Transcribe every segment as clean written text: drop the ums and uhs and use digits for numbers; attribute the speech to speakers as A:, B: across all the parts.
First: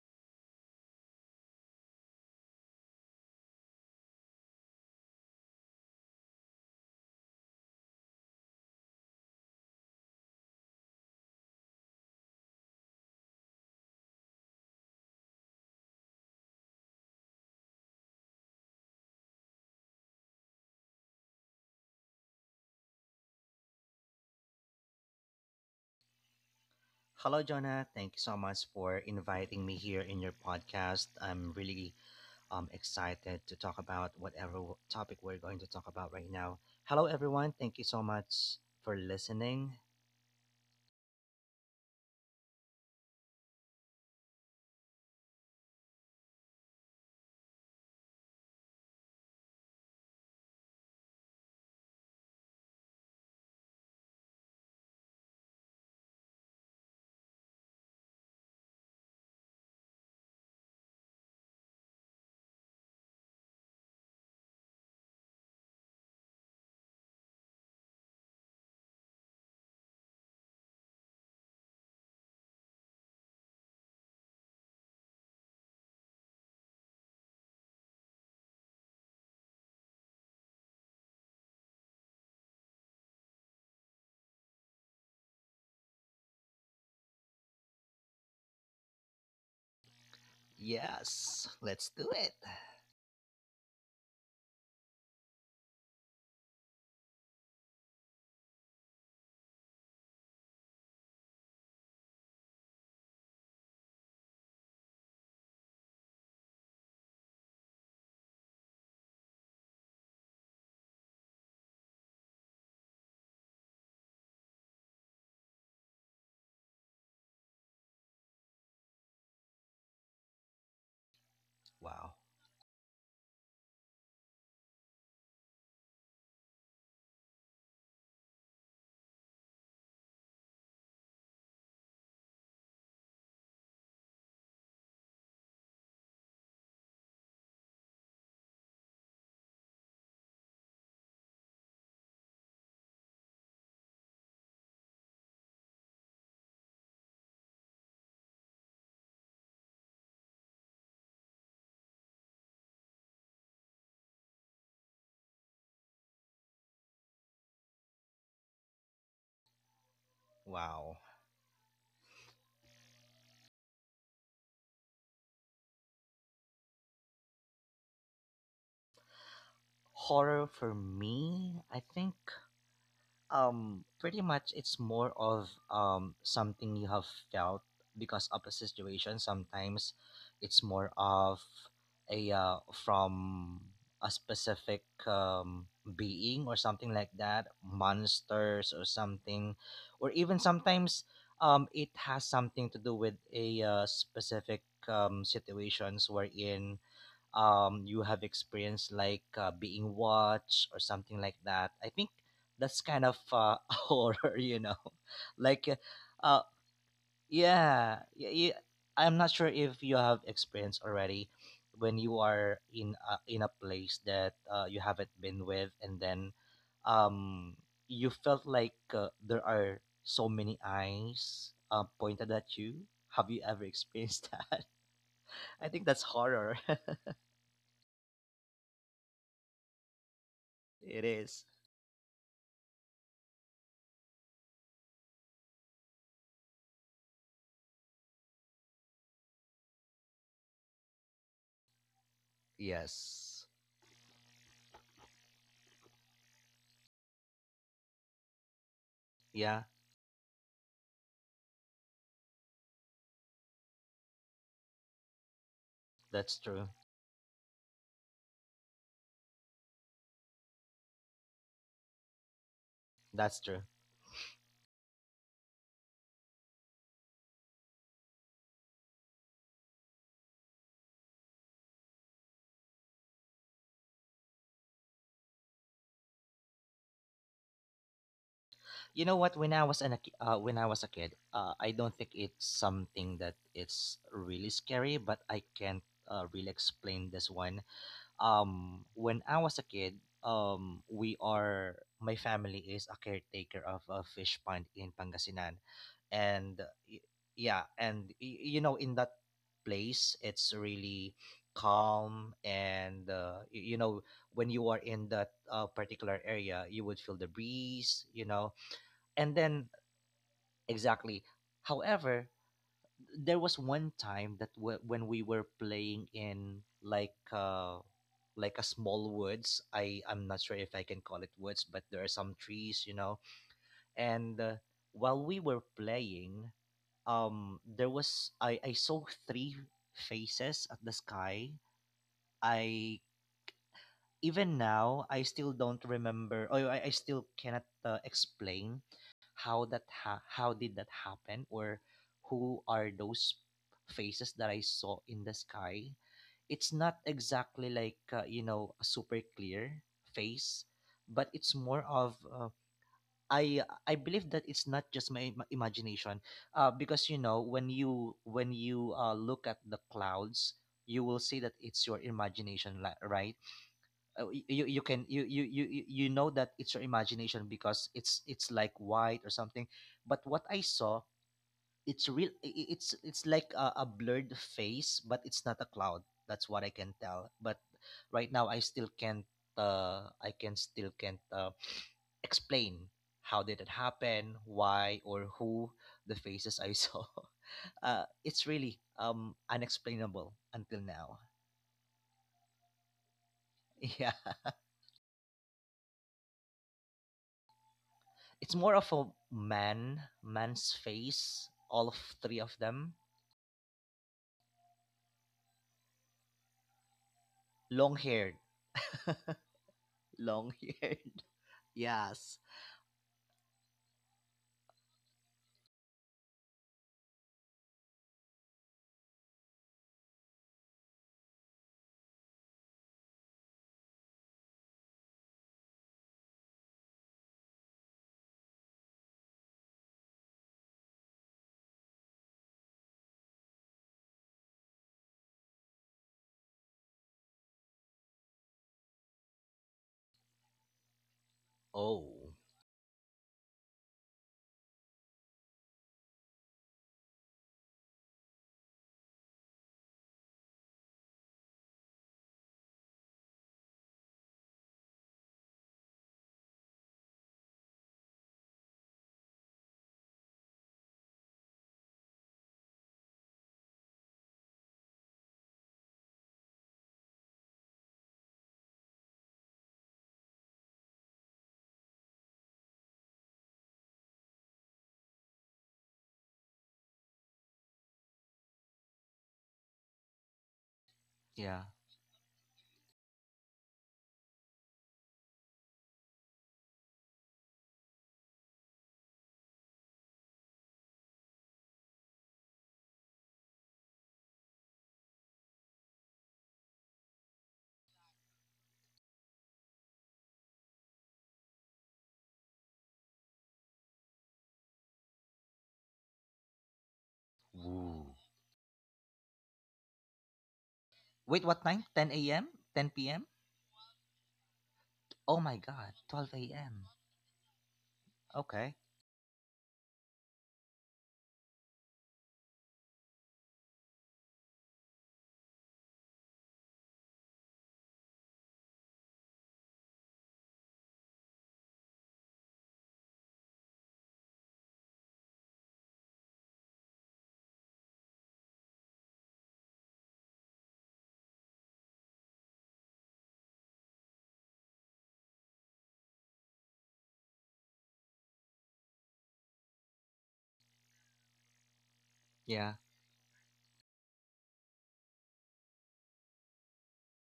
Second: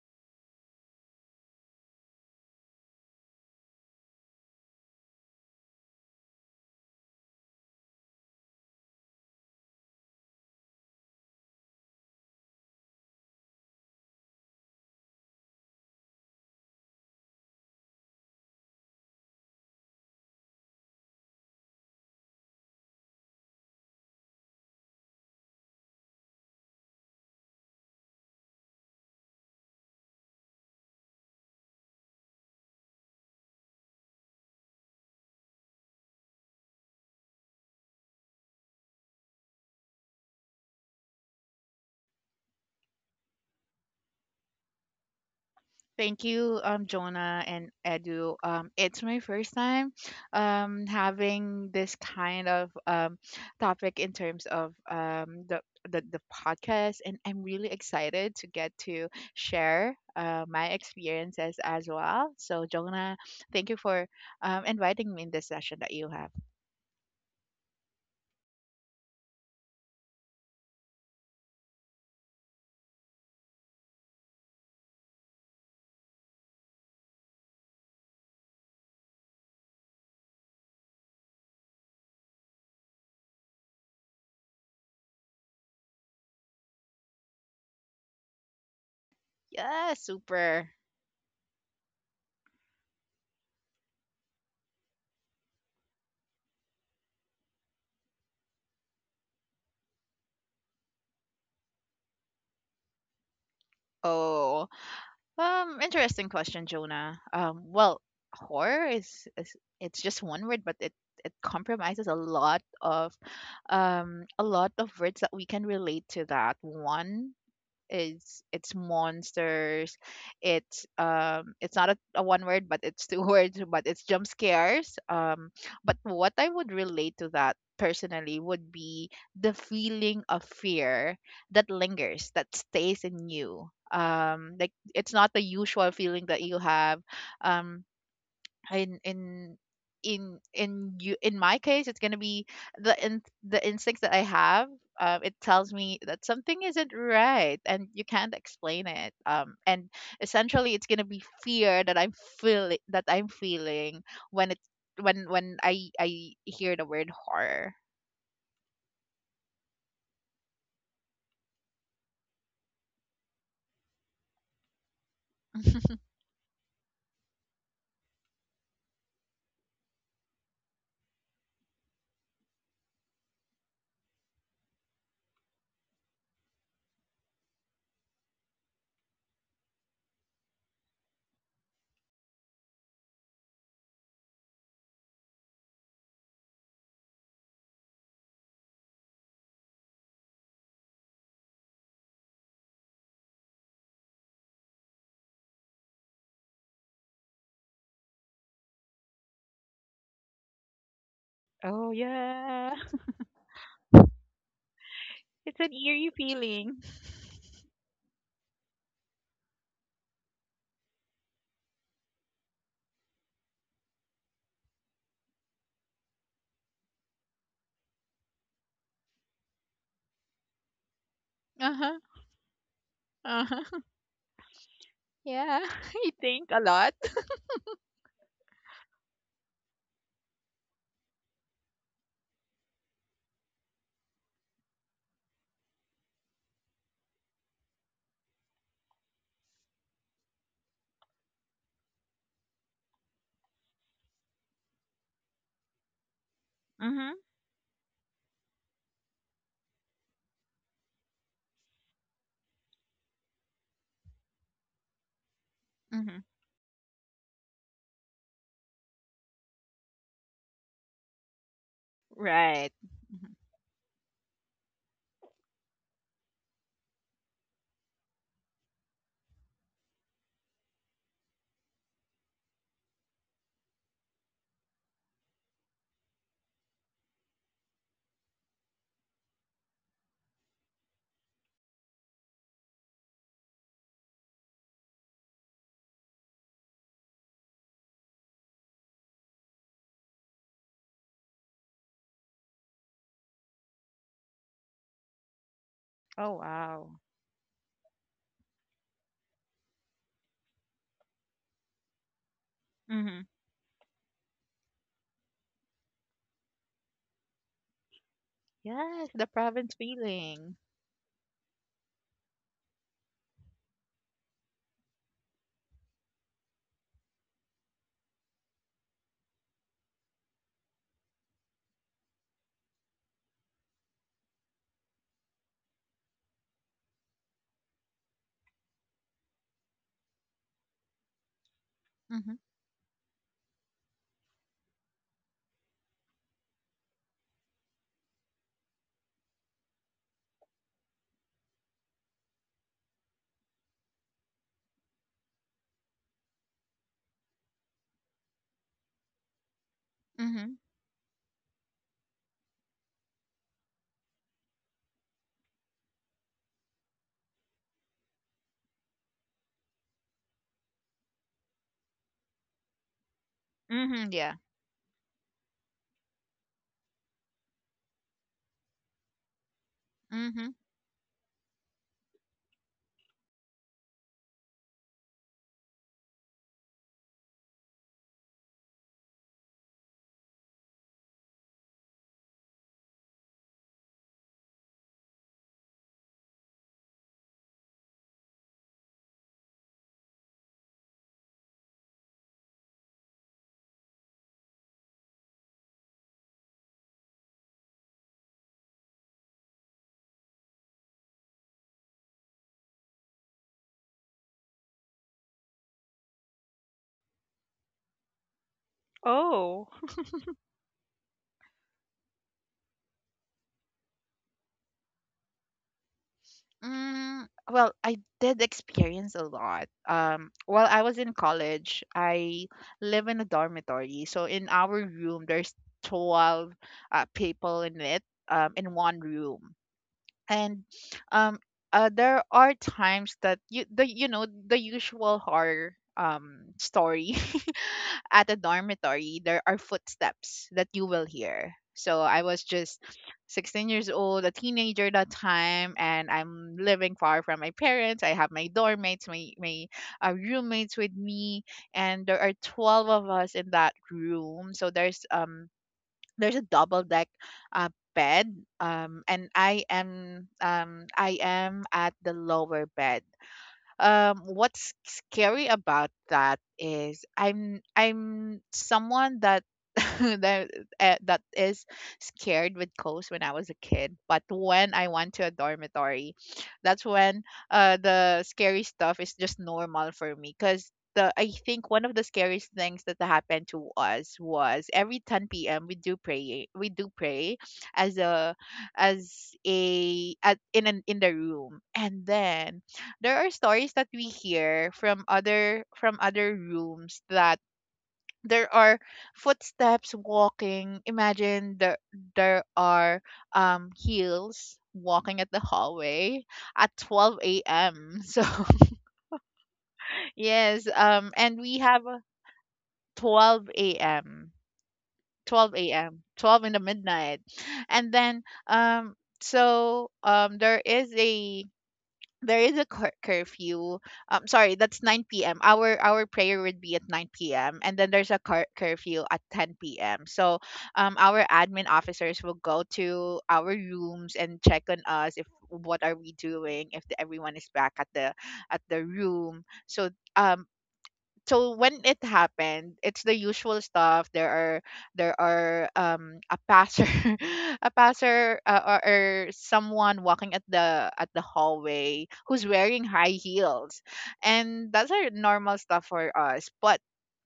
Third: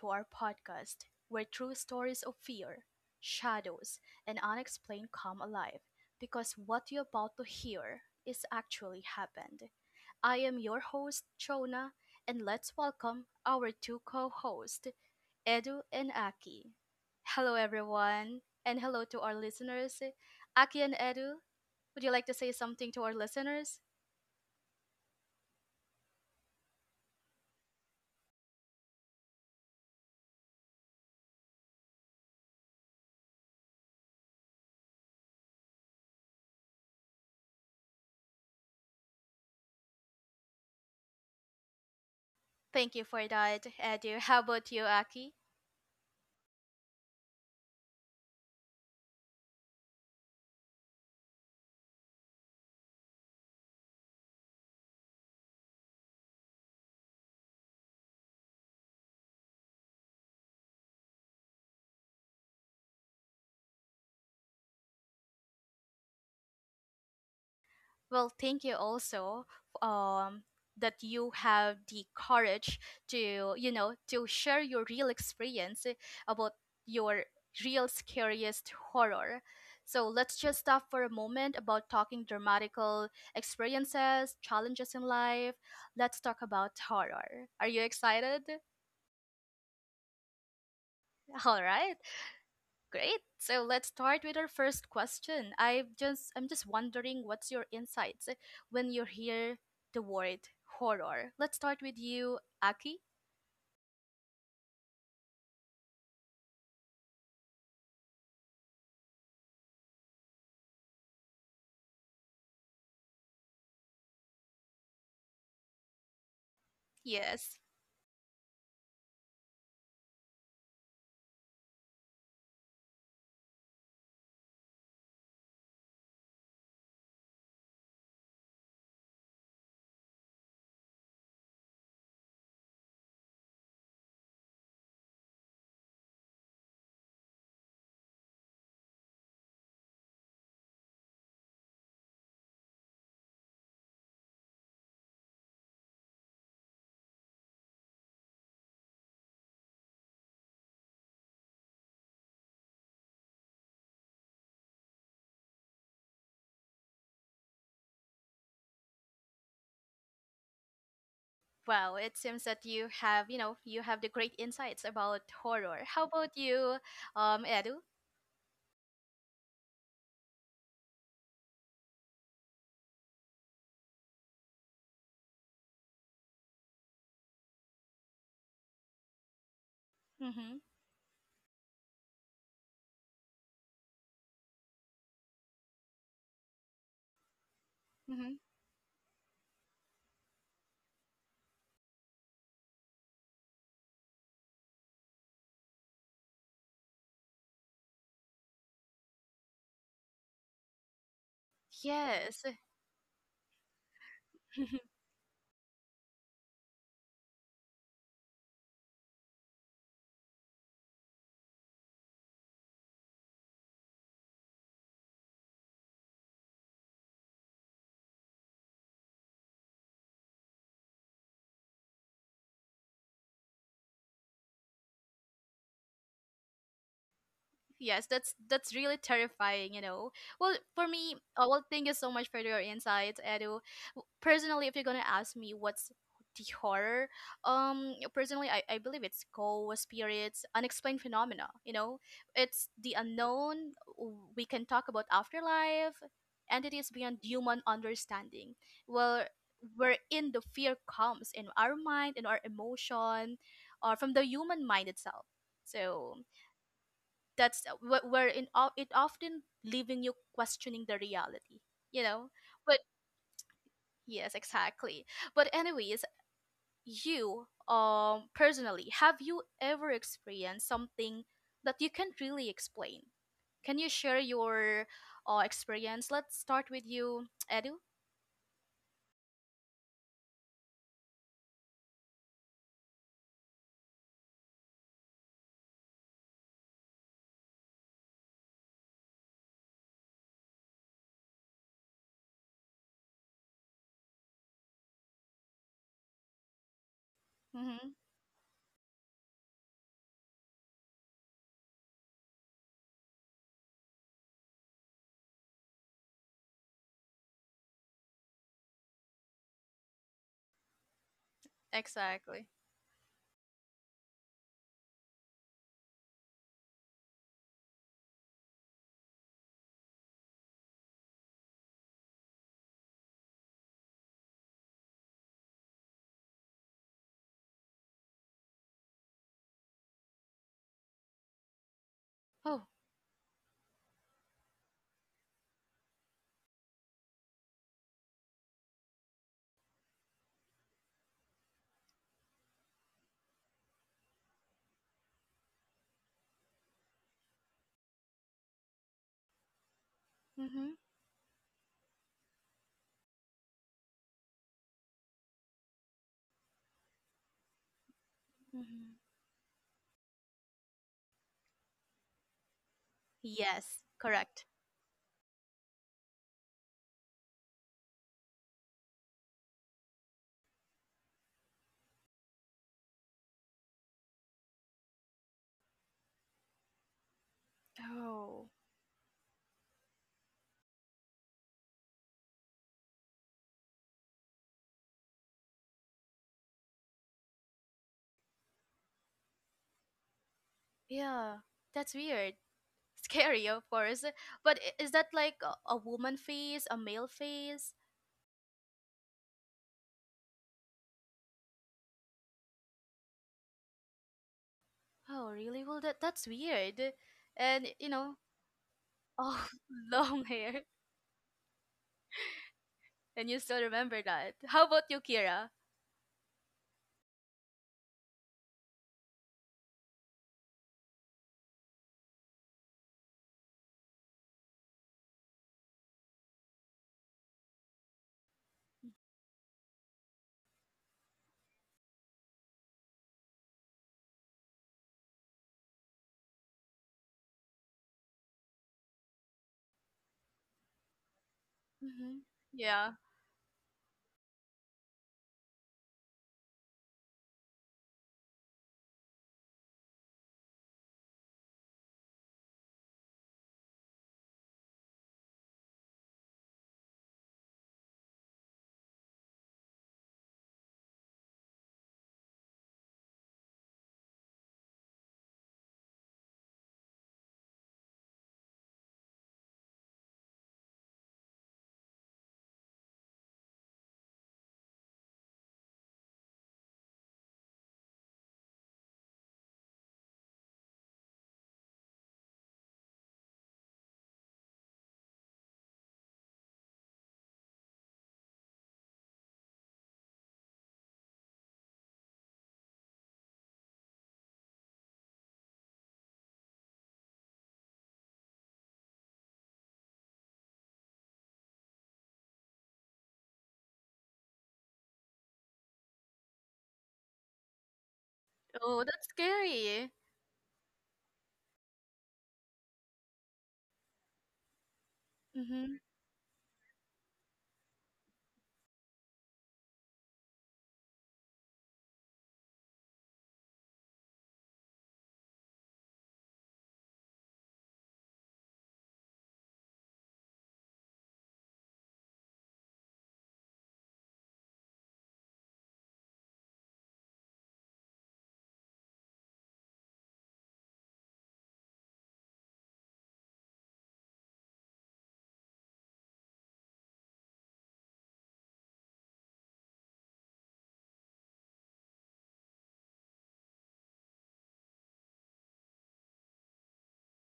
A: to our podcast, where true stories of fear, shadows, and unexplained come alive, because what you're about to hear is actually happened. I am your host, Jonah, and let's welcome our two co hosts, Edu and Aki. Hello, everyone, and hello to our listeners. Aki and Edu, would you like to say something to our listeners?
B: Hello, Jonah. Thank you so much for inviting me here in your podcast. I'm really excited to talk about whatever topic we're going to talk about right now. Hello, everyone. Thank you so much for listening.
A: Thank you for that, Edu. How about you, Aki?
C: Thank you, Jonah and Edu. It's my first time having this kind of topic in terms of the podcast, and I'm really excited to get to share my experiences as well. So, Jonah, thank you for inviting me in this session that you have.
A: Well, thank you also um, that you have the courage to, to share your real experience about your real scariest horror. So let's just stop for a moment about talking dramatical experiences, challenges in life. Let's talk about horror. Are you excited?
C: Yeah, super.
B: Yes,
A: All
B: let's
A: right.
B: do it.
A: Great. So let's start with our first question. I'm just wondering what's your insights when you hear the word horror. Let's start with you, Aki.
C: Oh. Interesting question, Jonah. Horror is it's just one word, but it compromises a lot of a lot of words that we can relate to that one.
A: Yes.
C: It's monsters. It's not a,
B: Wow.
C: a one word, but it's two words. But it's jump scares. But what I would relate to that personally would be the feeling of fear that lingers, that stays in you. Like it's not the usual feeling that you have. Um in in in in you, in my case, it's going to be the instinct that I have. It tells me that something isn't right and you can't explain it. And essentially, it's going to be fear that I'm feeling when it's when I hear the word horror.
B: Wow.
A: Wow, it seems that you have, you have the great insights about horror. How about you, Edu?
B: Horror for me, I think pretty much it's more of something you have felt because of a situation. Sometimes
A: Mm-hmm.
B: it's more of a from a specific being or something like that,
A: Mm-hmm.
B: monsters or something. Or even sometimes it has something to do with a specific situations wherein you have experienced like being watched or something like that. I
C: Oh,
B: think
A: Yes.
C: yeah.
B: that's kind of horror.
C: It's
B: Like,
C: an eerie
B: uh,
C: feeling.
B: yeah, yeah, yeah, I'm not sure if you have experience already when you are in a place that you haven't been with, and then um, you felt like there are so many eyes
C: Uh-huh.
B: pointed at you. Have you ever
C: Uh-huh.
B: experienced that?
C: Yeah.
B: I think that's
C: You think
B: horror.
C: a lot.
A: Yes, that's really terrifying, you know. Well, for
B: It
A: me,
B: is.
A: well, thank you so much for your insights, Edu. Personally, if you're gonna ask me what's the horror, personally, I believe it's ghosts, spirits, unexplained phenomena. You know, it's the
B: Yes.
A: unknown. We can talk about afterlife, entities
C: Mm-hmm.
A: beyond human understanding. Well,
B: Yeah,
A: wherein the fear comes in our mind, in our emotion, or from the human mind itself.
C: Mm-hmm.
A: So
B: that's true.
A: that's where it often leaving you questioning the reality you know
C: Right.
A: but
C: Mhm.
B: That's true.
A: yes, exactly. But anyways, you personally, have you ever experienced something that you can't really explain? Can you share your experience? Let's start with you, Edu.
B: You know what? When I was a kid. I don't think it's something that it's really scary, but I can't really explain this one. When I was a kid, we are my family is a caretaker of a fish pond in Pangasinan.
C: Oh,
B: And
C: wow.
B: yeah,
A: Mm-hmm.
B: and you know, in that place it's really calm. And
C: Mm-hmm.
B: you know, when you are in that particular area, you would feel the breeze.
C: Yes, the
B: And then,
C: province feeling.
B: exactly. However,
A: Exactly.
B: there was one time that when we were playing in, like, like a small woods. I'm not sure if I can call it woods, but there are some trees. And while we were playing, there was I saw three faces at the sky.
C: Mhm.
A: Oh.
B: I Even now, I still don't remember, or I still cannot explain how how did that happen, or who are those faces that I saw in the sky. It's not exactly like a super clear
C: Mhm.
B: face,
A: Mm-hmm.
B: but it's more of I believe that it's not just my imagination, because, you know, when you when you
A: Mm-hmm.
B: uh, look at the clouds, you will see that it's your imagination, right?
A: Yes,
C: Mhm. Yeah.
A: correct.
B: You you can you you you you you know that it's your imagination because it's like white or something. But what
C: Mhm.
B: I saw, it's real. It's like a blurred face, but it's not a cloud. That's what I can tell. But right now
A: Oh
B: I can still can't explain how did it happen, why, or who the faces I saw. It's really unexplainable until now.
A: yeah, that's weird. Scary, of course.
B: Yeah.
A: But is that like a woman face, a male face?
B: It's more of a man, man's face. All of three of them,
A: Oh, really? Well, that's weird. And
B: long haired,
A: oh,
C: Oh.
A: long
B: long
A: hair,
B: haired. Yes.
A: and you still remember that. How about you, Kira?
C: Mm, well, I did experience a lot. While I was in college, I live in a dormitory. So in our room, there's 12 people in it, in one room. And um there are times that you the you know the usual horror story, at a dormitory, there are footsteps that you will hear. So
A: Mm-hmm.
C: I
B: Oh,
C: was just
A: Yeah.
C: 16 years old, a teenager that time, and I'm living far from my parents. I have my dorm mates, my roommates with me. And there are 12 of us in that room, so there's a double deck uh, bed. And I am at the lower bed. What's scary about that is I'm someone that that is scared with ghosts when I was a kid. But when I went to a dormitory, that's when the scary stuff is just normal for me. Because the I
B: yeah.
C: think one of the scariest things that happened to us was every 10 p.m. we do pray, as a as a at, in an in the room. And then there are stories that we hear from other rooms, that there are footsteps walking. Imagine, there are heels walking at the hallway at 12 a.m.
B: Ooh.
C: So
A: Oh, that's scary.
C: yes.
B: Wait,
C: And
B: what
C: we
B: time?
C: have a.
B: 10 a.m.? 10 p.m.
C: 12 a.m.
B: Oh my
C: 12
A: Mm-hmm.
B: God,
C: a.m. 12
B: 12
C: in the
B: a.m.
C: midnight. And then
B: Okay.
C: so um there is a there is a curfew. Sorry, that's 9 p.m. Our prayer would be at 9 p.m., and then there's a curfew at 10 p.m. So, our admin officers will go to our rooms and check on us, if what are we doing, if everyone is back at the room. So, um, when it happened, it's the usual stuff. There are a passer, or someone walking at the hallway, who's
B: Yeah.
C: wearing high heels, and that's our normal stuff for us. But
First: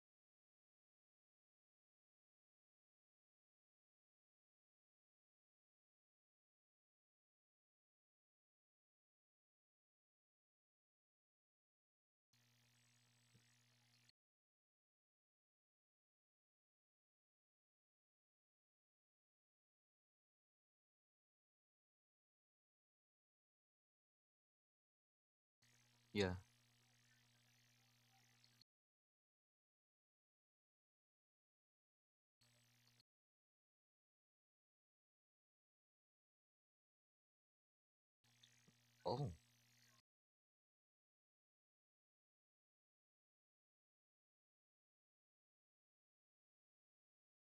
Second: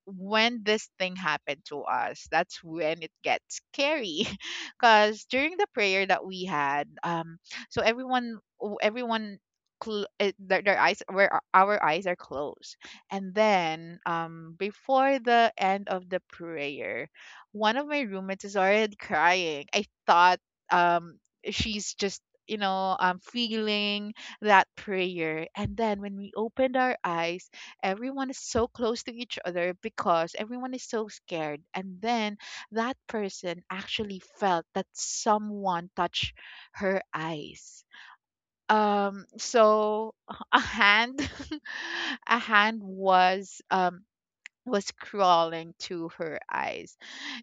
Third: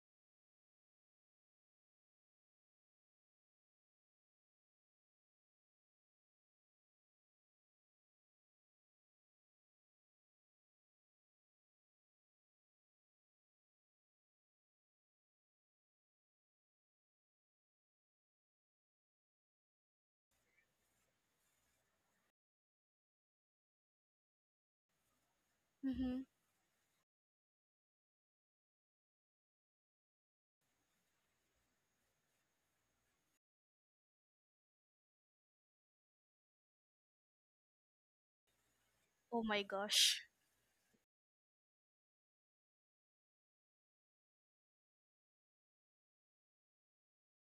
C: when this thing happened to us, that's when it gets scary, because during the prayer that we had, so everyone. Their eyes, where our eyes are closed, and then, before the end of the prayer, one of my roommates is already crying. I thought um, she's just feeling that prayer. And then when
A: Mm-hmm.
C: we
B: Yeah.
C: opened our eyes, everyone is so close to each other, because everyone is so scared. And then that person actually felt that someone touched her eyes.
B: Oh.
A: Oh my
C: So,
A: gosh.
C: a hand, a hand was crawling to her eyes,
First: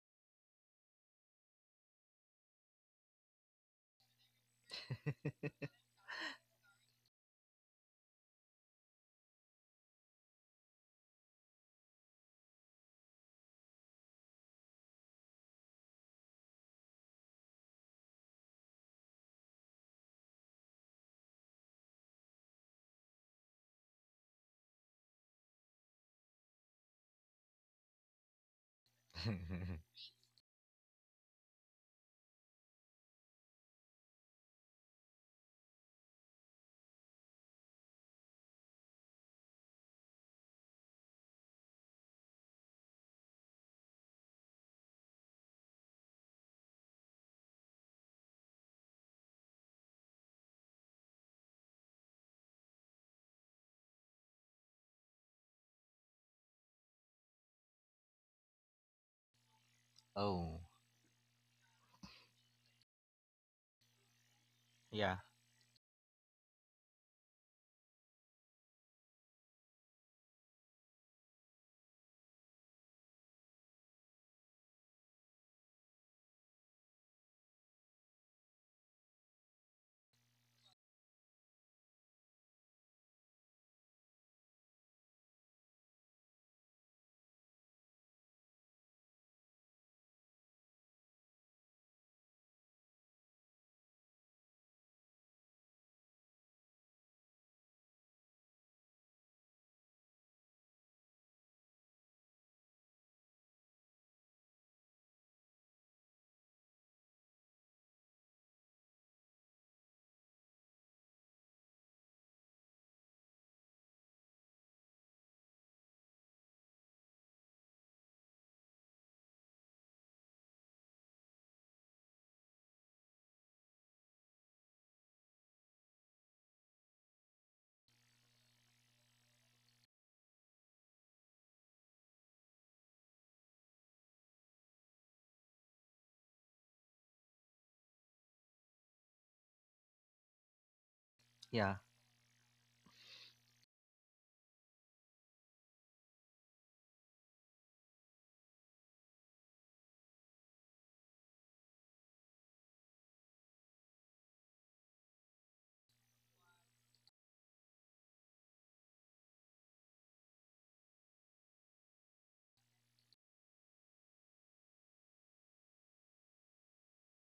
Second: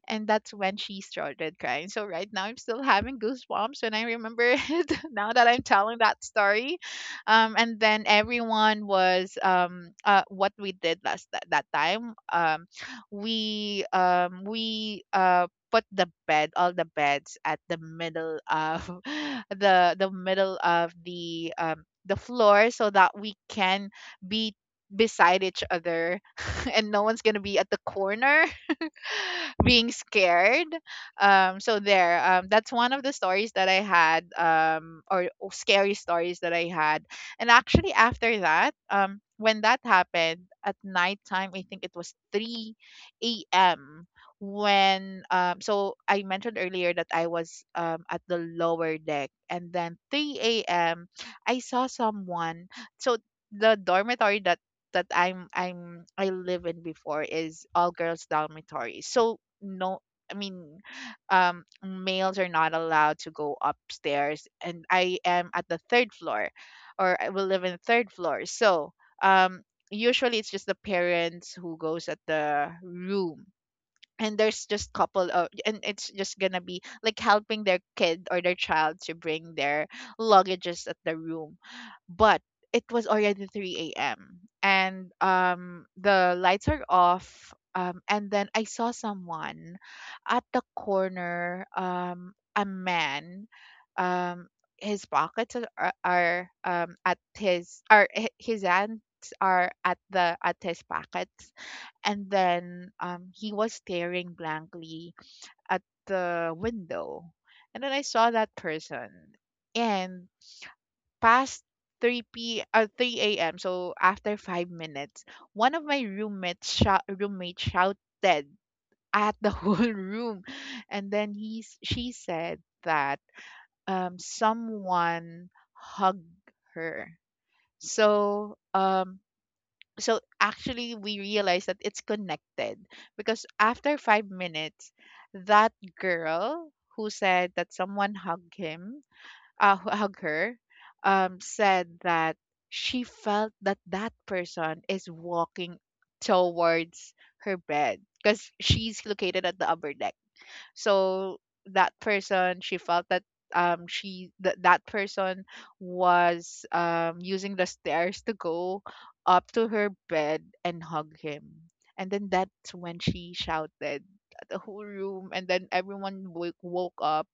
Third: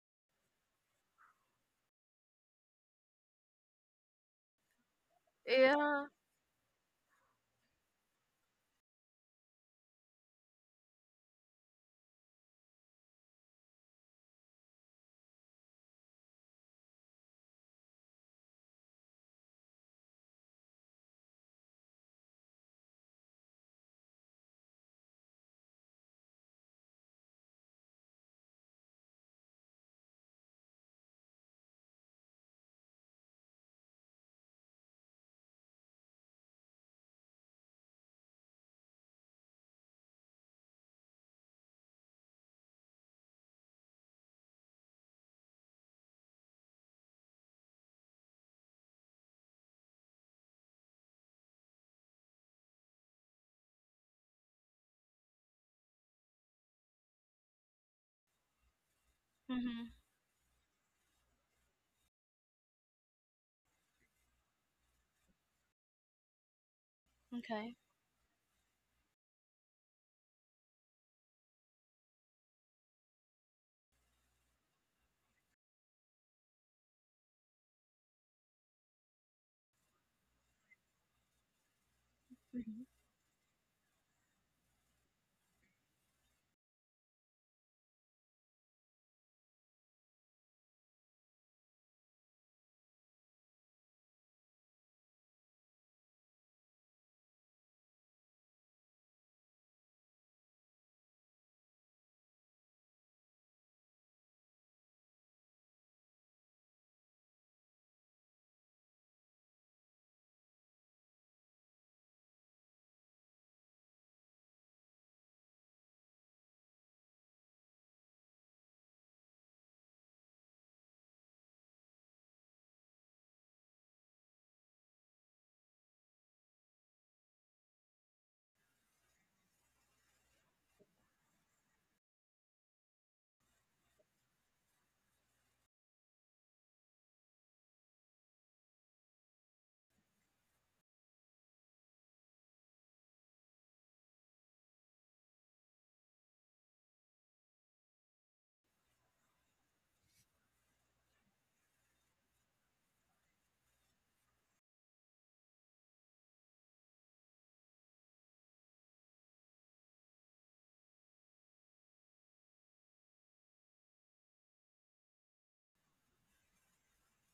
C: and that's when she started crying. So right now I'm still having goosebumps when I remember it, now that I'm telling
A: Yeah.
C: that story. And then everyone was what we did last, that time. We put the bed, all the beds, at the middle of the middle of the floor, so that we can be beside each other, and no one's gonna be at the corner, being scared. So there. That's one of the stories that I had, or scary stories that I had. And actually, after that, when that happened at nighttime, I think it was 3 a.m. When I mentioned earlier that I was at the lower deck, and then 3 a.m. I saw someone. So the dormitory that I live in before is all girls dormitory. So
A: Mm-hmm.
C: no, I
B: Oh.
C: mean, males are not allowed to go upstairs, and I
B: Yeah.
C: am at the third floor, or I will live in
A: Okay.
C: the third floor. So um usually it's just the parents who goes at the room, and there's just couple of, and it's just gonna be like helping their kid or their child to bring their luggages at the room. But it
A: Mm-hmm.
C: was already 3 a.m, and the lights are off, and then I saw someone at the corner, a man. Um his pockets are, at his are hi- his hands are at the at his pockets, and then he was staring blankly at the window. And then I saw that person, and past 3 a.m, so after 5 minutes, one of my roommates shouted at the whole room. And then she said that someone hugged her. So actually, we realized that it's connected, because after 5 minutes, that girl who said that someone hugged him uh hu- hug her,
B: Yeah.
C: said that she felt that that person is walking towards her bed, because she's located at the upper deck. So that person, she felt that she that that person was using the stairs to go up to her bed and hug him. And then that's when she shouted at the whole room, and then everyone woke up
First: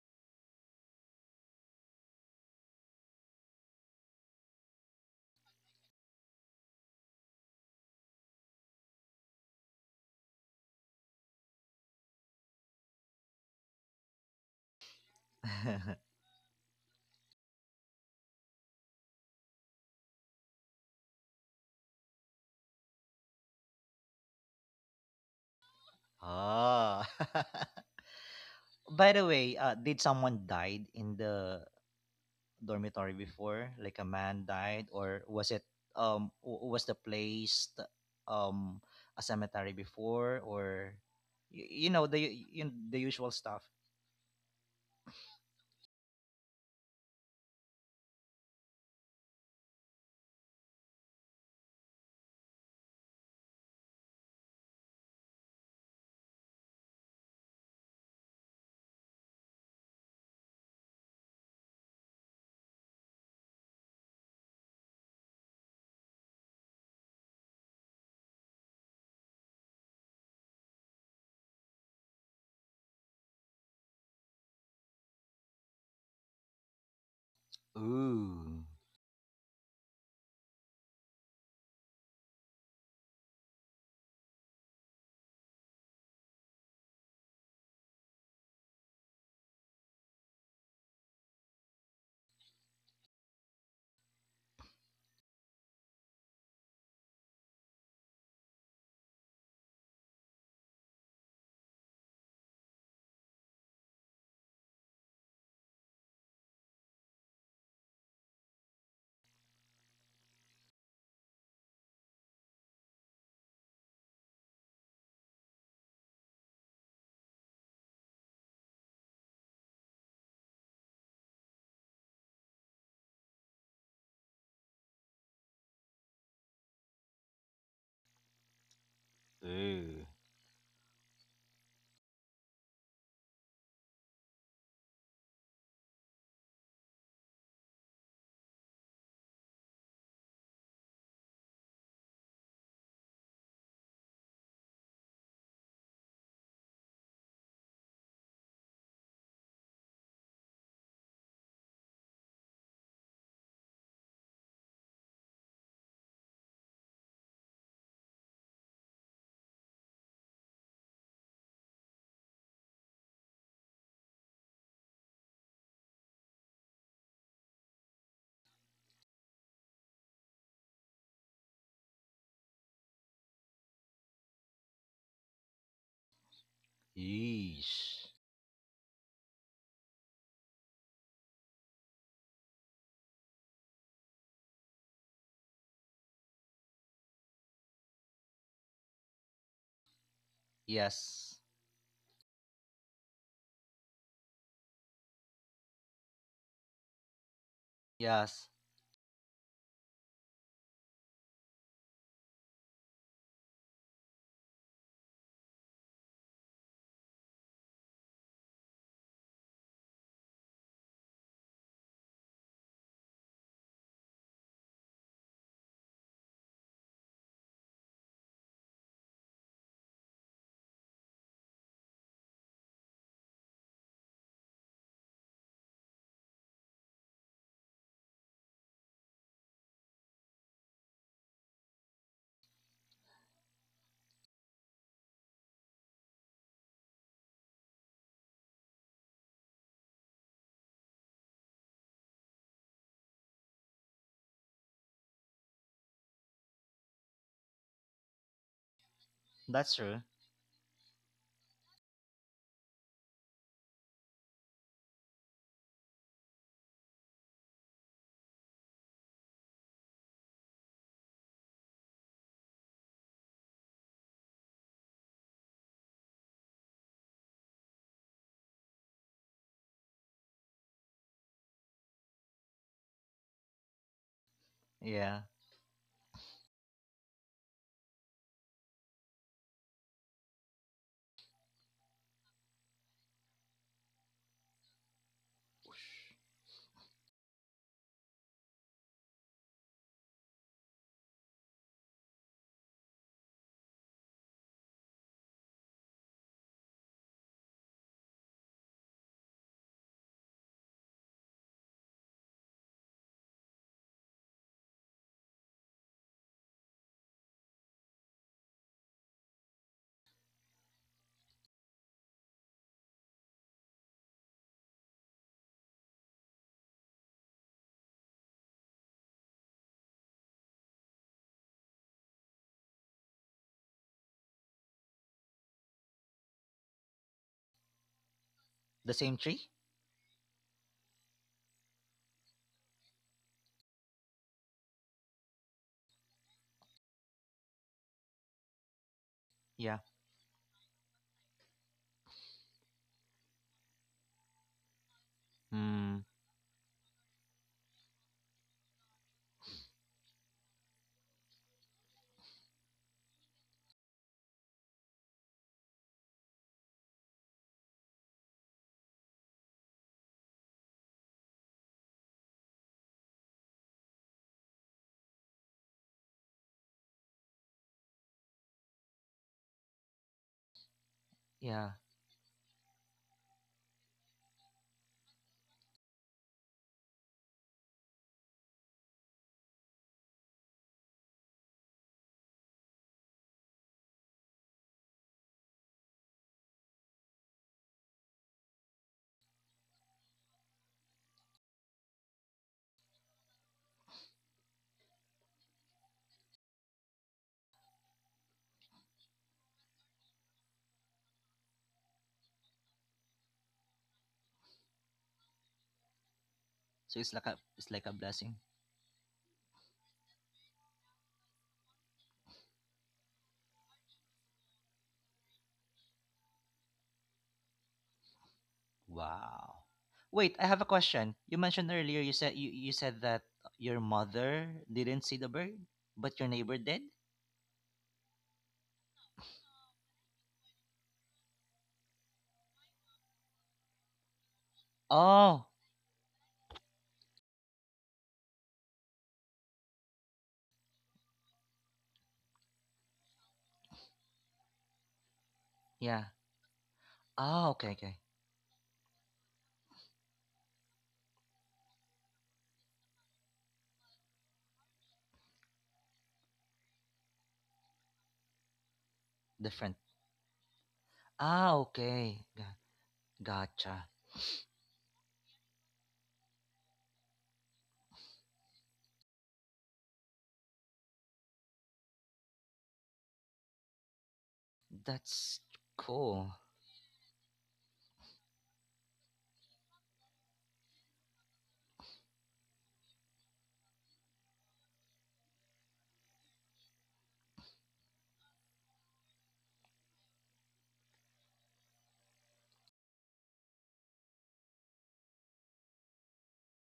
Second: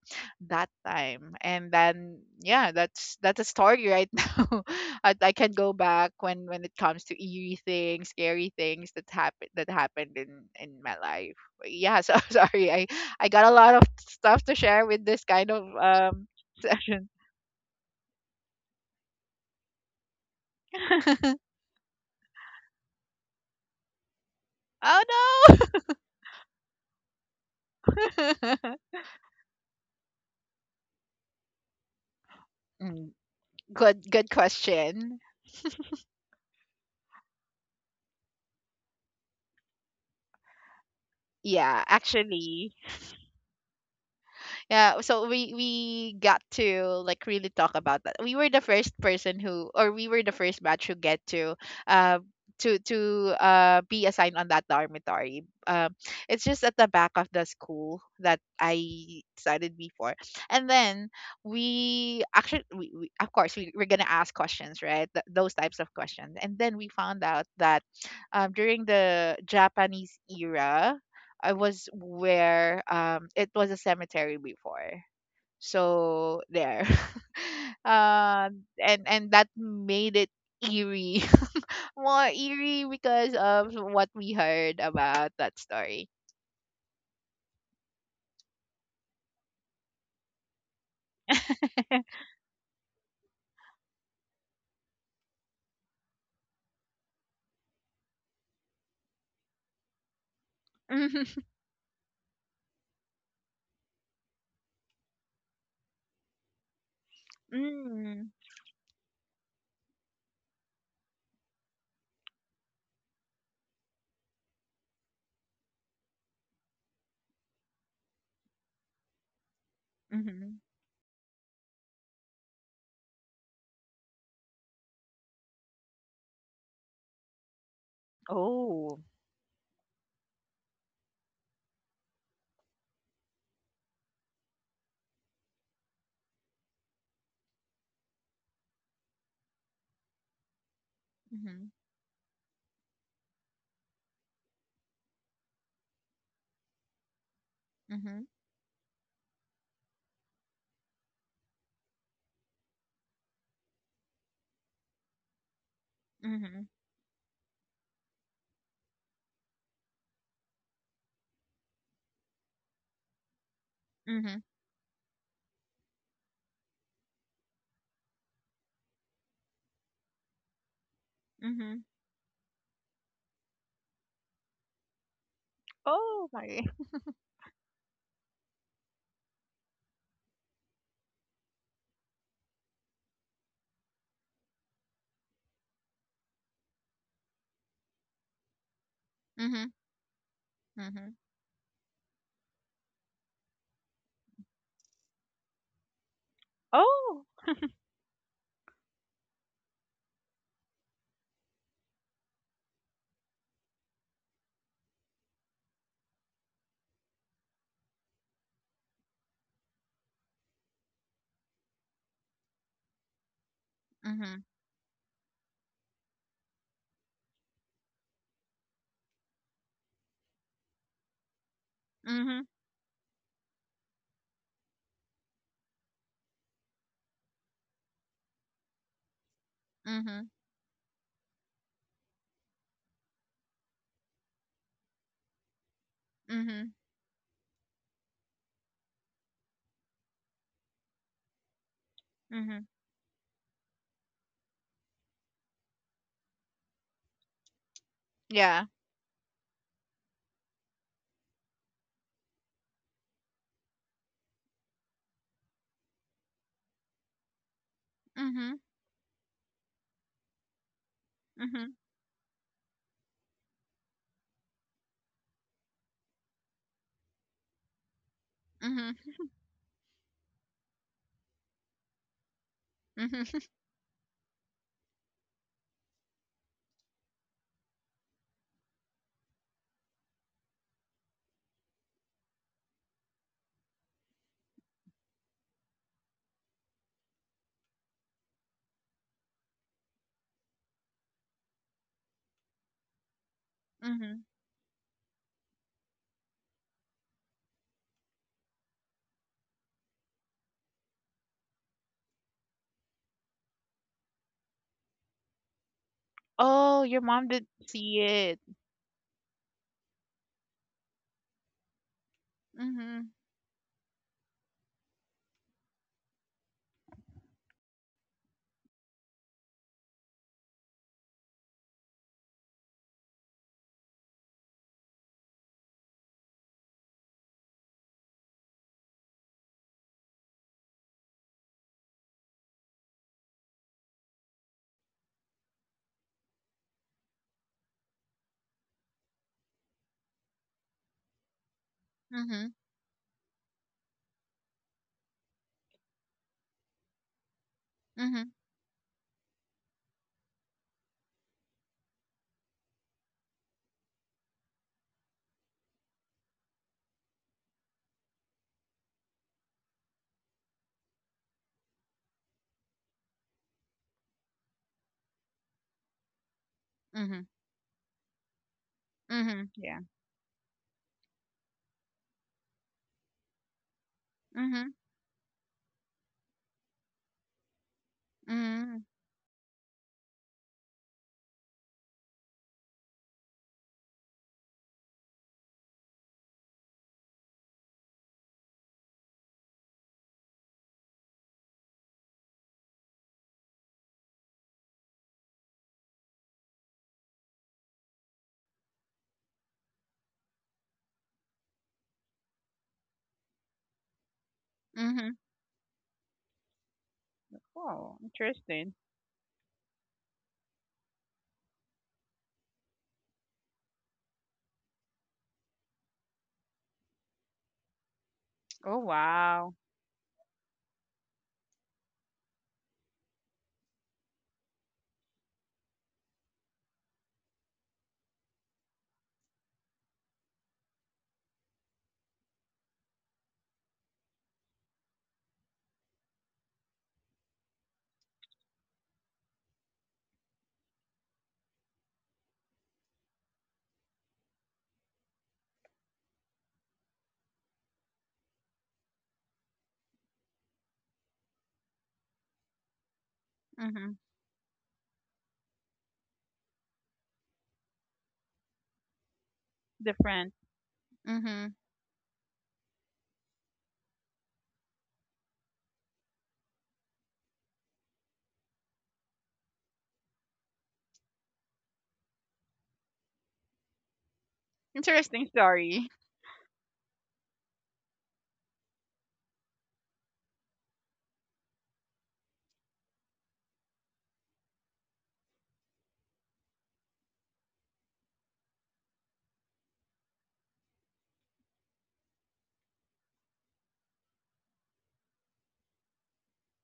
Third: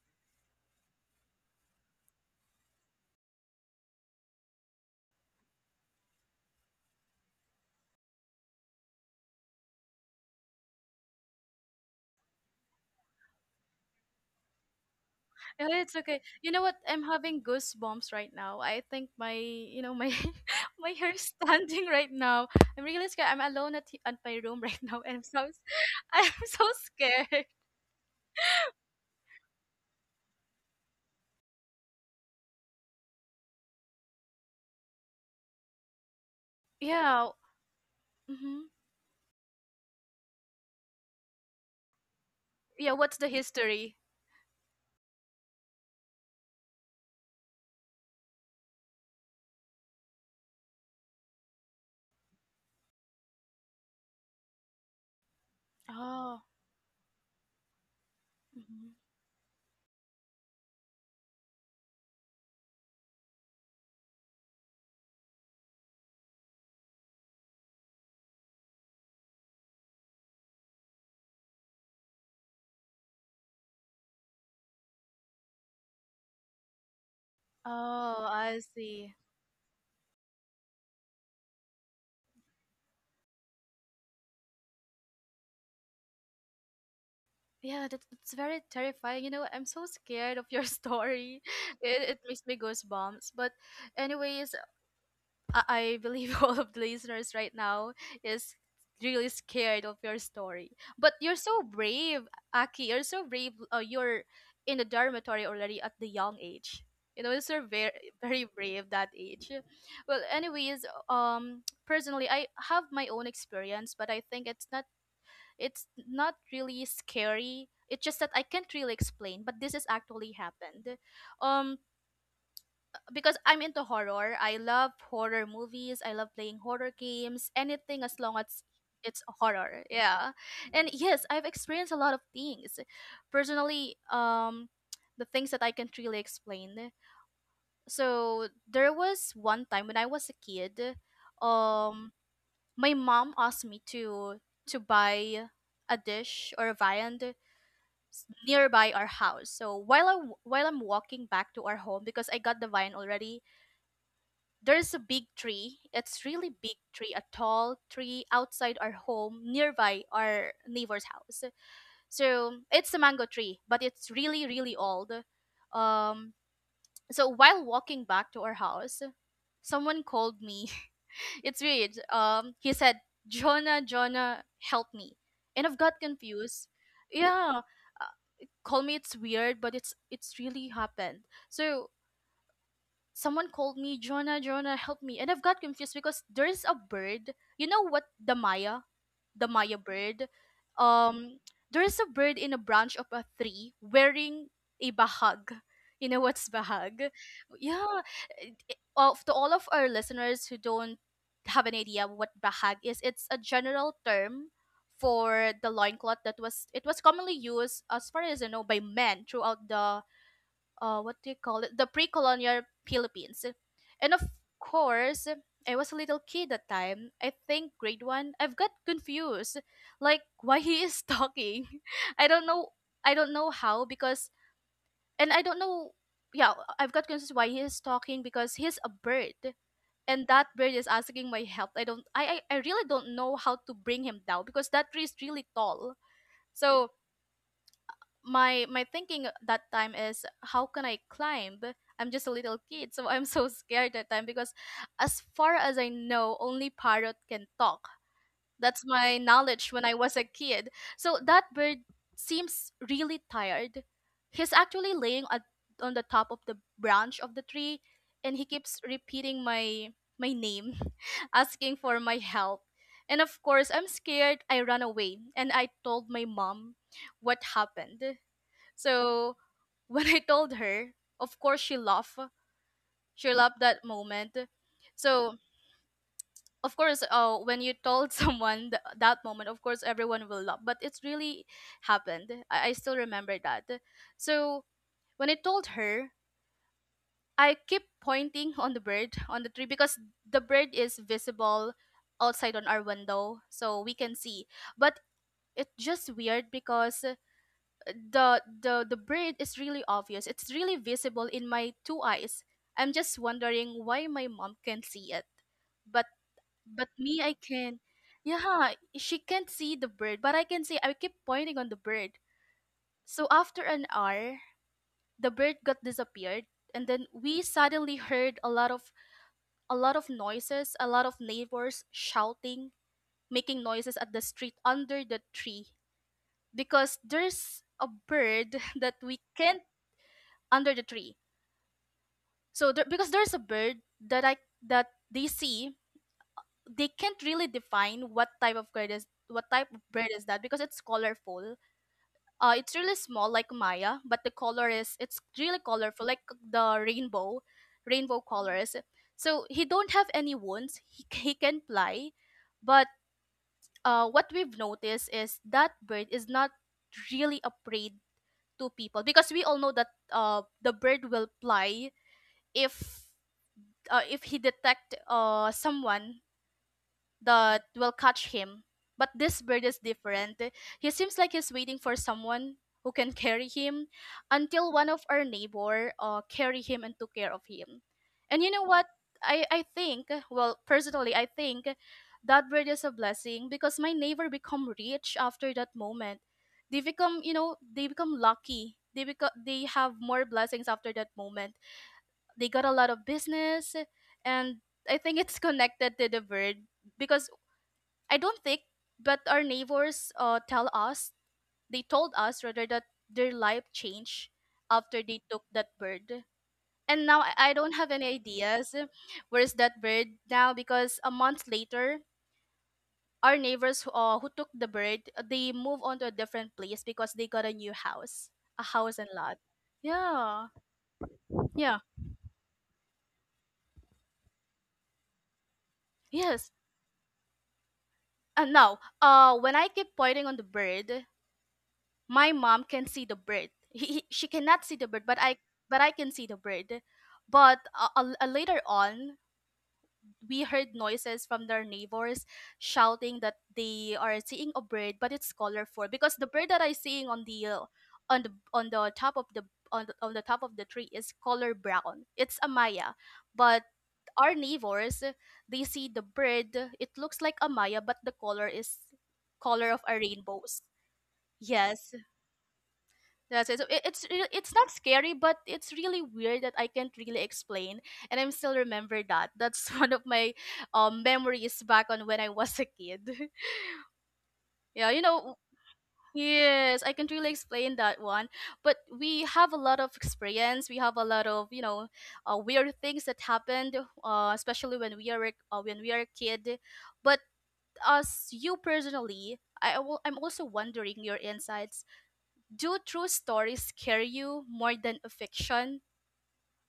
C: that time. And then, yeah, that's a story right now. I can go back when it comes to eerie things, scary things, that happened in my life. But yeah, so sorry, I got a lot of stuff to share with this kind of
A: Yeah, it's okay. You know what? I'm
C: session.
A: having goosebumps right now. I think my my hair is standing right now. I'm really scared. I'm alone at my room right now, and I'm so
C: Oh,
A: I'm so
B: Ah.
A: scared.
C: no.
B: By the way, did someone died in the
C: Mm,
B: dormitory before? Like a
C: good
B: man died,
C: question.
B: or was it was the
A: Yeah.
B: place
A: Mm-hmm.
B: um a cemetery before, or
C: Yeah,
B: you know
C: actually,
A: Yeah.
B: the
A: What's the
B: usual stuff?
A: history?
C: yeah, so we got to like really talk about that. We were the first person, who, or we were the first batch who get to uh be assigned on that dormitory.
A: Oh.
C: It's just at the back of the school that I
A: Hmm.
C: studied before. And then we actually, we, of course, we're gonna ask questions, right? Those types of questions. And then we found out that during the Japanese era, I was where it was a cemetery before. So there.
A: Oh, I
B: Ooh.
A: see.
C: And that made it eerie. More eerie because of what we heard about that story.
A: Yeah, that's very terrifying. You know, I'm so scared of your story. It makes me goosebumps. But anyways, I, I believe all of the listeners right now is really scared of your story. But
C: Mhm.
A: you're so brave, Aki. You're so brave. You're in the dormitory already at the young age. You know, you're very
C: Mm.
A: very brave that age. Well, anyways, personally, I have my own experience, but I think it's not really scary. It's just that I can't really explain, but this has actually
C: Mhm.
A: happened. Um, because I'm into horror. I love horror movies. I love playing horror games. Anything as long as
C: Oh.
A: it's horror.
B: Ooh.
A: Yeah. And yes, I've experienced a lot of things. Personally, the things that I can't really explain. So there was one time when I was a kid,
C: Mhm.
A: um my mom asked me to buy a dish or a viand
C: Mhm.
A: nearby our house. So while I'm walking back to our home because I got the vine already, there's a big tree. It's really
C: Mhm.
A: big tree, a tall tree outside our home, nearby our neighbor's house. So it's a mango tree, but it's
C: Mhm.
A: really, really old. Um, so while walking back to our house, someone called me. It's weird. He said, "Jonah, Jonah, help me," and I've got
C: Oh, my.
A: confused. Yeah,
B: Yeesh.
A: uh, call me. It's weird, but it's really happened. So someone called me, "Jonah, Jonah, help me," and I've got confused because there's a bird. You know what? The Maya, the Maya bird.
C: Mhm.
A: Um,
B: Yes,
A: there is a bird in a branch of a tree wearing a bahag. You know what's bahag?
C: Oh.
A: Yeah.
B: yes,
A: Of to all of our listeners who don't have an idea what bahag is, it's a general term for the loincloth that was it was commonly used as far as I know by men throughout the what do you call it, the pre-colonial Philippines. And of course, I was a little kid that time, I think grade one. I've got confused, like why he is talking. i don't know I don't know how because and I don't know, yeah. I've got confused why he is talking because he's a bird, and
C: Mhm.
A: that bird is asking my help. I really don't know how to bring him down because that tree is really tall.
C: Mhm.
A: So my thinking at that time is, how can I climb? I'm just a little kid, so I'm so scared that time because as far as I know, only parrot can talk.
C: Yeah.
A: That's my knowledge
B: that's
A: when I
B: true.
A: was a kid. So that bird seems really tired. He's actually laying on the top of the branch of the tree, and he
C: Mhm.
A: keeps repeating my name,
C: Mhm.
A: asking for my help. And of course, I'm scared. I run away and I told my mom what happened.
C: Mhm.
A: So when I told her, of course she laughed. She
C: Mhm.
A: loved that moment.
B: Yeah,
A: So of course, when you told someone that moment, of course everyone will laugh. But it's really happened. I still remember that. So when I told her, I keep pointing on the bird on the tree because the bird is visible outside on our window, so we can
C: Mhm.
A: see. But it's just weird because the braid is really obvious. It's really visible in my two eyes. I'm just wondering why my mom can't see it. But
C: Oh,
A: but
C: your
A: me
C: mom
A: I
C: didn't
A: can.
C: see it.
A: Yeah, she can't see the bird, but I can see I keep pointing on the bird.
C: Mhm.
A: So after an hour, the bird got disappeared, and then we suddenly heard a lot of noises, a lot of neighbors shouting, making noises at the street under the tree because there's a bird
B: the
A: that
B: same
A: we
B: tree.
A: can't under the tree. So there, because there's a bird that I that they see, they can't really define what type of bird
B: Yeah.
A: is that because it's colorful.
C: Mhm.
A: It's really small like Maya, but the color is it's really
B: Hmm.
A: colorful like the rainbow, rainbow colors. So he don't have any wounds. He he can fly, but what we've noticed is that bird is not really afraid to people because we all know that the bird will fly if if he detect someone
C: Mhm.
A: that will catch him, but this bird is different. He seems like he's
B: Yeah.
A: waiting for someone who can carry him until one of our neighbor carry him and took care of him. And you
C: Mm.
A: know what? I think, well personally I think that bird is a blessing because my neighbor become rich after that moment. They become, they become lucky, they have more blessings after that moment. They got a lot of business, and I think it's connected to the bird, because I don't think, but our neighbors tell us they told us rather that their life changed after
C: Mhm.
A: they took that bird.
B: So
A: And
B: it's
A: now
B: like
A: i
B: a
A: I don't
B: it's
A: have
B: like a
A: any
B: blessing.
C: Interesting.
A: ideas where's that bird now because a month later our neighbors who took the bird, they move on to a different place because they got a new house, a
C: Oh,
A: house and lot.
C: wow.
B: Wow. Wait,
A: Yeah,
B: I have a question. You mentioned
A: yeah.
B: earlier, you said that your mother didn't see the bird, but your
A: Yes.
B: neighbor did?
A: No. When I keep pointing on the bird, my mom can see the bird. She cannot see the bird, but I
B: Oh,
A: but I can see the bird. But later on, we heard noises from their neighbors shouting that they are seeing a bird, but it's colorful
B: yeah.
A: because the bird that I seeing on the
B: Ah, okay, okay.
A: on the on the top of the on the top of the tree is color brown. It's a Maya, but
C: Mhm.
A: our neighbors, they see the bird. It looks like a Maya, but the color is color
B: Different.
A: of a
C: Different.
A: rainbows.
C: Mhm.
B: Ah,
A: Yes,
B: okay.
A: that's it. So it,
B: Gotcha.
A: it's re- it's not scary, but it's really weird that I can't really explain, and I'm still remember that. That's one of my memories back on when I was a kid. Yeah, you
C: Interesting
A: know.
B: That's
C: story.
B: cool.
A: Yes, I can't really explain that one, but we have a lot of experience. We have a lot of weird things that happened, especially when we are a kid. But as you personally, I'm also wondering your insights, do true stories scare you more than a fiction?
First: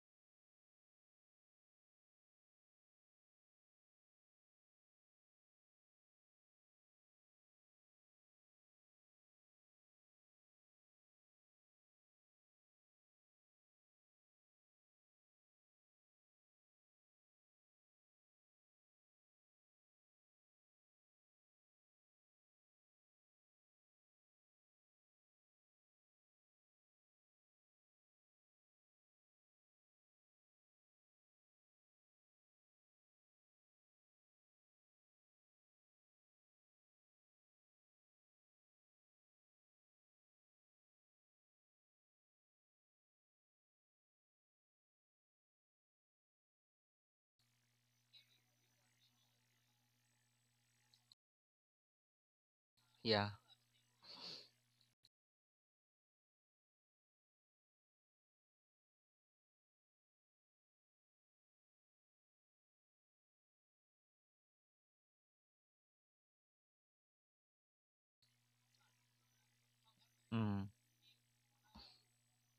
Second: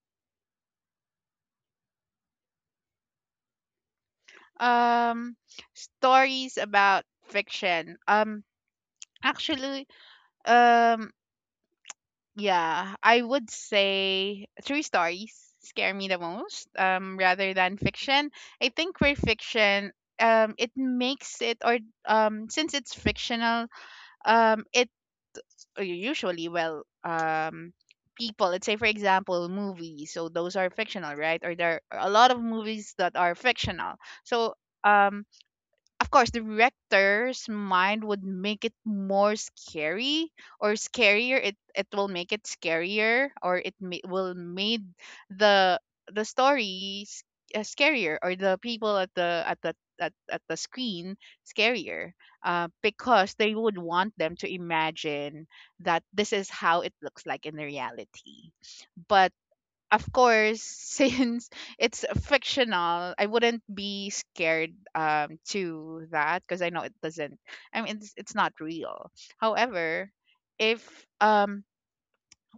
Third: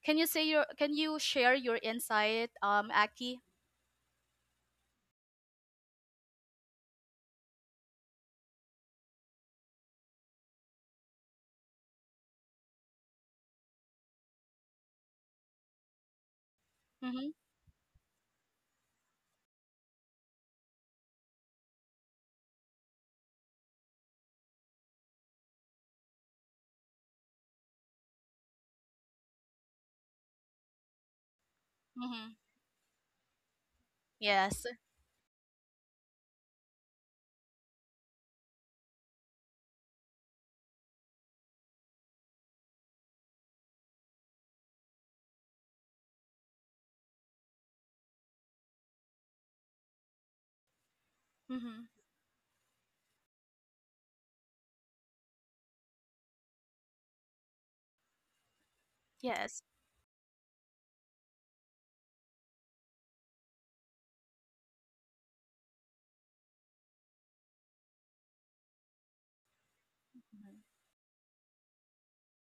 A: Can you say your Can you share your insight, Aki?
C: um Stories about fiction. Actually, um yeah, I would say true stories scare me the most,
A: Mm-hmm.
C: rather than fiction. I think for fiction, it makes it, or since it's fictional, it or usually, well, people, let's say, for example, movies, so those are fictional, right? Or there are a lot
A: Mm-hmm.
C: of movies that are fictional. So
A: Yes.
C: um of course, the rector's mind would make it more scary, or scarier. It will make it scarier, or will made the the story, scarier, or the people at the, at the screen,
A: Mm-hmm.
C: scarier.
B: Yeah.
C: Because they would want them to imagine that this is how it looks like in the reality. But
A: Yes.
C: of course, since it's fictional, I wouldn't be scared to that, because I know it doesn't. I mean, it's not real. However,
A: Mm-hmm.
B: Mm,
C: if um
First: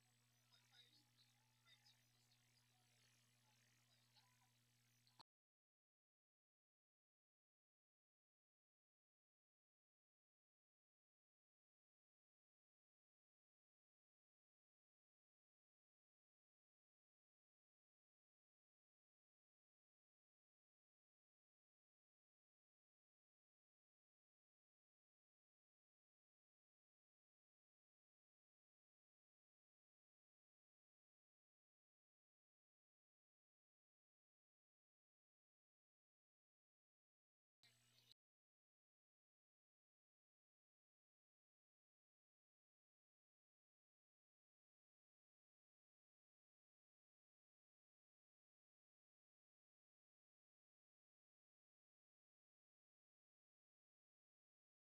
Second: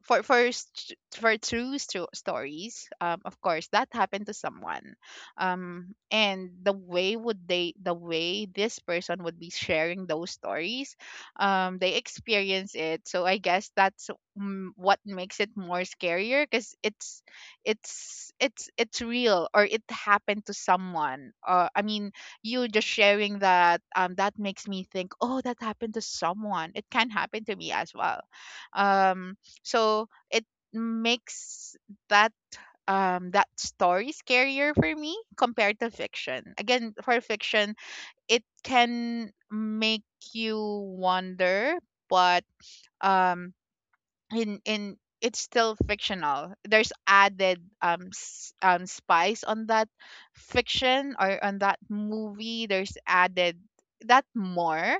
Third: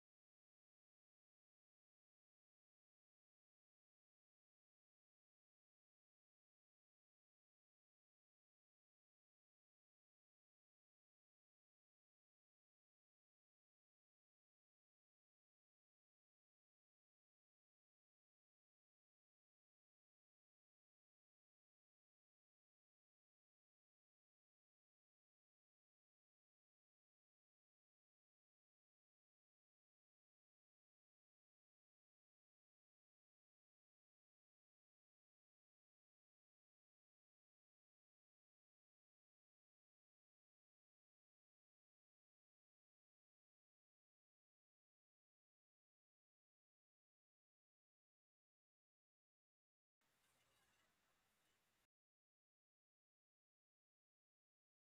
C: for true stories, of course, that happened to someone, and the way this person would be sharing those stories. They experience it, so I guess that's what makes it more scarier, because it's real, or it happened to someone. I mean, you just sharing that, that makes me think, oh, that happened to someone, it can happen to me as well. um so it makes that that story scarier for me compared to fiction. Again, for fiction, it can make you wonder, but um in it's still fictional. There's added spice on that fiction, or on that movie. There's added that more,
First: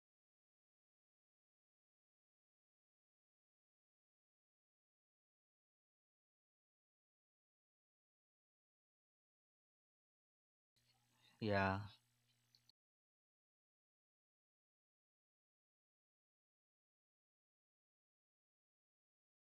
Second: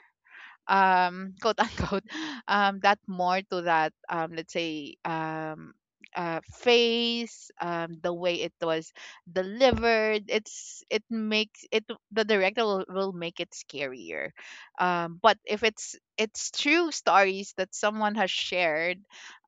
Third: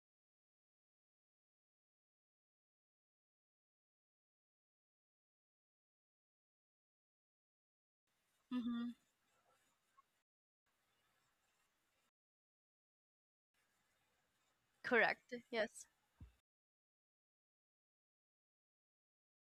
C: quote unquote, that more to that, let's say, face, the way it
A: Mm-hmm.
C: was delivered. It makes
B: yeah.
C: it, the director will make it scarier,
A: Correct.
C: but if
A: Yes.
C: it's true stories that someone has shared,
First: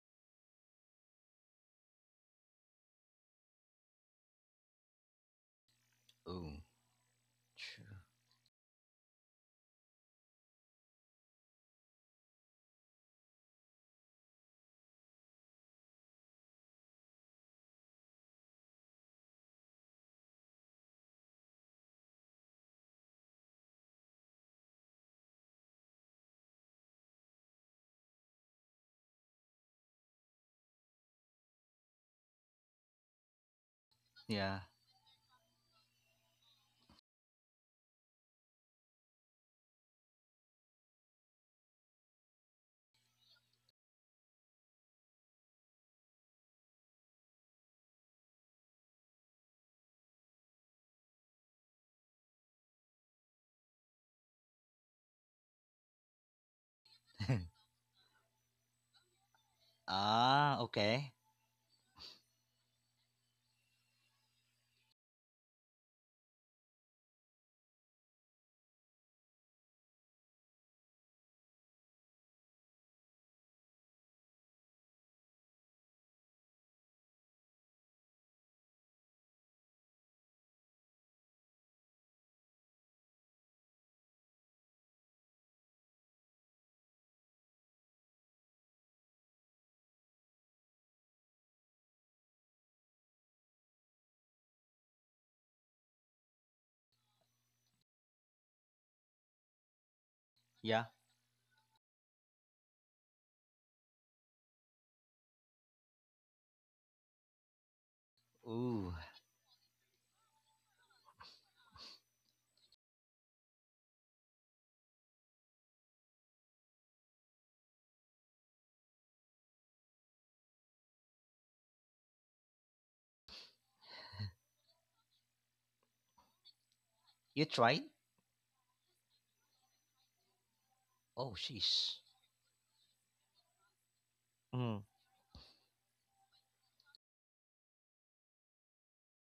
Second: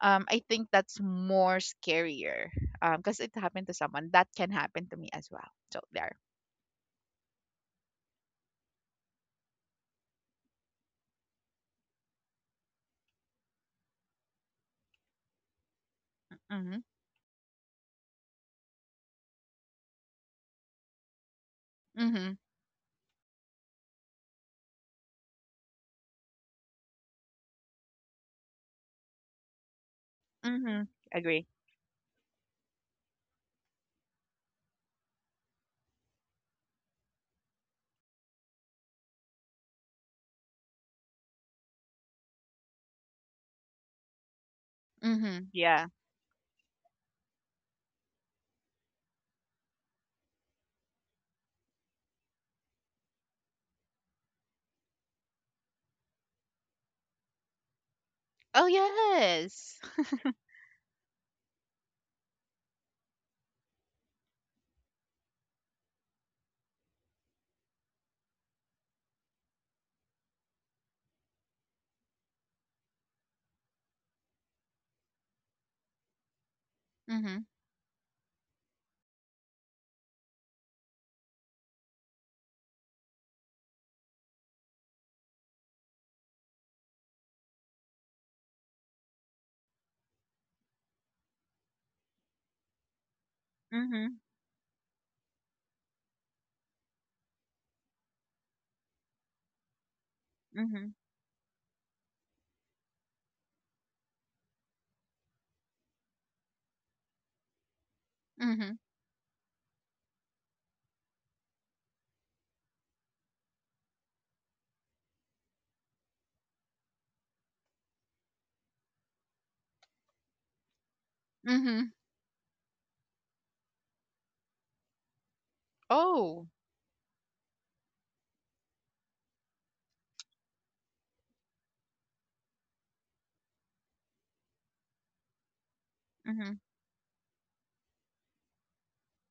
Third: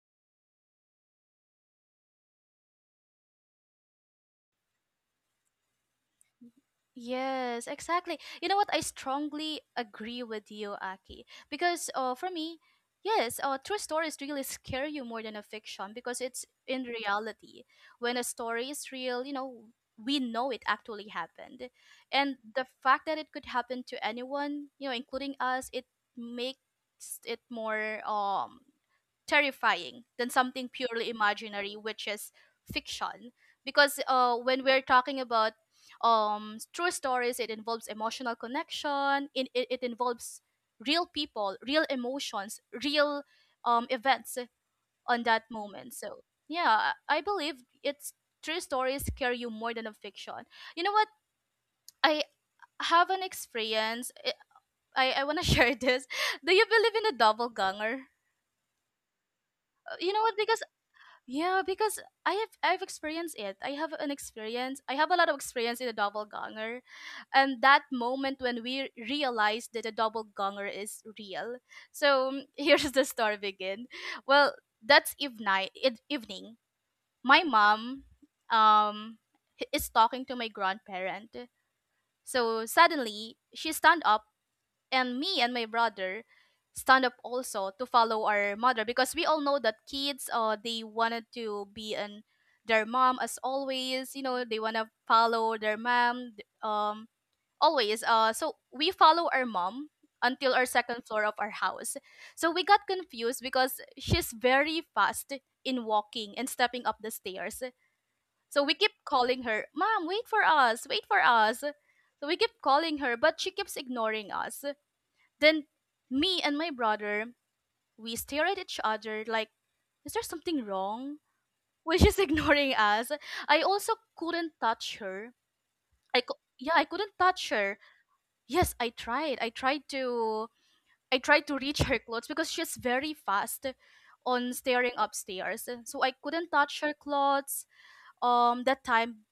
C: I think that's more scarier, because it happened to someone that can happen to me as well. So there.
B: Ooh.
A: Yes,
B: True.
A: exactly. You know what? I strongly agree with you, Aki. Because for me, yes, true stories really scare you more than a fiction because it's
C: Mm-hmm.
A: in reality. When a story is real, you know, we know it actually happened.
C: Mm-hmm.
A: And the fact that it could happen to anyone, you know, including us, it makes it more terrifying than something
C: Mm-hmm.
A: purely
C: Agree.
A: imaginary, which is fiction. Because
B: Yeah.
A: when we're talking about true stories, it involves emotional connection. It involves real people, real emotions, real events on that
C: Mm-hmm. Yeah.
A: moment. So yeah, I believe it's true stories scare you more than a fiction. You know what? I have an experience. I want to share this. Do you believe in a double ganger?
C: Oh, yes.
A: You know what,
B: Ah,
A: because
B: okay.
A: yeah, because I've experienced it. I have an experience. I have a lot of experience in a double gonger, and that moment when we realized that a double gonger is real. So mm, here's the story begin. Well, that's evening. Evening. My
C: Mhm,
A: mom, um, is talking to my grandparent. So suddenly she stand up, and me and my brother stand up also to follow our mother, because we all know that kids, uh, they wanted to be an their mom as always,
C: mhm,
A: you know, they want to follow their mom always. So we follow our mom until our
B: Yeah.
A: second floor of our house. So we got confused because she's very fast in walking and stepping up the stairs. So we
C: mhm,
A: keep
B: Ooh.
A: calling her, "Mom, wait for us, wait for us." So we keep calling her, but she keeps ignoring us. Then me and my brother, we stare at each other like, is there something wrong?
C: mhm.
A: Which is ignoring us. I also couldn't touch her.
C: Oh.
A: Yeah, I couldn't
B: You
A: touch her.
B: tried?
A: Yes, I tried. I tried to
B: Oh,
A: reach
B: sheesh.
A: her clothes because she's very fast on
B: Mm.
A: staring upstairs. So I couldn't
C: Mhm,
A: touch her clothes that time,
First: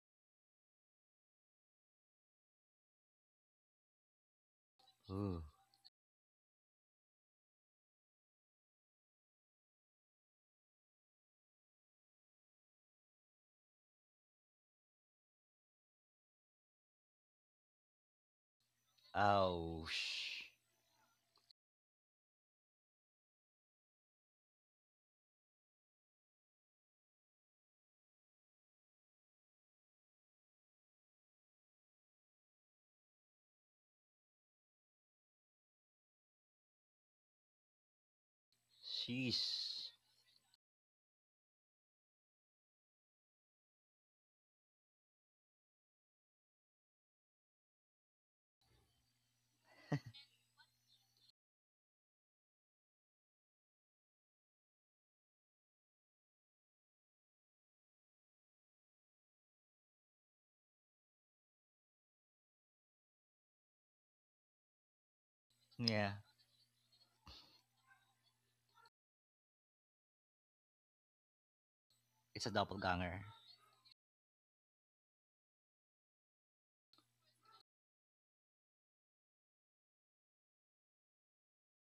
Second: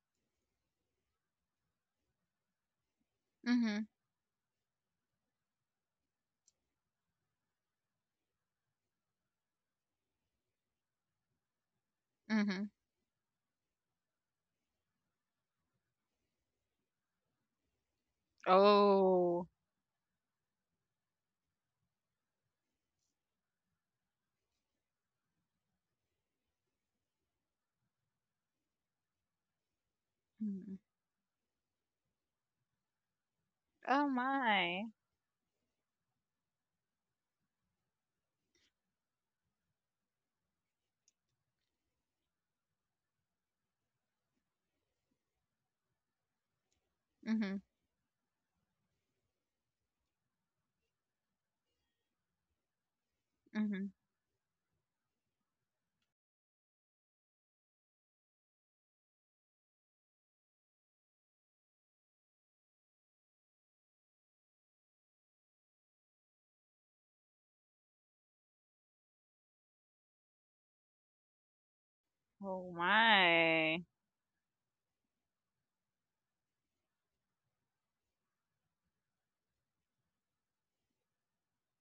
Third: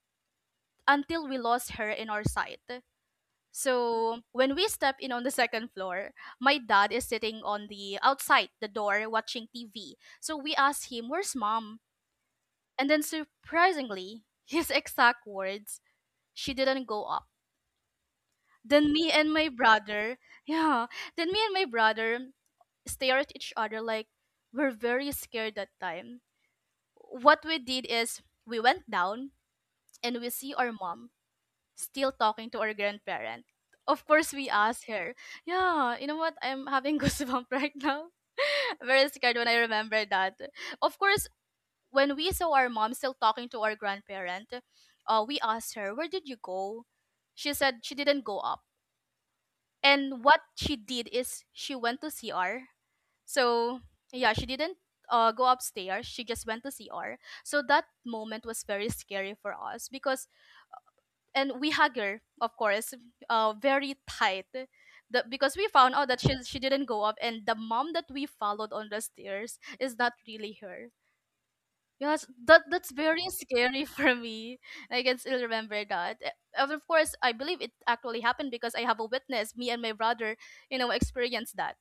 A: until we lost her in our sight.
C: mhm,
A: So when we step in on the
B: Ooh.
A: second floor, my dad is sitting on the outside the door watching TV. So we asked him, "Where's mom?"
C: mhm.
A: And then surprisingly, his exact words, "She didn't go up." Then me and
C: Oh.
A: my brother,
B: Ouch.
A: yeah, then me and my brother stare at each other like we're very scared that time. What we did is we went down and we see our
C: Mhm.
A: mom still talking to our grandparent. Of
C: Oh,
A: course, we asked
C: my.
A: her, yeah, you know what? I'm having goosebumps right now. Very scared when
B: Sheesh.
A: I remember that. Of course, when we saw our mom still talking to our grandparent, we asked her, where did you go? She
C: Mhm,
A: said she didn't go up. And what she did is she went to CR. So,
C: mhm.
A: yeah, she didn't go upstairs. She just went to CR. So that moment was very scary for us because and we hug her, of course, very tight. The, because we found out
B: Yeah.
A: that she didn't go up, and the mom that we followed on the stairs is not really her. Yes,
B: It's a
A: that
C: Oh,
A: that's
B: doppelganger.
A: very
C: my.
A: scary for me. I can still remember that. Eh, and of course, I believe it actually happened because I have a witness. Me and my brother, you know, experienced that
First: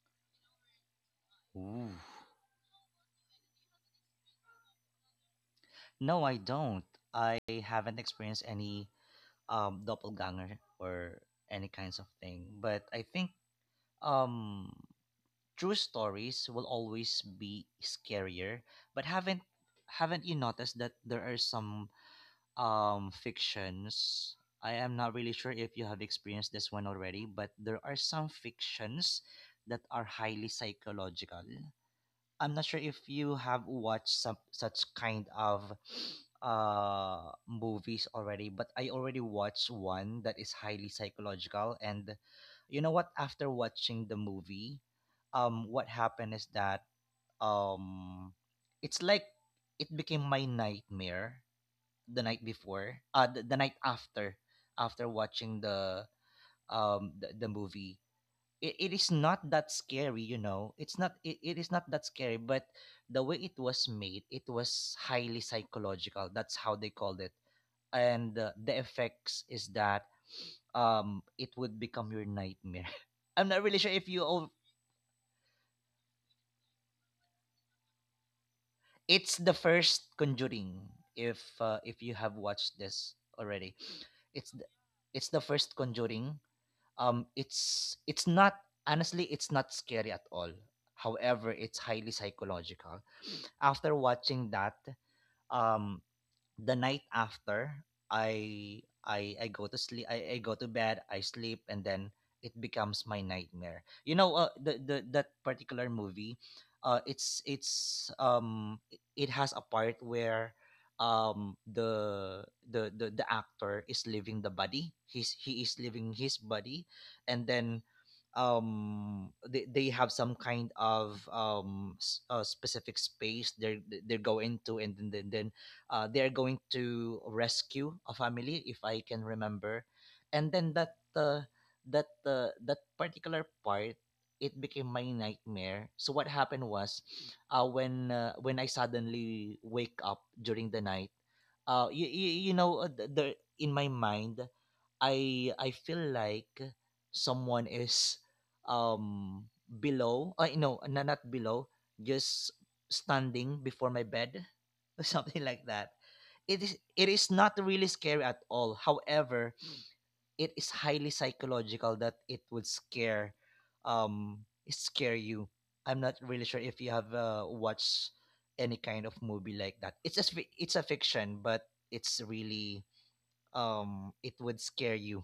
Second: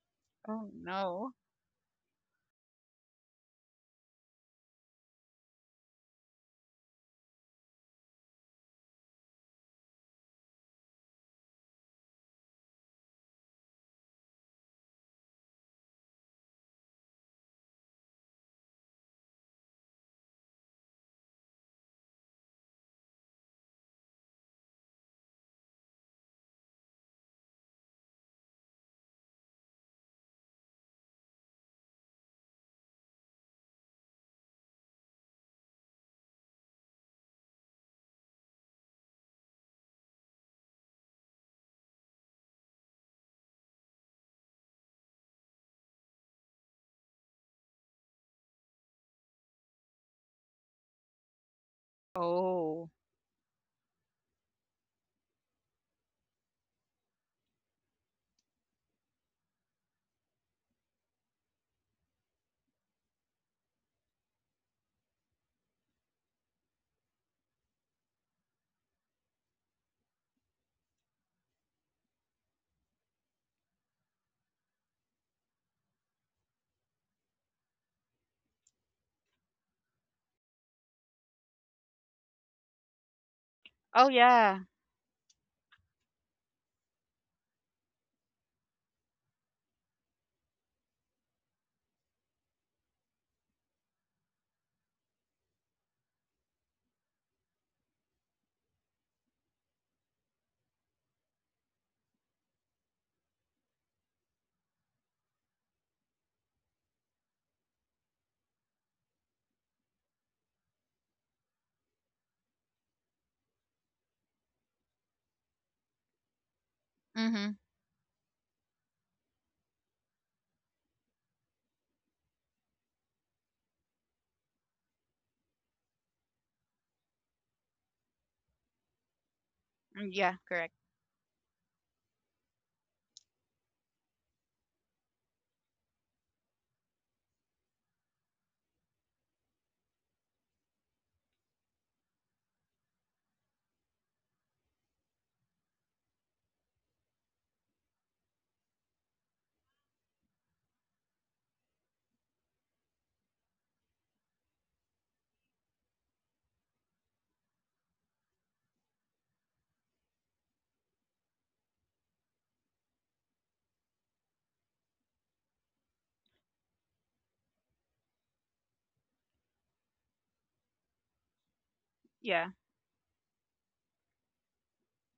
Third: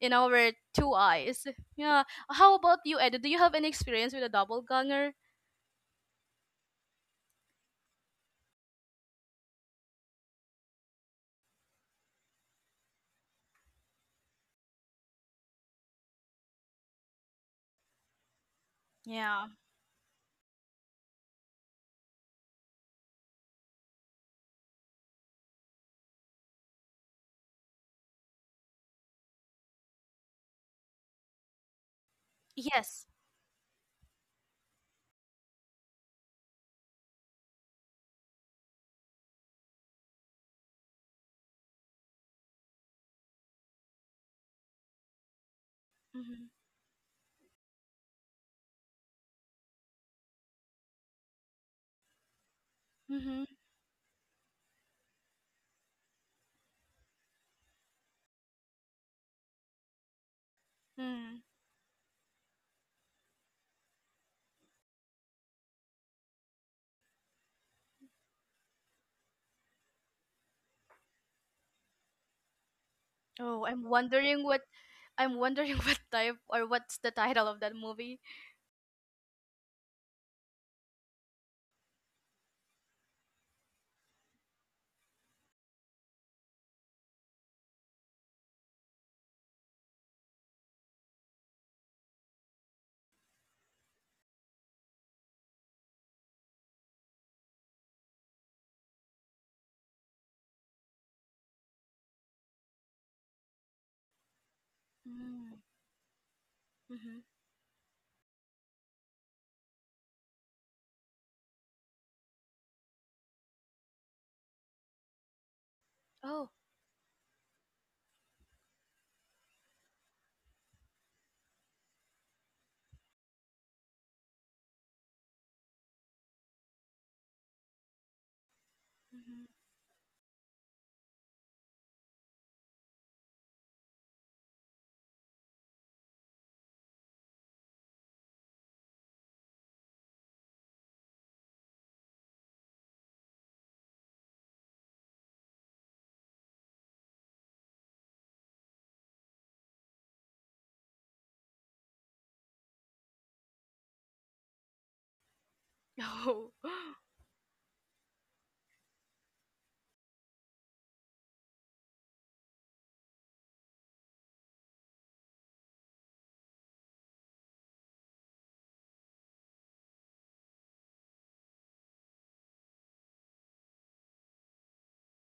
A: in our
C: Oh,
A: two
C: no.
A: eyes.
B: Ooh.
A: Yeah. How about you, Ed? Do you have any experience with a double ganger?
B: No, I don't. I haven't experienced any doppelganger or any kinds of thing. But I think um true stories will always be scarier. But haven't
A: Yeah.
B: haven't you noticed that there are some fictions? I am not really sure if you have experienced this one already, but there are some fictions that are highly psychological. I'm not sure if
A: Yes.
B: you have watched some such kind of movies already, but I already watched one that is highly psychological. And you know what, after watching the movie, what happened is
A: Mm-hmm.
B: that um it's like it became my nightmare the night
C: Oh.
B: before, the,
A: Mm-hmm.
B: the night after, after watching the movie. It is not that scary, you know it's not. it,
A: Mm.
B: it is not that scary, but the way it was made, it was highly psychological. That's how they called it. And the effects is that it would become your nightmare. I'm not
A: Oh,
B: really
A: I'm
B: sure if you
A: wondering
B: all.
A: what I'm wondering what type or what's the title of that movie.
B: It's the first Conjuring, if you have watched this already.
C: Oh,
B: It's the,
C: yeah.
B: it's the first Conjuring. It's not, honestly, it's not scary at all. However, it's highly psychological. After watching that, um, the night after, I go to sleep. I go to bed, I sleep, and then it becomes my nightmare. You know, the that
A: Mm-hmm.
B: particular movie, it has a part where um the the actor is leaving the body. He is leaving his
A: Oh.
B: body. And
C: Mhm.
B: then they have some kind of specific space they're going to. And then they are going to rescue a family, if I can remember.
C: Mm, yeah,
B: And then
C: correct.
B: that particular part, it became my nightmare. So what happened was, when I suddenly wake up during the night, there in my mind, I feel like someone is below. I No, no, not below. Just standing before my bed, something like that. It
A: Oh.
B: is it is not really scary at all. However, it is highly psychological that it would um scare you. I'm not really sure if you have watched any kind of movie like that. It's a fiction, but it's
C: Yeah.
B: really it would scare you.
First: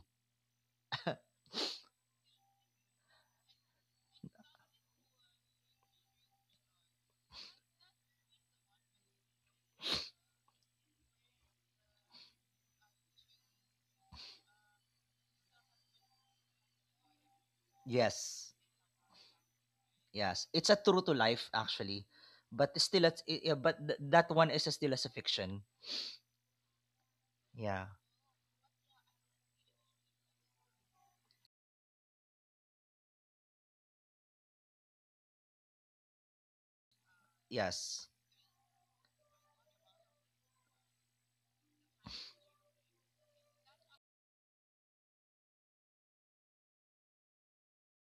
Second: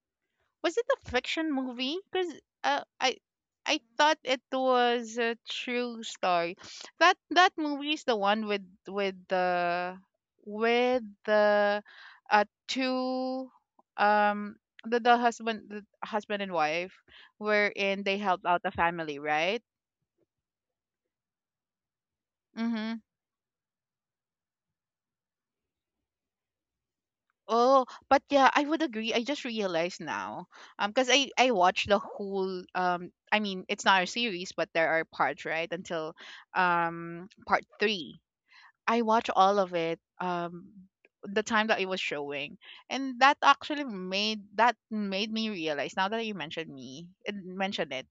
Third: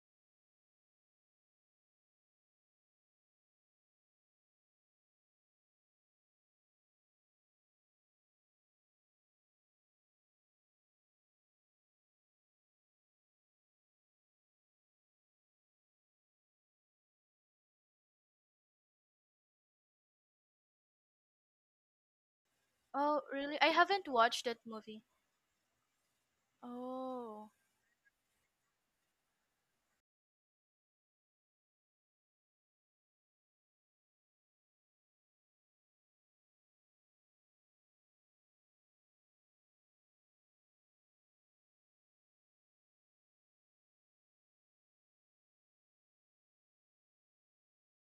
C: Was it a fiction movie? Because uh, I I thought it was a true story. That movie is the one with the two, um the husband and wife, wherein they helped
B: Yes,
C: out the family, right?
B: yes, it's a true to life, actually. But
C: Mm-hmm.
B: still,
A: Oh really?
B: yeah,
A: I
B: but
A: haven't
B: that
A: watched
B: one
A: that
B: is still
A: movie.
B: as a fiction.
A: Oh.
C: Oh,
B: Yeah.
C: but yeah, I would agree. I just realized now, because I watched the whole I mean, it's not a series, but there are parts right until part
B: Yes.
C: three. I watched all of it the time that it was showing, and that actually made that made me realize. Now that you mentioned it,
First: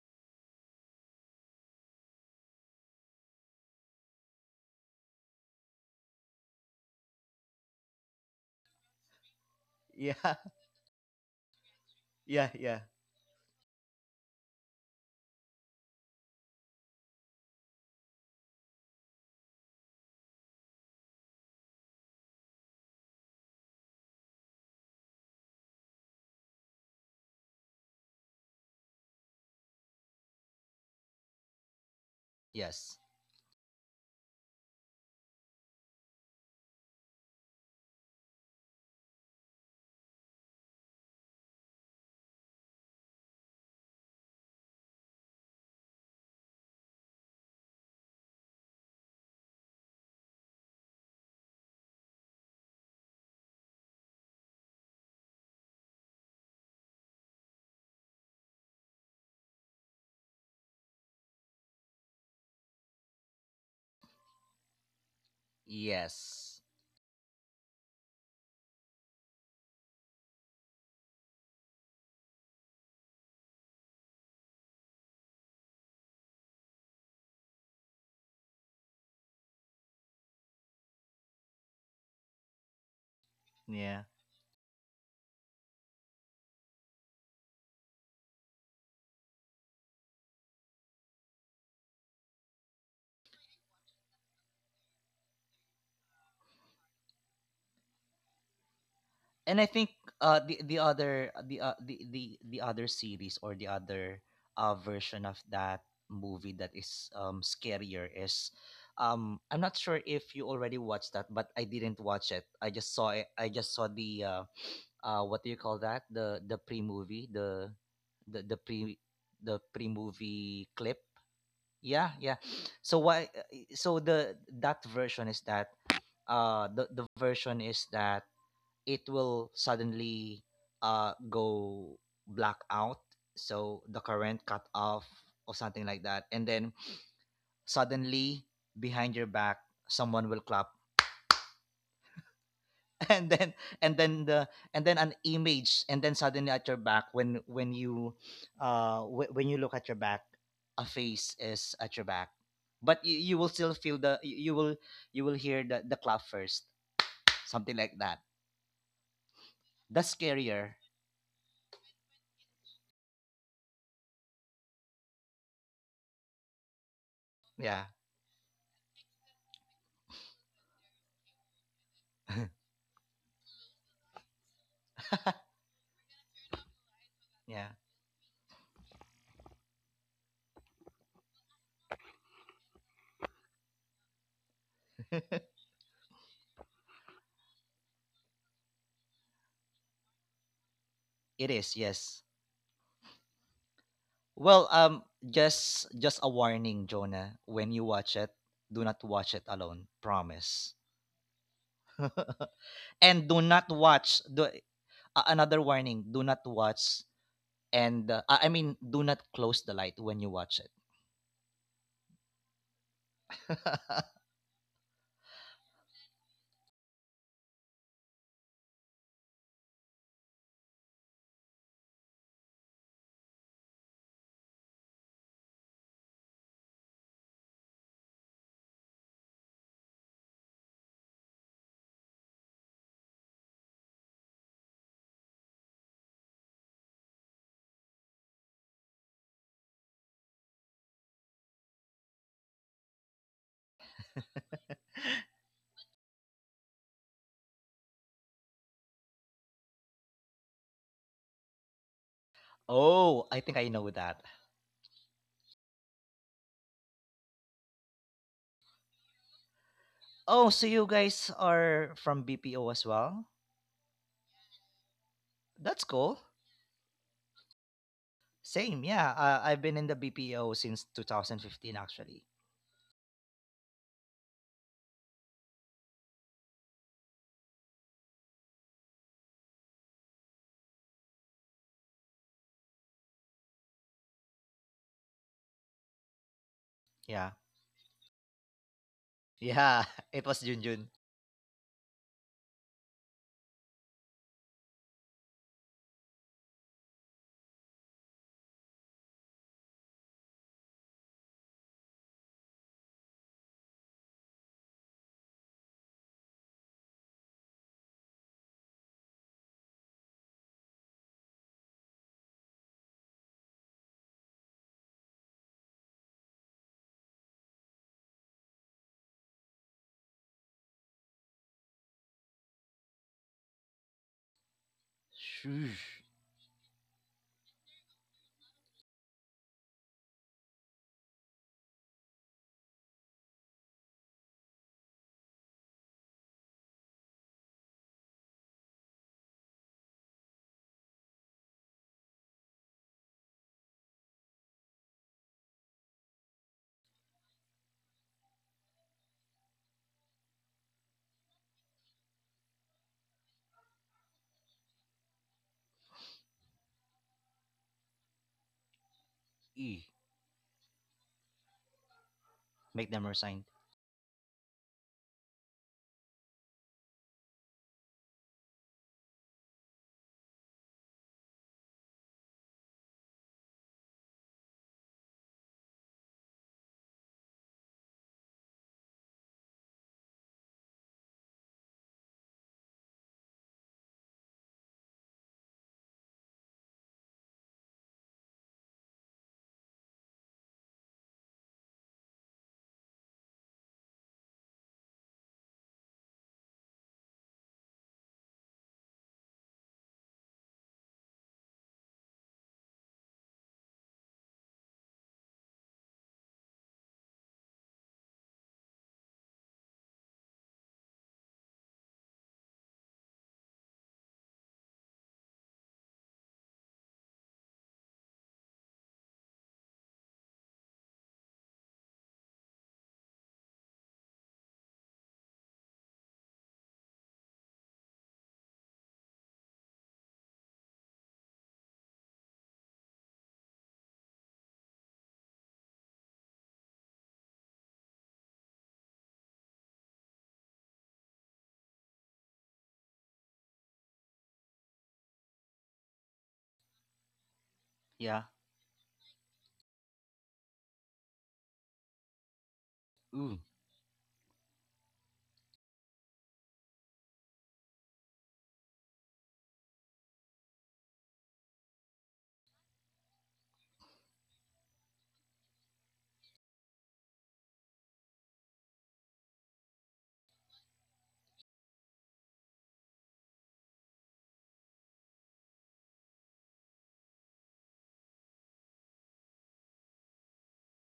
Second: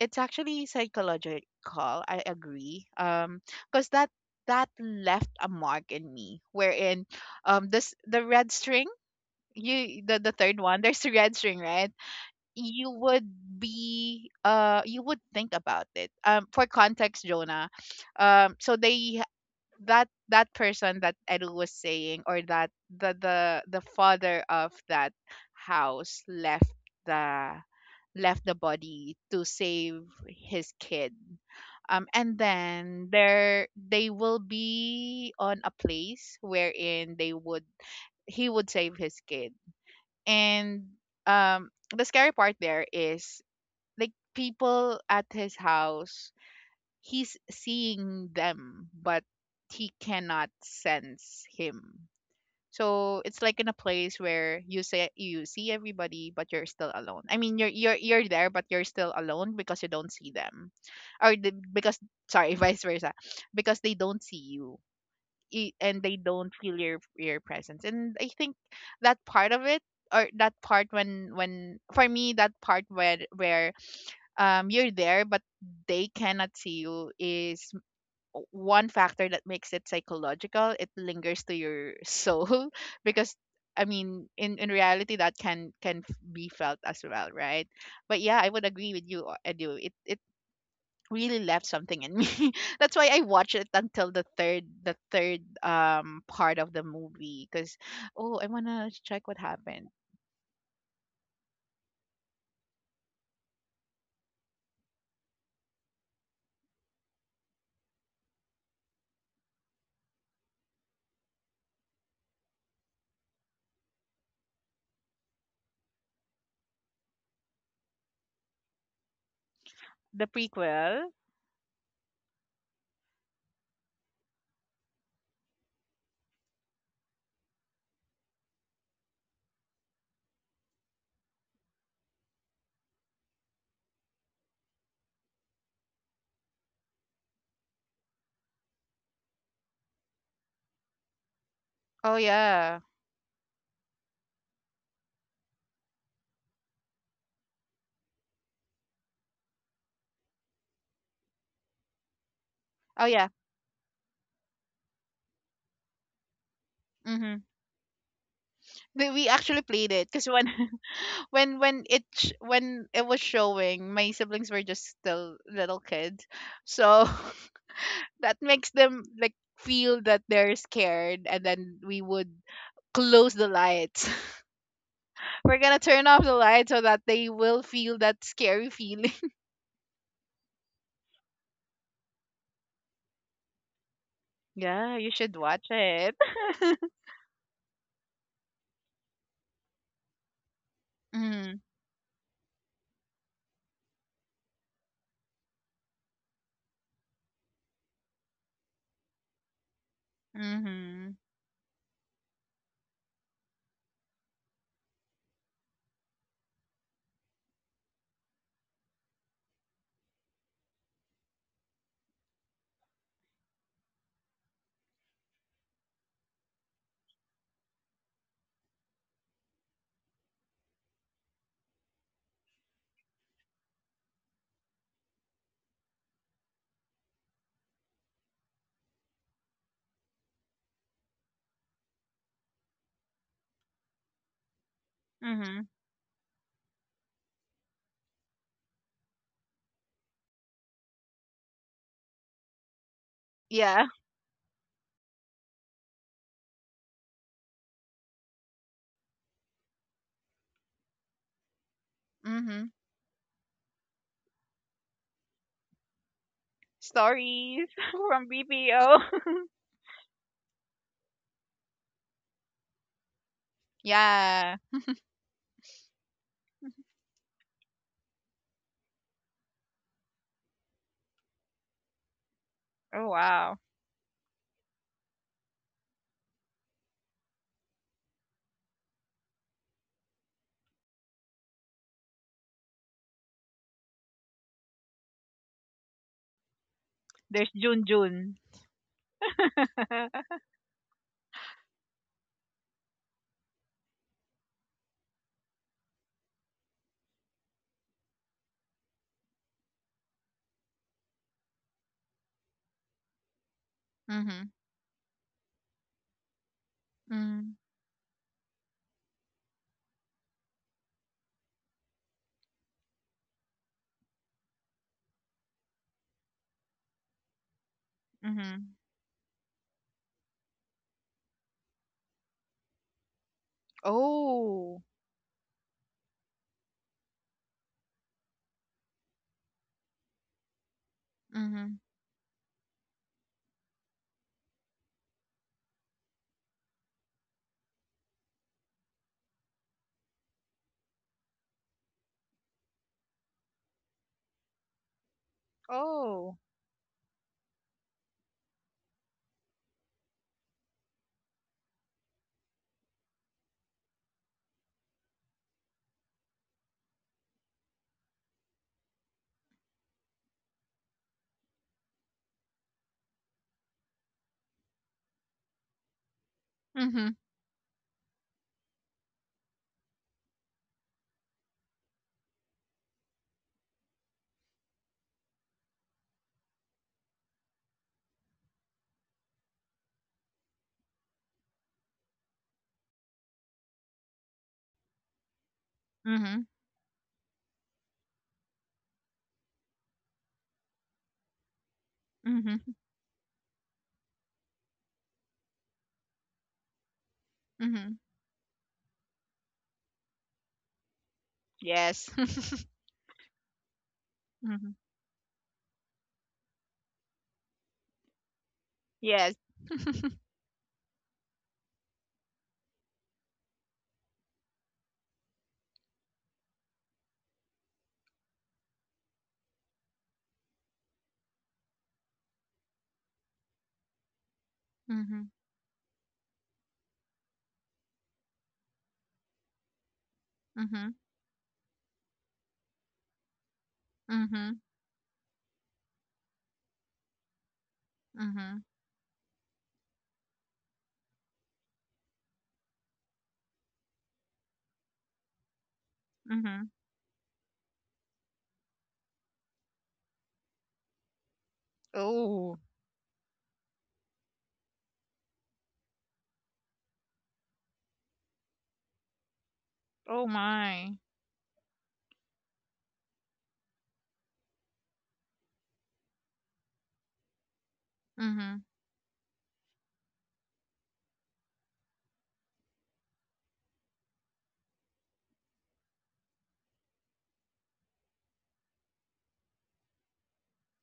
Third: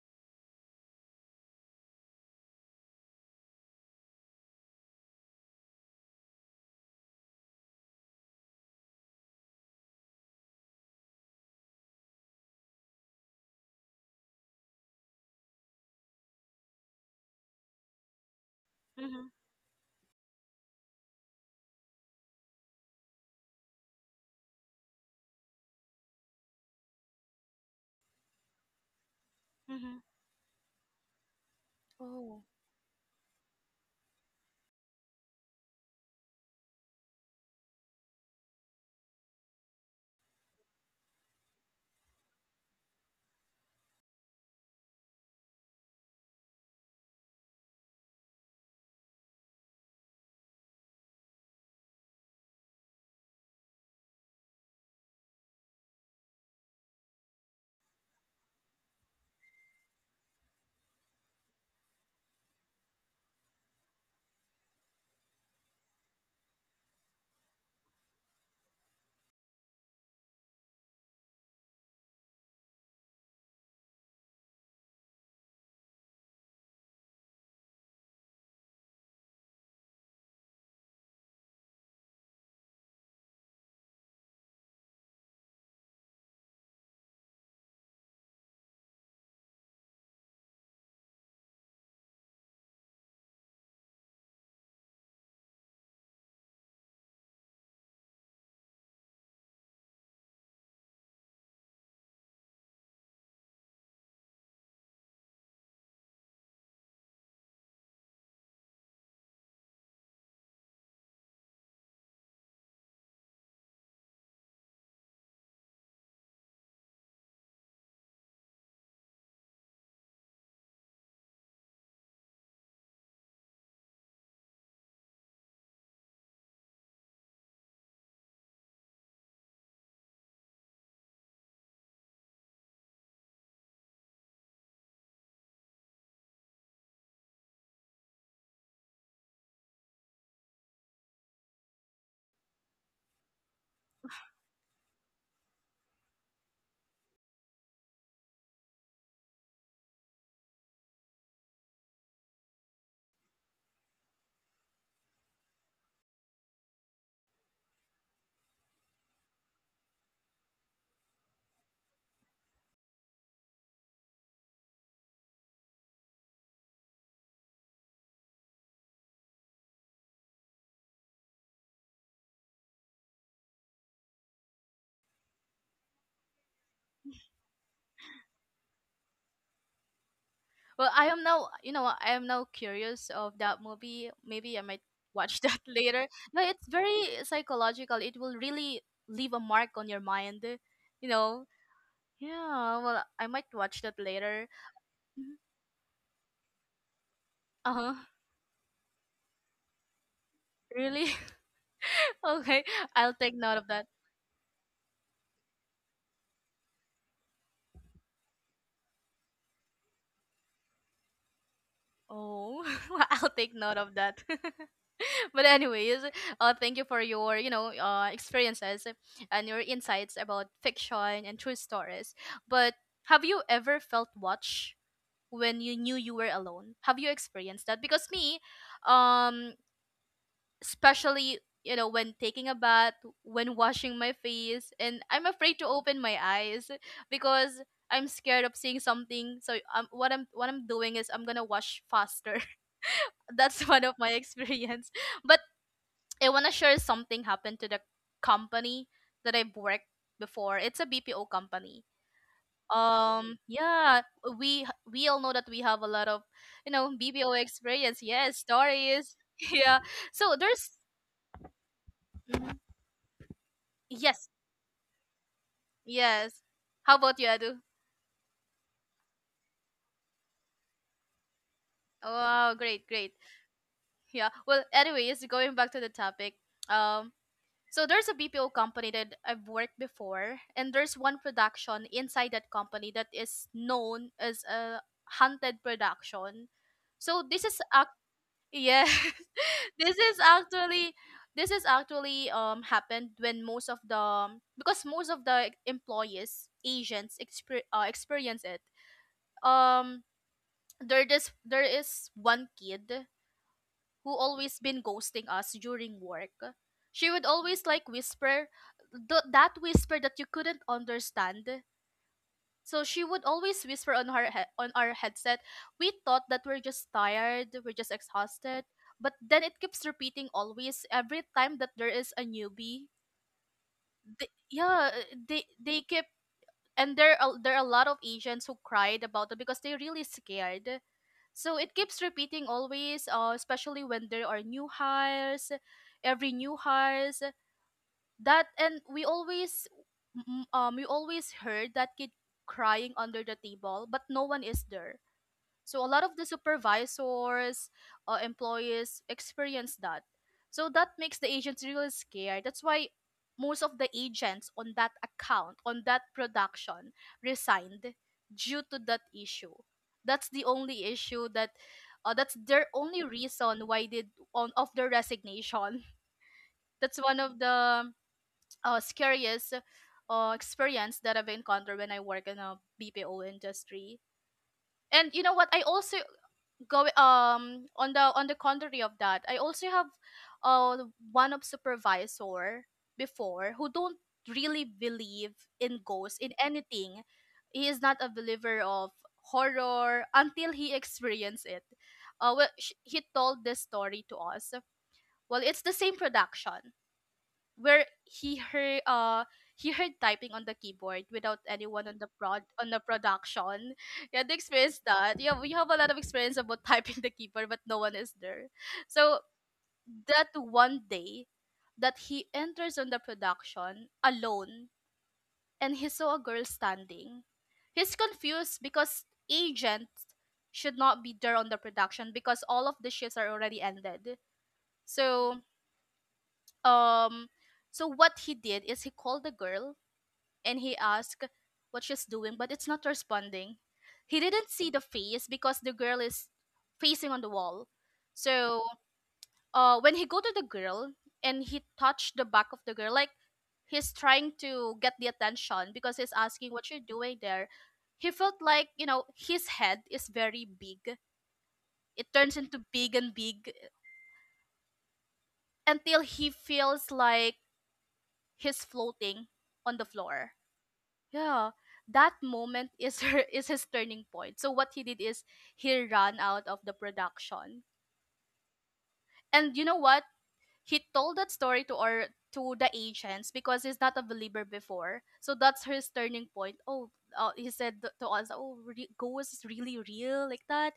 C: it's actually psychological. I agree. Because that left a mark in me, wherein this the red string, you
B: Yeah.
C: the third one, there's the red string, right?
B: yeah, yeah.
C: you would be You would think about it, for context, Jonah. So they,
A: Mm-hmm.
C: that person that Edu was saying, or that, the father of that house, the left the body to
A: Mm-hmm.
C: save his kid, and
A: Oh.
B: yes
C: then there, they will be on a place wherein they would, he would save his kid, and um, the scary part there is, like, people at his house, he's seeing them, but he cannot sense him. So it's like in a place where you say you see everybody, but you're still alone. I mean, you're there, but you're still alone because you don't see them, or the, because sorry, vice versa, because they don't see you. And they don't
B: yes
C: feel your presence, and I think that part of it, or that part when for me, that part where you're there but they cannot see you, is one factor that makes it psychological. It lingers to your soul, because I
B: Yeah.
C: mean, in reality, that can be felt as well, right? But yeah, I would agree with you, Edu, it really left something in me. That's why I watched it until the third part of the movie, cuz oh, I want to check what
B: And I
C: happened.
B: think the other series, or the other version of that movie that is scarier is. I'm not sure if you already watched that, but I didn't watch it. I just saw the what do you call that? The pre-movie, the pre the
C: The
B: pre-movie clip.
C: prequel?
B: Yeah, yeah. So why, so the that version is that, the version is that, it will suddenly go blackout. So the current cut off, or something like that. And then suddenly, behind your back, someone will clap.
C: Oh, yeah.
B: And then and then an image, and then suddenly at your back, when you, when you look at your back, a face is at your back. But
C: Oh,
B: you,
C: yeah.
B: you will still feel you will hear the clap first,
C: Mhm.
B: something like that.
C: We actually played
B: That's
C: it, cuz when
B: scarier.
C: when it was showing, my siblings were just still little kids. So,
B: Yeah.
C: that makes them, like, feel that they're scared, and then we would close the lights. We're gonna turn off the light so that they
B: Yeah.
C: will feel that scary feeling.
A: Well, I am now. You know what, I am now curious of that movie. Maybe I might
C: Yeah, you should
A: watch
C: watch
A: that
C: it.
A: later. No, it's very psychological. It will really leave a mark on your mind. You
B: It
C: Mm-hmm.
A: know.
B: is, yes.
A: Yeah. Well, I might watch that later.
B: Well, just a warning, Jonah. When you
A: Uh huh.
B: watch it, do not watch it alone. Promise.
C: Mm-hmm.
A: Really? Okay.
B: And
A: I'll
B: do
A: take
B: not
A: note of that.
B: watch. Another warning: do not watch. And I mean, do not close the light when you watch it.
A: Oh, I'll take note of that. But anyways, thank you for your, you know, experiences and your insights about fiction and true stories. But have you ever felt watched when you knew you were alone? Have you experienced that? Because me, um, especially, you know, when taking a bath, when washing my face, and I'm afraid to open my eyes because I'm scared of seeing something. So what I'm doing is I'm gonna wash faster. That's
C: Yeah.
A: one of my experience. But I want to share something happened to the company that I've worked before. It's a BPO company.
C: Mm-hmm.
B: Oh, I think I know
A: Yeah,
B: that.
A: we all know that we have a lot of, you know, BPO
C: Stories
A: experience.
C: from
A: Yes,
C: BPO.
A: stories. Yeah.
B: Oh,
A: So
B: so you
A: there's
B: guys are from
A: mhm,
B: BPO as well?
A: yes,
C: Yeah.
B: That's cool.
A: yes. How about you, Adu?
B: Same, yeah. I've been in the BPO since 2015, actually.
A: Wow, great,
C: Oh,
A: great.
C: wow.
A: Yeah. Well, anyways, going back to the topic. Um So there's a BPO company that I've worked before, and there's one production inside that company that is known as a haunted production.
B: Yeah,
A: So
C: There's
A: this is
C: Jun Jun.
A: yeah,
B: yeah.
A: this
B: It
A: is
B: was Junjun.
A: actually happened when most of the because most of the employees agents experience it. Um, there this there is one kid who
C: Mhm.
A: always been ghosting us during work. She would
C: Mm-
A: always like whisper that whisper that you couldn't understand. So she would always whisper on on our headset. We thought that we're just tired, we're just
C: Mhm.
A: exhausted, but then it keeps repeating always every time that there is a newbie. They,
C: Oh.
A: yeah, they
B: Sheesh.
A: they keep and there are a lot of Asians who cried about it because they're really scared. So
C: Mhm.
A: it keeps repeating always, especially when there are new hires, every new hires that, and we always, we always heard that kid crying under the table, but no one is there. So a lot of the
C: Oh.
A: supervisors, employees experience that. So that makes the agents really scared. That's why most of the agents on that account, on that production, resigned due to that issue.
B: E.
A: That's the only issue that, that's their
B: Make them
A: only
B: resign.
A: reason why they on of their resignation. That's
C: Mhm.
A: one of the scariest experience that I've encountered when I work in a BPO industry. And you know what? I also go on the contrary of that, I also have uh one of supervisor before who don't really believe in ghosts in
C: Mhm.
A: anything. He is not a believer of horror until he experienced it. Well,
C: Mhm.
A: he told this story to us. Well, it's the same production where
C: Mhm.
A: he heard typing on the keyboard without anyone on
C: Yes.
A: the prod on the production. Yeah, they
C: Mm.
A: experienced that. Yeah, we have a lot of experience about typing the keyboard, but no one is there. So
C: Yes.
A: that one day that he enters on the production alone, and he saw a girl standing. He's confused because agents should not be there on the production because all of the shifts are already ended.
C: Mhm.
A: So um so what he did is he called the girl and he asked what she's doing, but it's not responding. He didn't
C: Mhm.
A: see the face because the girl is facing on the wall. So
C: Mhm.
A: when he go to the girl and he touched the back of the girl, like he's trying to get the attention because he's asking
C: Mhm.
A: what you're doing there.
B: Yeah.
A: He felt like, you know, his head is very big. It turns
C: Oh.
A: into big and
B: Ooh.
A: big until he feels like he's floating on the
C: Oh,
A: floor.
C: my.
A: Yeah, that moment is her is his turning point. So what he did is he ran out of the production.
C: Mhm.
A: And you know what? He told that story to our to the ancients because he's not a believer before. So that's his turning point. Oh, he said to us, "Oh, re- ghost is really real like that,"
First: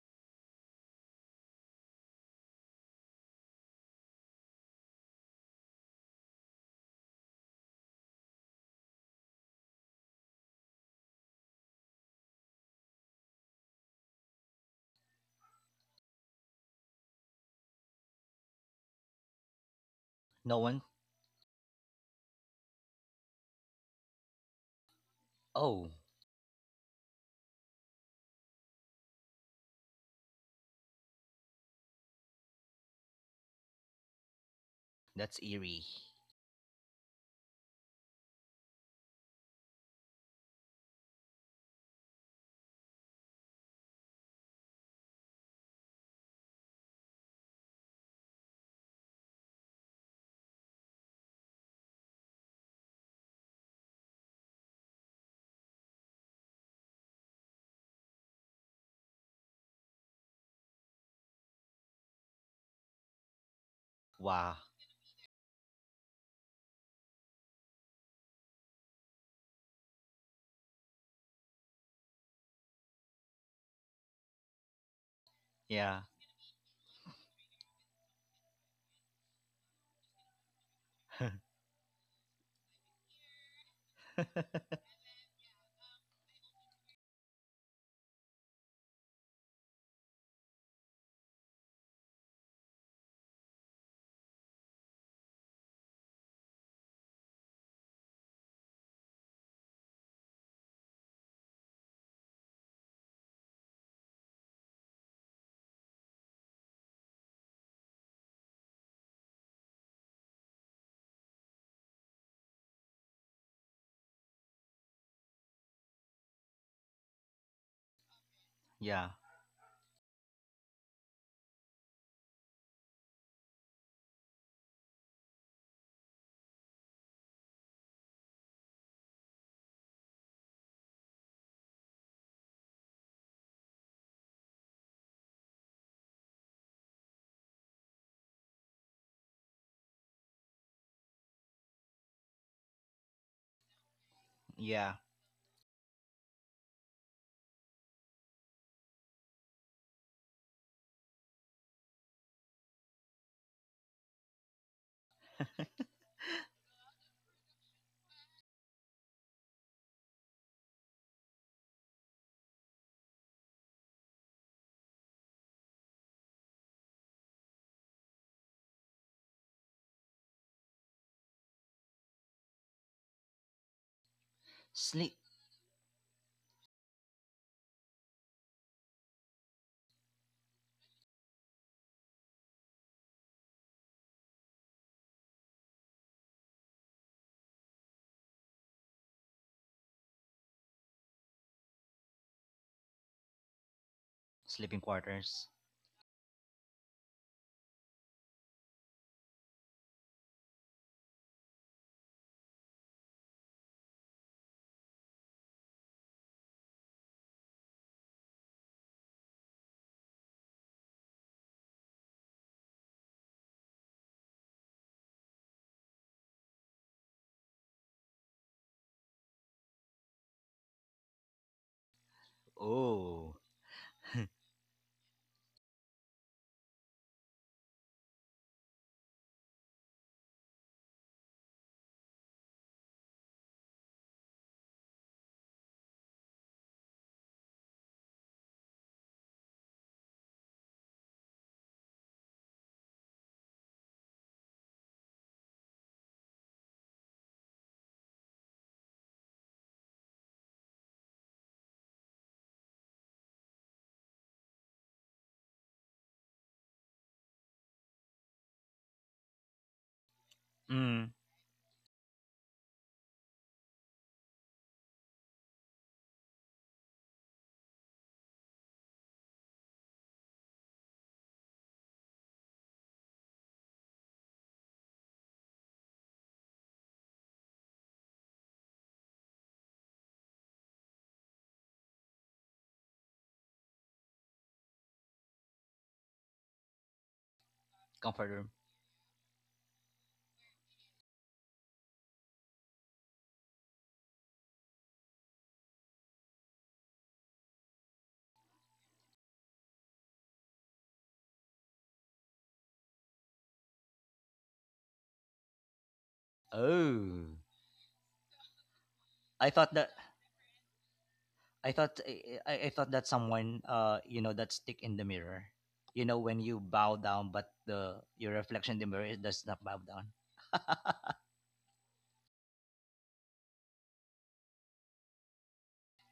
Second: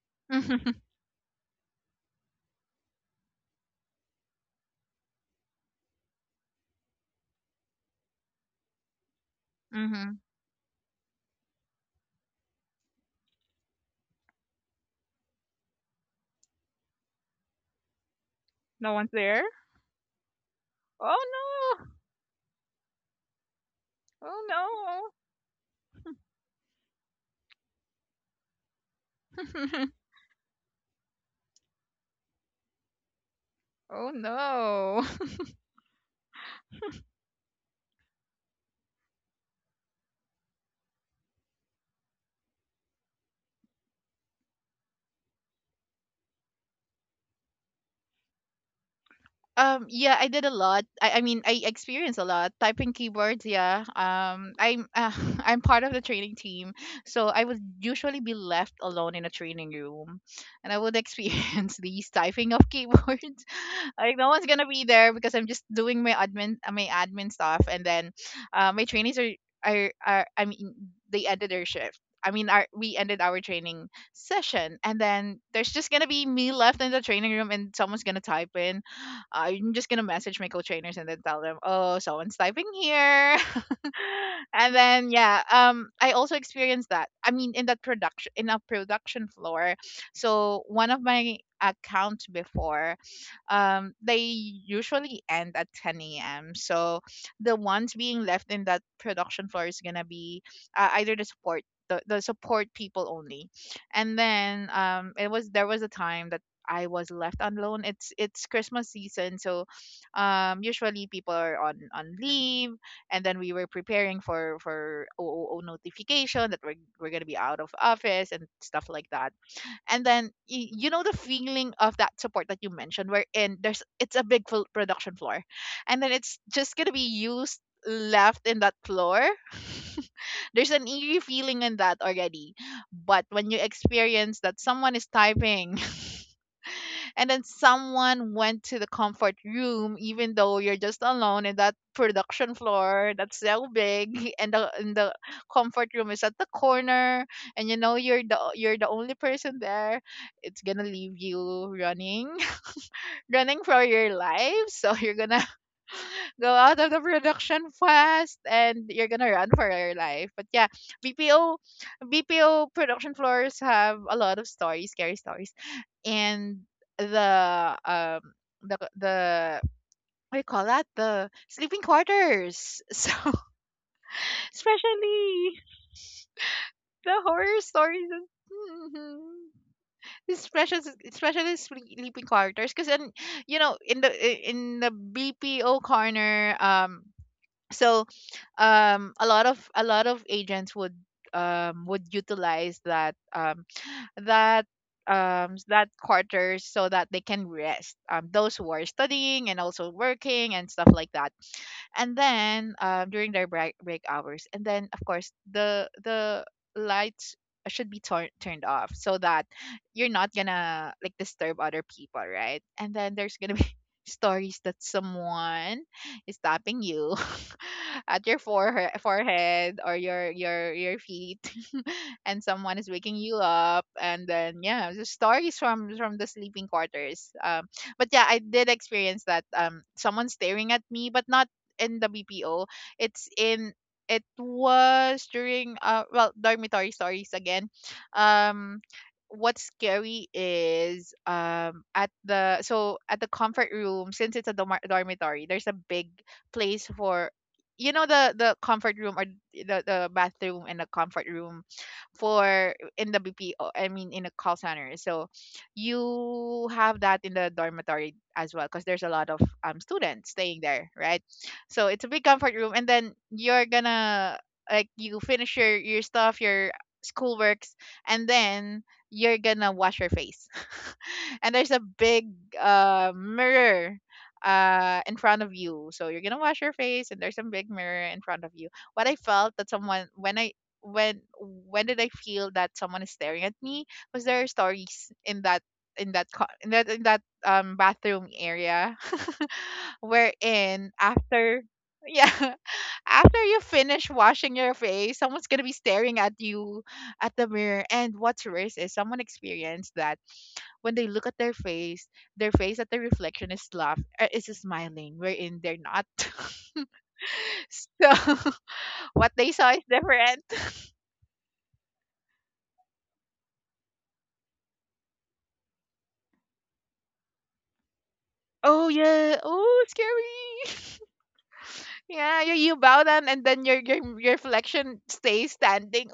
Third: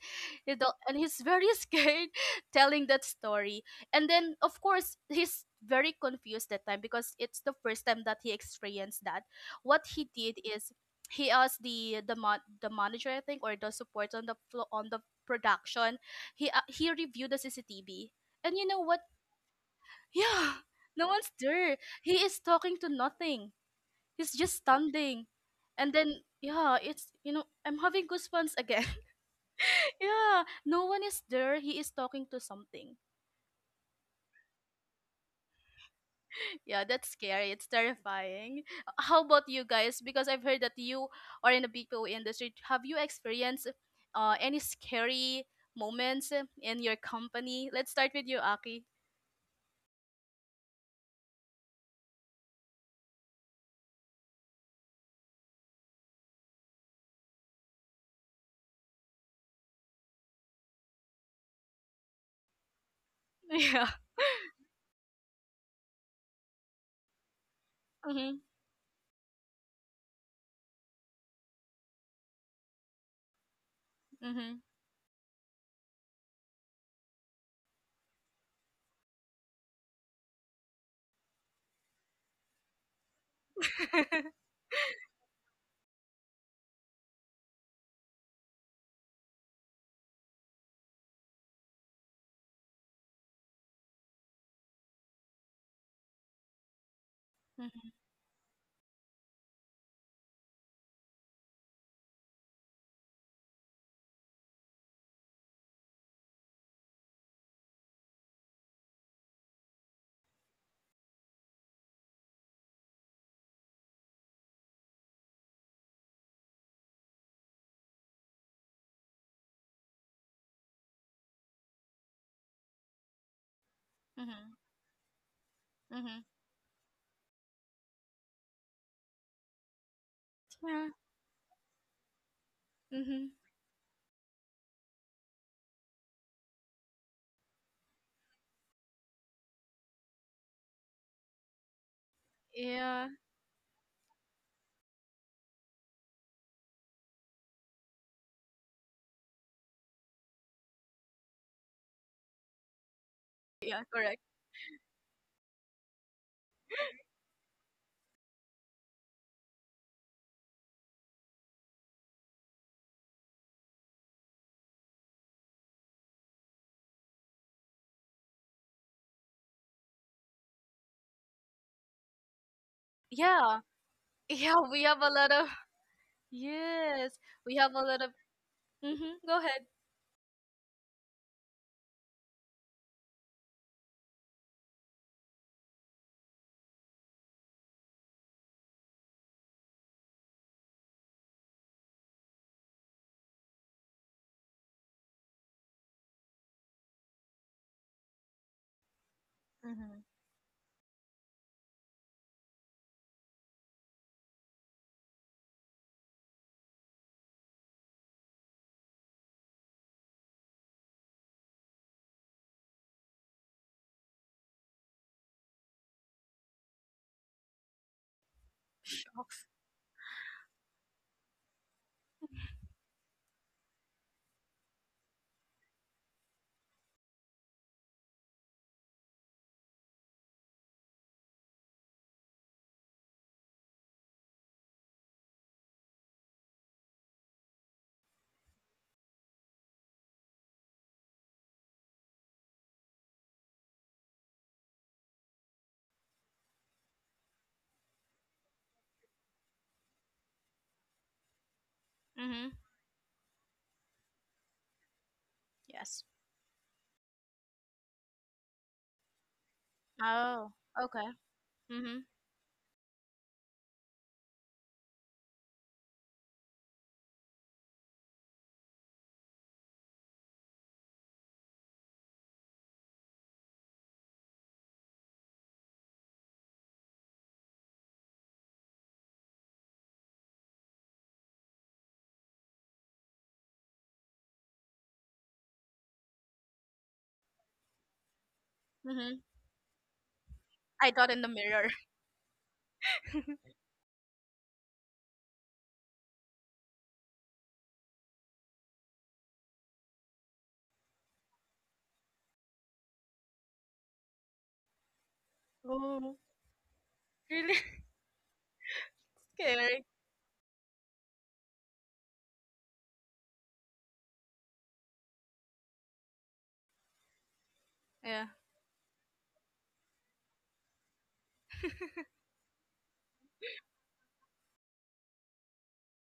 A: you know, and he's very scared telling that story. And then, of course, he's very confused that time because it's the first time that he experienced that. What he
C: Mhm.
A: did is he asked the the manager, I think, or the support on on the production. He reviewed the CCTV. And you know
C: No
A: what?
C: one's there?
B: No
A: Yeah,
B: one.
A: no
C: Oh,
A: one's there.
C: no!
A: He is talking to nothing. He's just
C: Oh,
A: standing.
B: Oh,
A: And then, yeah, it's, you know, I'm having goosebumps again.
C: no!
A: Yeah, no one is there. He is talking to something.
C: Oh, no!
B: that's eerie.
A: Yeah, that's scary. It's terrifying. How about you guys? Because I've heard that you are in the BPO industry. Have you experienced any scary moments in your company? Let's start with you, Aki.
C: Yeah, I did a lot. I mean, I experienced a lot typing keyboards. Yeah. I'm I'm part of the training team, so I would usually be left alone in a training room, and I would experience these typing of keyboards.
A: Yeah.
C: Like no one's
B: Wow.
C: gonna be there because I'm just doing my admin stuff, and then
A: Mm-hmm.
C: my trainees are I mean, they ended their shift. I mean, our, we ended our training
A: Mm-hmm.
C: session, and then there's just
B: Yeah.
C: gonna be me left in the training room, and someone's gonna type in. I'm just gonna message my co-trainers and then tell them, "Oh, someone's typing here." And then, yeah, I also experienced that. I mean, in a production floor. So one of my accounts before, they usually end at 10 a.m., so the ones
A: Mm-hmm.
C: being left in that production floor is gonna be, either the support, the support people only. And then it was there was a time that I was left alone. It's Christmas season, so usually people are on leave, and then we were preparing for OOO notification that we're gonna be out of office and stuff like
B: Yeah.
C: that. And then you know the feeling of that support that you mentioned, where in there's it's a big
A: Mm-hmm.
C: full production floor, and then
A: Mm-hmm.
C: it's just gonna be used, left in that floor. There's an
A: Yeah.
C: eerie feeling in that already, but
A: Mm-hmm.
C: when you experience that someone is typing, and then someone went to the comfort room even though you're just alone in that production
A: Yeah.
C: floor that's so big, and
B: Yeah.
C: the comfort room is at the corner, and you know, you're the only person there, it's gonna leave you running, running for
A: Yeah,
C: your
A: correct.
C: life. So you're gonna go out of the production fast, and you're gonna run for your life. But yeah, bpo BPO production floors have a lot of stories, scary stories, and the um the what do you call that, the sleeping quarters, so
A: Yeah. Yeah, we have a
B: Sleep.
A: lot of
C: especially
A: yes.
C: the
A: We
C: horror
A: have a lot
C: stories,
A: of mm-hmm. Go
C: Mhm.
A: ahead.
C: especially Especially sleeping quarters, because in you know, in the BPO corner. So, a lot of agents would, utilize that
B: Sleeping quarters.
C: that quarters so that they can rest, those who are studying and also working and stuff like that. And then, during their break hours, and then, of course, the lights should be turned off so that you're not gonna, like, disturb other people, right? And then there's gonna be stories that someone is tapping you, at your forehead or your feet, and someone is waking you
B: Oh.
C: up. And then, yeah, the stories from the sleeping quarters. But yeah, I did experience that, someone staring at me, but not in the BPO. it's in it was during, well, dormitory stories again. um what's scary is, at the comfort room, since it's a dormitory. There's a big place for, you know, the comfort room, or the bathroom and the comfort room,
A: Mm-hmm.
C: for in the BPO, I mean, in a call center. So
A: Yes.
C: you have that in the dormitory as well, because there's a lot of students
A: Oh,
C: staying there,
A: okay.
B: Mm.
C: right? So
A: Mm-hmm.
C: it's a big comfort room, and then you're gonna, like, you finish your stuff, your schoolworks, and then you're gonna wash your face, and there's a big mirror in front of you. So you're gonna wash your face, and there's a big mirror in front of you. What i felt that someone when i when when did I feel that someone is staring at me? Because there are stories in that, in that bathroom
B: Comfort room.
C: area,
A: Mm-hmm.
C: wherein
A: I thought in the
C: after
A: mirror.
C: yeah, after you finish washing your face, someone's gonna be staring at you at the mirror. And what's worse is someone experienced that when they look at their face at the reflection is laugh is smiling, wherein they're not.
A: Oh,
B: Oh.
A: really
C: So what
B: I
C: they saw
B: thought
C: is
A: scary.
B: that.
C: different.
B: I thought I thought that someone, you know, that stick in the mirror, you know, when you bow down but the
A: Yeah.
B: your reflection in the
C: Oh,
B: mirror
C: yeah.
B: does not bow
C: Oh,
B: down.
C: scary. Yeah, you bow down, and then your reflection stays standing.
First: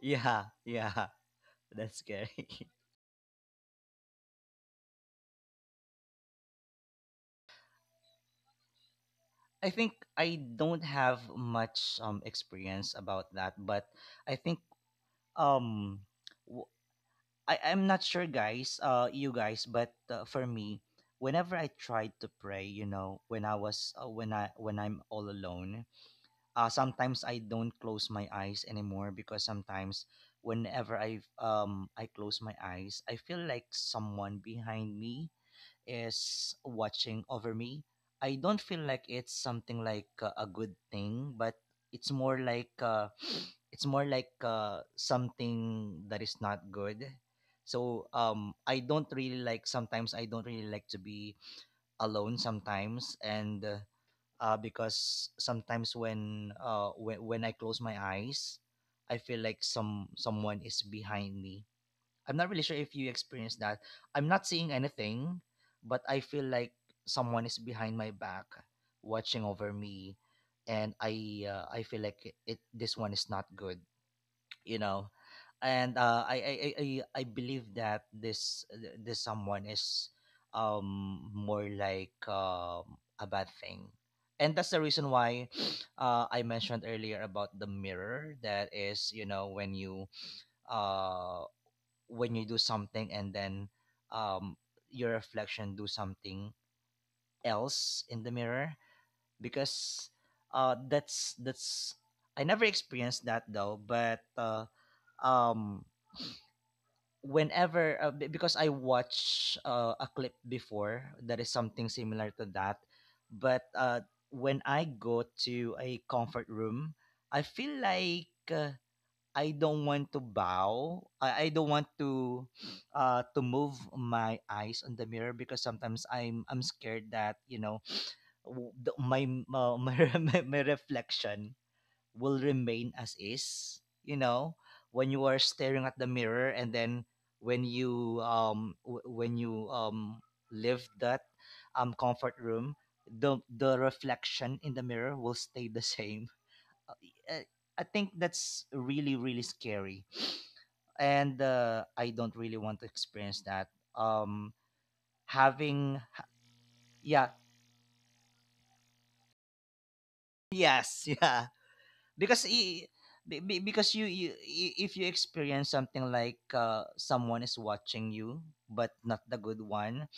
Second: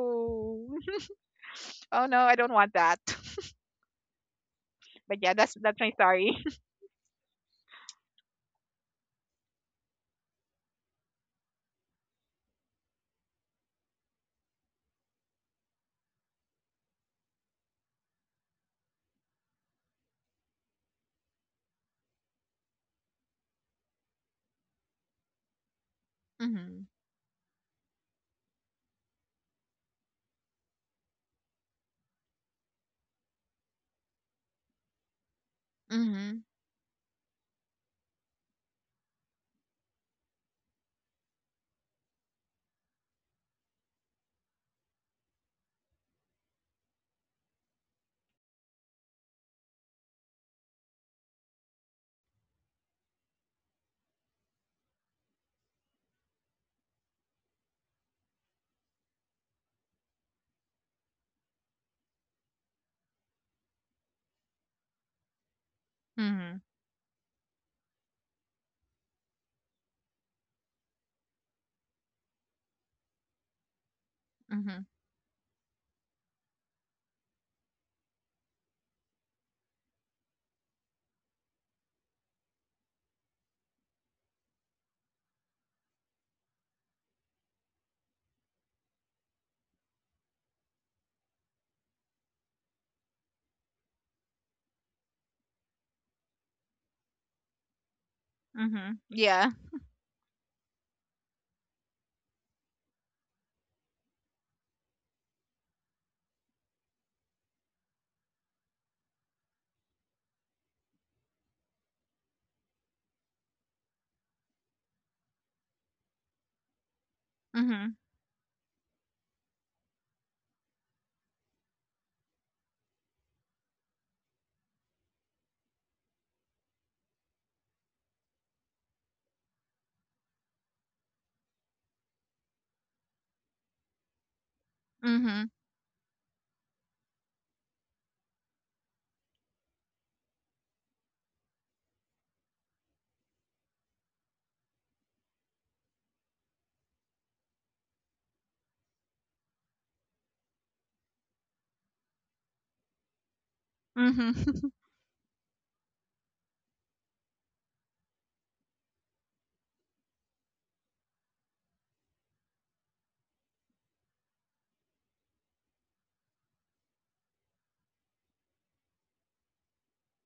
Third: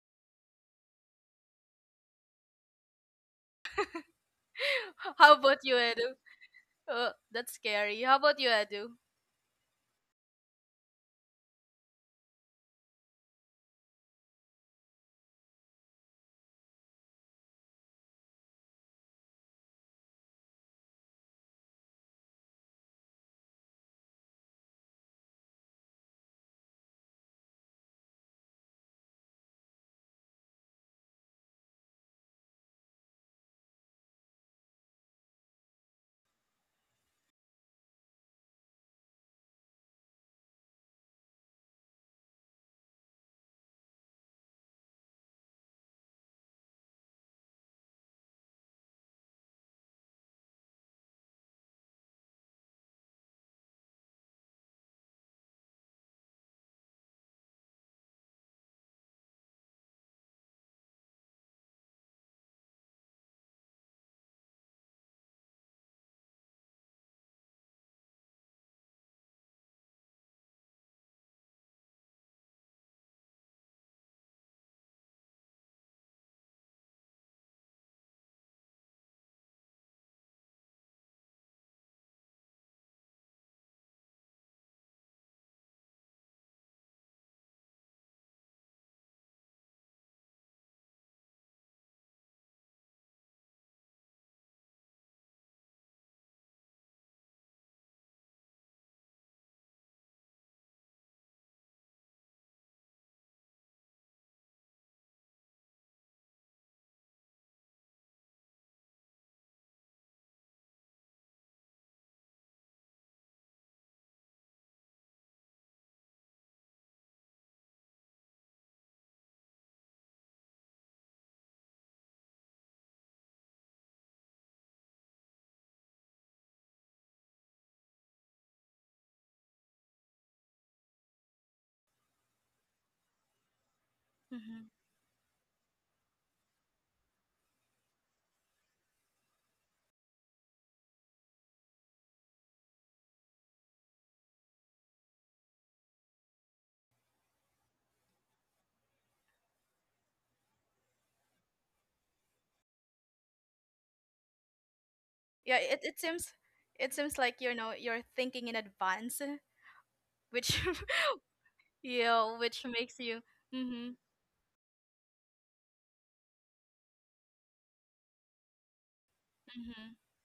B: Yeah, yeah, that's
C: Oh, no,
B: scary.
C: I don't want that. But
A: How
C: yeah,
A: about you,
C: I'm
A: Edu?
C: sorry.
A: Oh, that's scary. How about you, Edu?
B: I think I don't have much experience about that, but I think um w- I'm not sure, guys, you guys, but for me, whenever I tried to pray, you know, when I was when I when I'm all alone,
C: Mhm.
B: sometimes I don't close my eyes anymore, because sometimes whenever I close my eyes, I feel like someone behind me
C: Mhm.
B: is watching over me. I don't feel like it's something like a good thing, but it's more like it's more like something that is not good. I don't really like sometimes I don't really like to be alone sometimes, and because sometimes when I close my eyes, I feel like someone is behind me. I'm not really sure if you experienced that. I'm not seeing anything, but I feel
C: Mhm.
B: like someone is behind my back, watching over me, and I feel like it this one is not good, you
C: Mhm.
B: know. And I believe that this someone is more like a bad thing, and that's the reason why I mentioned earlier about the mirror. That is, you know, uh when you do something and then um, your reflection do something else in the mirror
C: Mhm. Yeah.
B: because that's I never experienced that though but um, whenever because I watch a clip before that is something similar to that but when I go to a comfort room I feel
C: Mhm.
B: like uh, I don't want to bow. I don't want to move my eyes on the mirror because sometimes I'm scared that, you know, w- the, my, uh, my my reflection will remain as is, you know,
A: Mm-hmm.
B: when you are
C: Mhm.
B: staring at the mirror and then when you when you leave that comfort room, the reflection in the mirror will stay the same. Uh, I I think that's really really scary and I don't really want to experience that. Um,
C: Mhm.
A: Yeah, it
B: having ha-
A: seems it seems like
B: yeah,
A: you know you're thinking in advance, which
B: yes, yeah,
A: yeah,
B: because
A: which makes you mm-hmm.
B: because if you experience something like someone is watching you but not the good
A: Mm-hmm.
B: one,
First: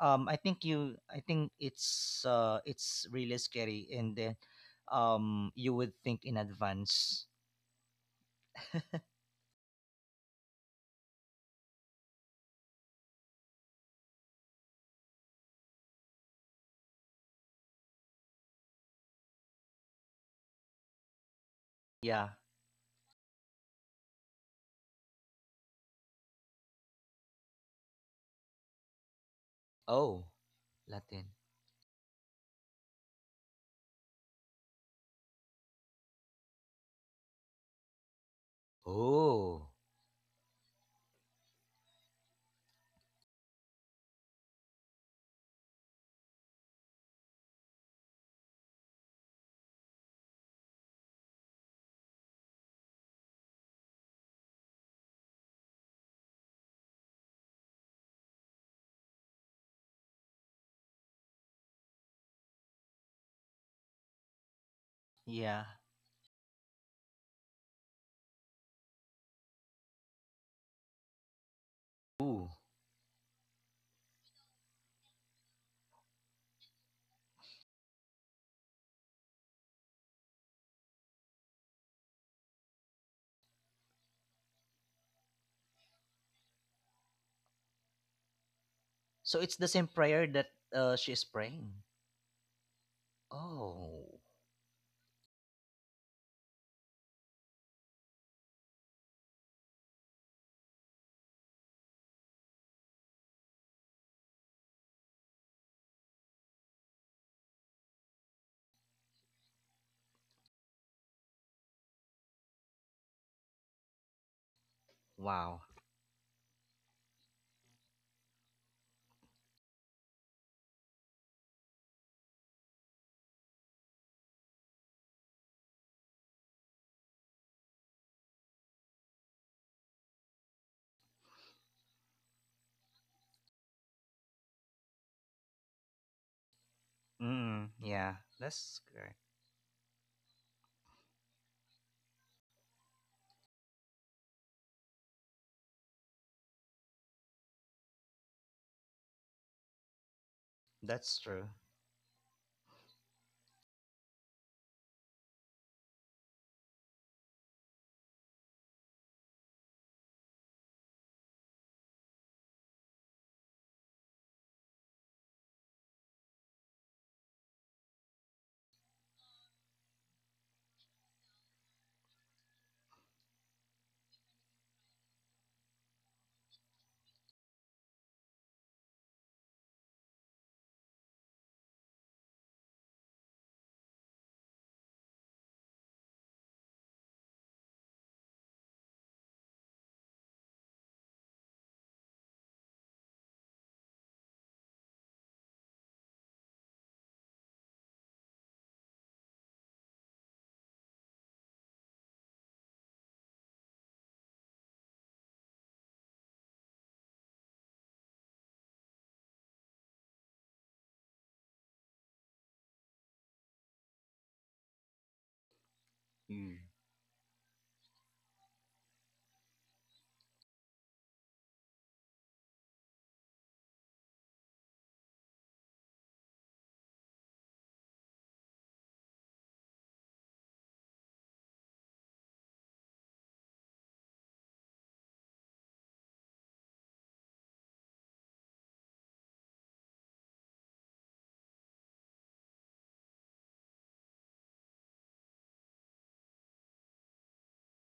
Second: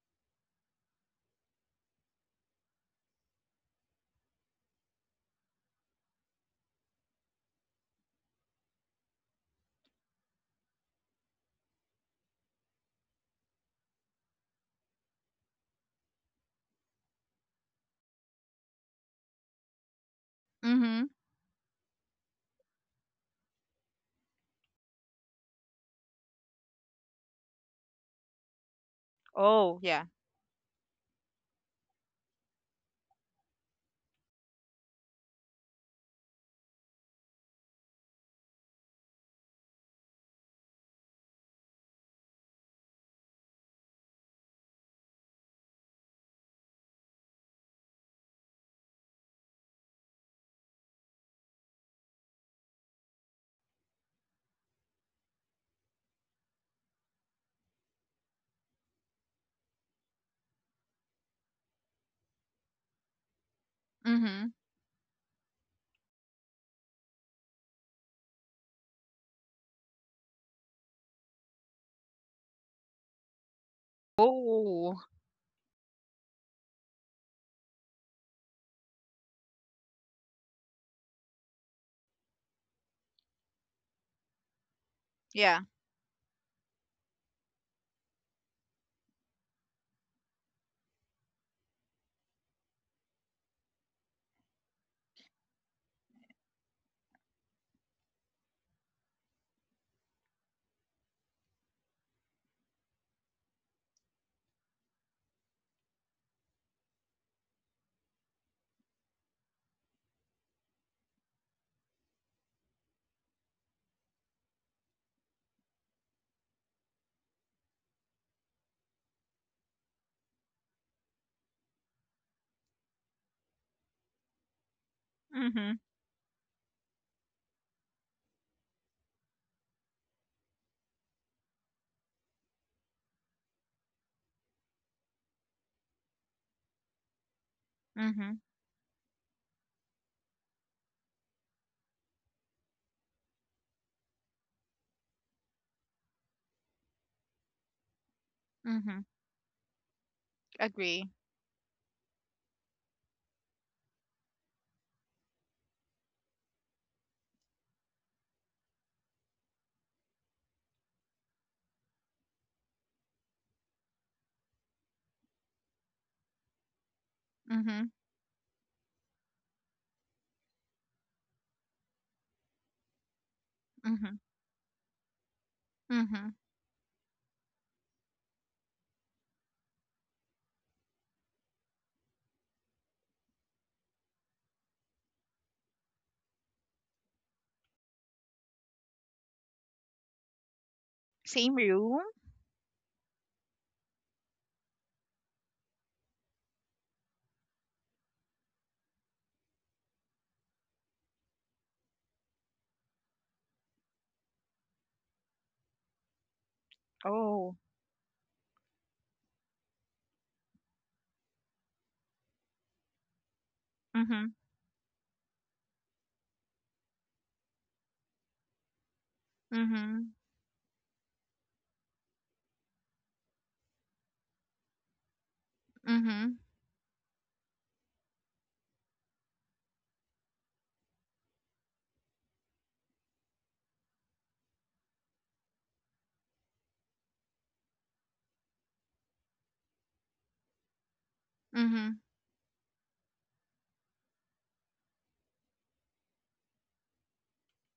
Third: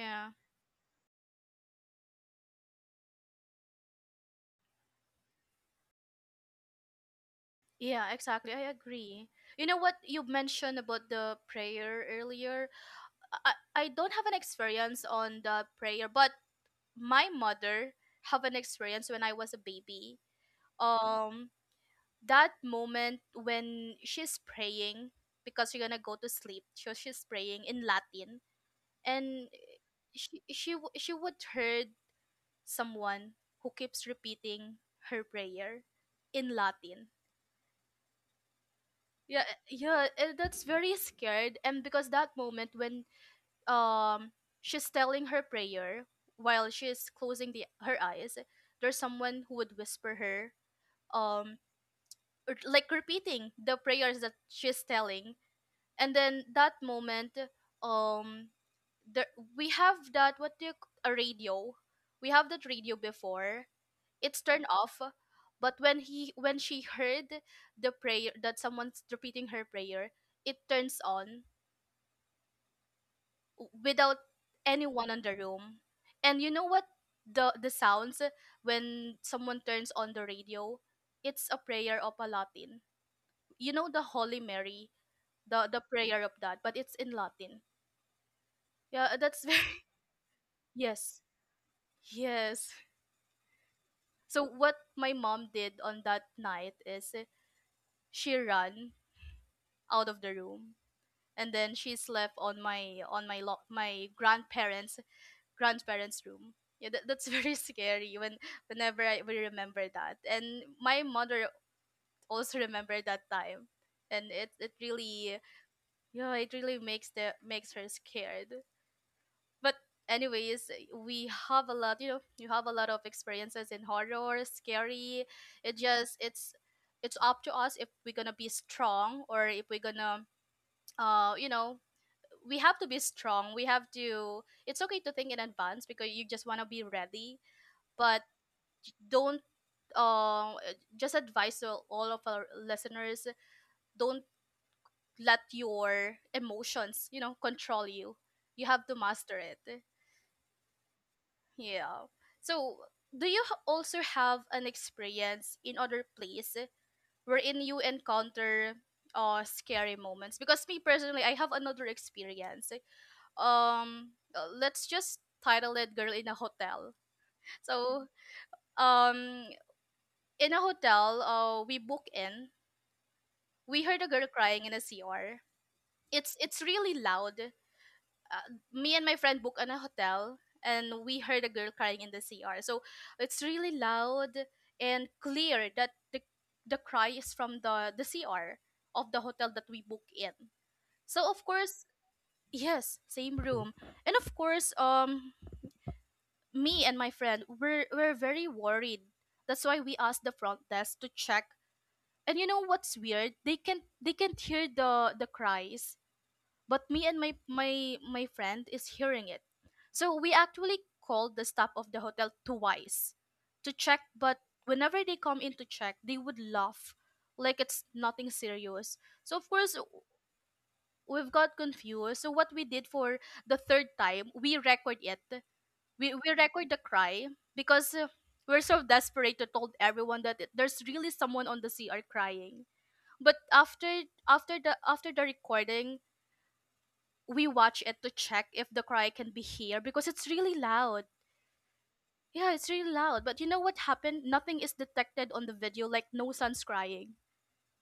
B: I think you I think it's really scary, and then you would think in advance.
A: Yeah, exactly. I agree. You know what you mentioned about the prayer earlier? I, I don't have an experience on the prayer, but my mother have an experience when I was a baby.
C: Mhm.
A: Um
B: Yeah.
A: that moment when she's praying because we're gonna go to sleep. So she's praying in Latin, and
C: Oh, yeah.
B: Oh,
A: she
B: Latin.
A: would heard someone who keeps repeating her prayer in Latin. Yeah,
B: Oh,
A: yeah, that's very scared. And because that moment when um she's telling her prayer while she's closing the her eyes, there's someone who would whisper her um or like repeating the prayers that she's telling. And then that moment, um there we have that what do you c- a radio. We have that radio before, it's
C: Mhm.
A: turned off,
B: yeah.
A: but when she heard the prayer, that someone's repeating her prayer, it turns on
B: Ooh.
A: w- without
C: Oh,
A: anyone in the room. And you know what, the sounds when someone turns on the radio, it's a prayer of a latin, you know, the holy mary,
C: yeah.
A: the prayer of that, but it's in latin. Yeah,
B: So
A: that's
B: it's the
A: very
B: same prayer that she
A: yes,
B: is praying.
A: yes.
B: Oh,
A: So what my mom did on that night is, she ran out of the room, and then she slept on my grandparents, grandparents room. Yeah, that, that's very scary. When whenever I we remember that, and my mother also remembered that time, and it really,
B: wow.
A: yeah, it really makes the makes her scared. But anyways, we have a lot, you know, you have a lot of experiences in horror scary.
C: Mhm.
A: It just it's up to us if we're gonna be strong or if we're gonna, you know, we have to be strong. We have to. It's okay to think in advance because you just want to be ready.
B: Mm, yeah,
A: But
C: Mhm.
B: that's correct.
A: don't. Um, just advise to all of our listeners: don't let your emotions, you know, control you. You have to
C: Mhm.
A: master it.
C: Agree.
B: That's true.
A: Yeah. So, do you h- also have an experience in other place wherein you encounter scary moments? Because me personally, I have another experience. Let's just title it girl in a hotel.
C: Mhm.
A: So um in a hotel, uh, we book in, we heard a girl crying in a cr.
C: Mhm.
A: It's really loud. Uh, me and my friend book in a hotel, and we heard a girl crying in the cr, so it's really loud and clear that the cry is from the cr of the hotel that we book in. So of
C: Same
A: course,
C: room?
A: yes, same room. And of course, me and my friend were very worried. That's why we asked the front desk to check. And you know what's weird? They can they can't hear the cries, but me and my
C: Oh.
A: my my friend is hearing it. So we actually called the staff of the hotel twice to check,
C: Mhm.
A: but whenever they come in to check, they would
B: Mm.
A: laugh like it's nothing serious. So of course
C: Mhm.
A: we've got confused. So what we did for the third time, we record it, we
C: Mhm.
A: record the cry, because we're so desperate to told everyone that it- there's really someone on the CR crying. But after the recording, we watch it to check if the cry can be heard because it's really loud.
C: Mhm.
A: Yeah, it's really loud. But you know what happened? Nothing is detected on the video, like no son's crying.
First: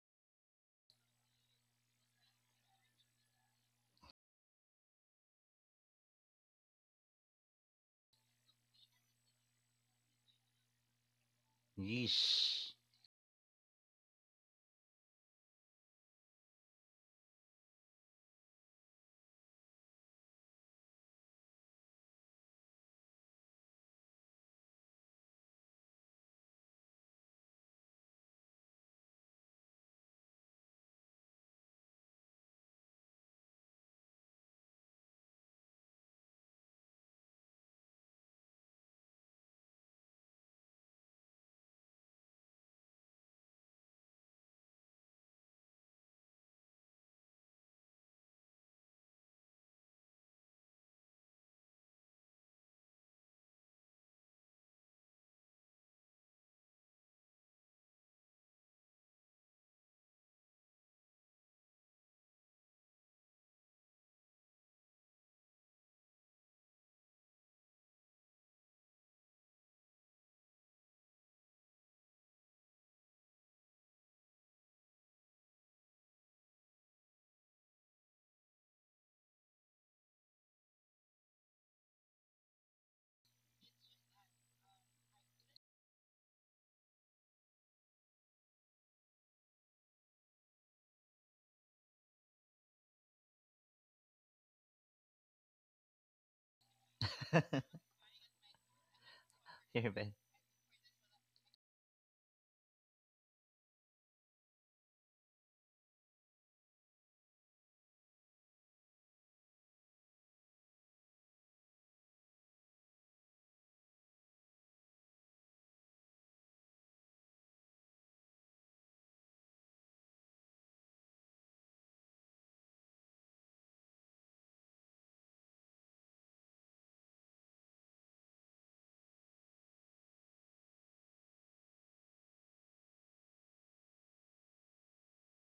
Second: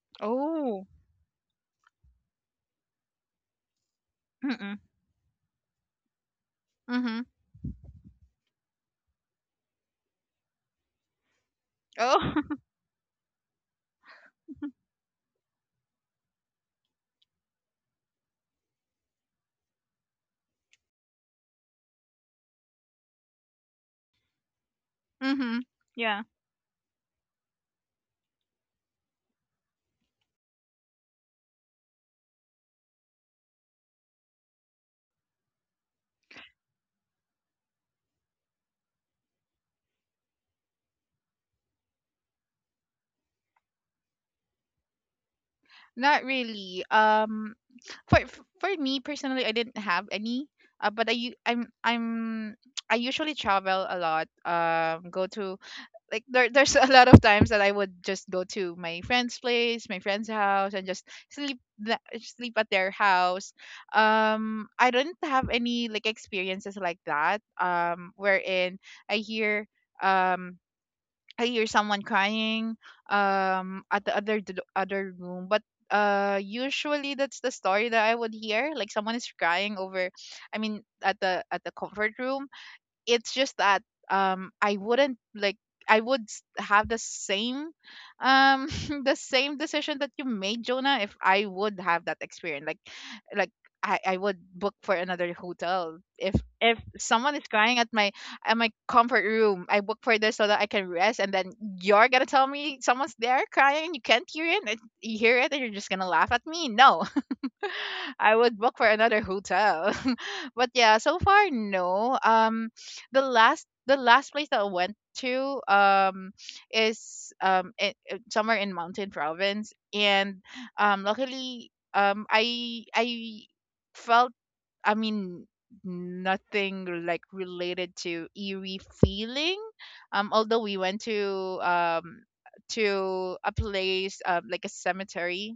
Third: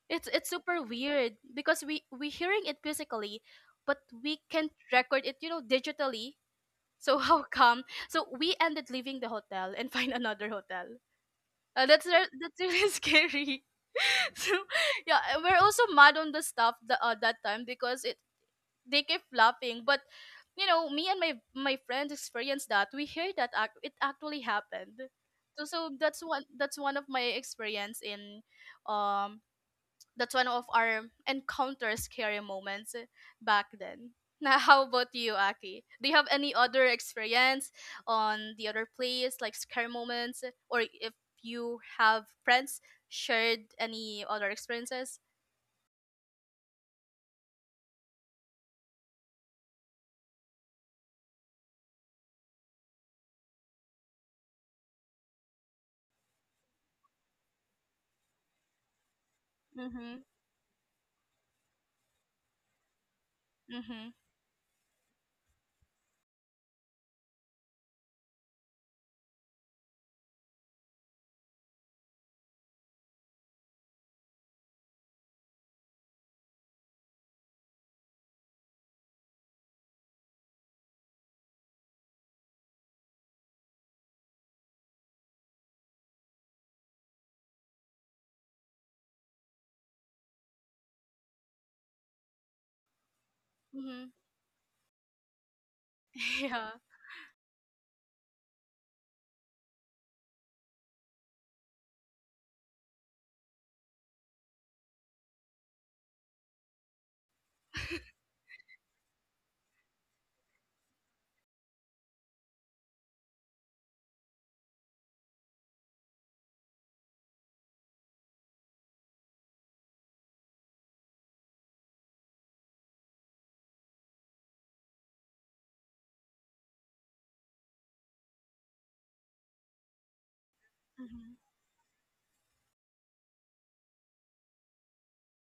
A: It's super
C: Oh.
A: weird because we hearing it physically, but we can't
C: Mm-mm,
A: record it, you know, digitally. So
C: mhm.
A: how come? So we ended leaving the hotel and find another hotel. That's re-
C: Oh,
B: Yeesh.
A: that's really scary. So yeah, and we're also mad on the staff that that time, because it, they kept laughing. But you know, me and my friends experienced that. We hear that act- it actually happened.
C: mhm.
A: So so that's
C: Yeah,
A: one, that's one of my experience in um that's one of our encounter scary moments back then. Now, how about you, Aki? Do you have any other experience on the other place, like scary moments, or if you have friends shared any other experiences?
C: not really. For me personally, I didn't have any. But I'm I usually travel a lot. Go to, like, there's a lot of times that I would just go to my friend's place, my
A: Mhm.
C: friend's house, and just sleep at their house.
A: Mhm.
C: I don't have any, like, experiences like that. Wherein I hear um I hear someone crying at the other room. But usually that's the story that I would hear, like someone is crying over I mean at the comfort room. It's just that I wouldn't like, I would have the same um the same decision that you made, Jonah, if I would have that experience, like like
A: Mhm.
C: I would book for another hotel. if
A: Yeah.
C: if someone is crying at my comfort room, I
B: Here,
C: book for
B: Ben.
C: this so that I can rest. And then you're gonna tell me someone's there crying and you can't hear it, and you hear it, and you're just gonna laugh at me? No. I would book for another hotel. But yeah, so far, no. The last the last place that I went to is somewhere in Mountain Province. And luckily I felt, I mean, nothing like related to eerie feeling. Although we went
A: Mhm.
C: to a place, like a cemetery,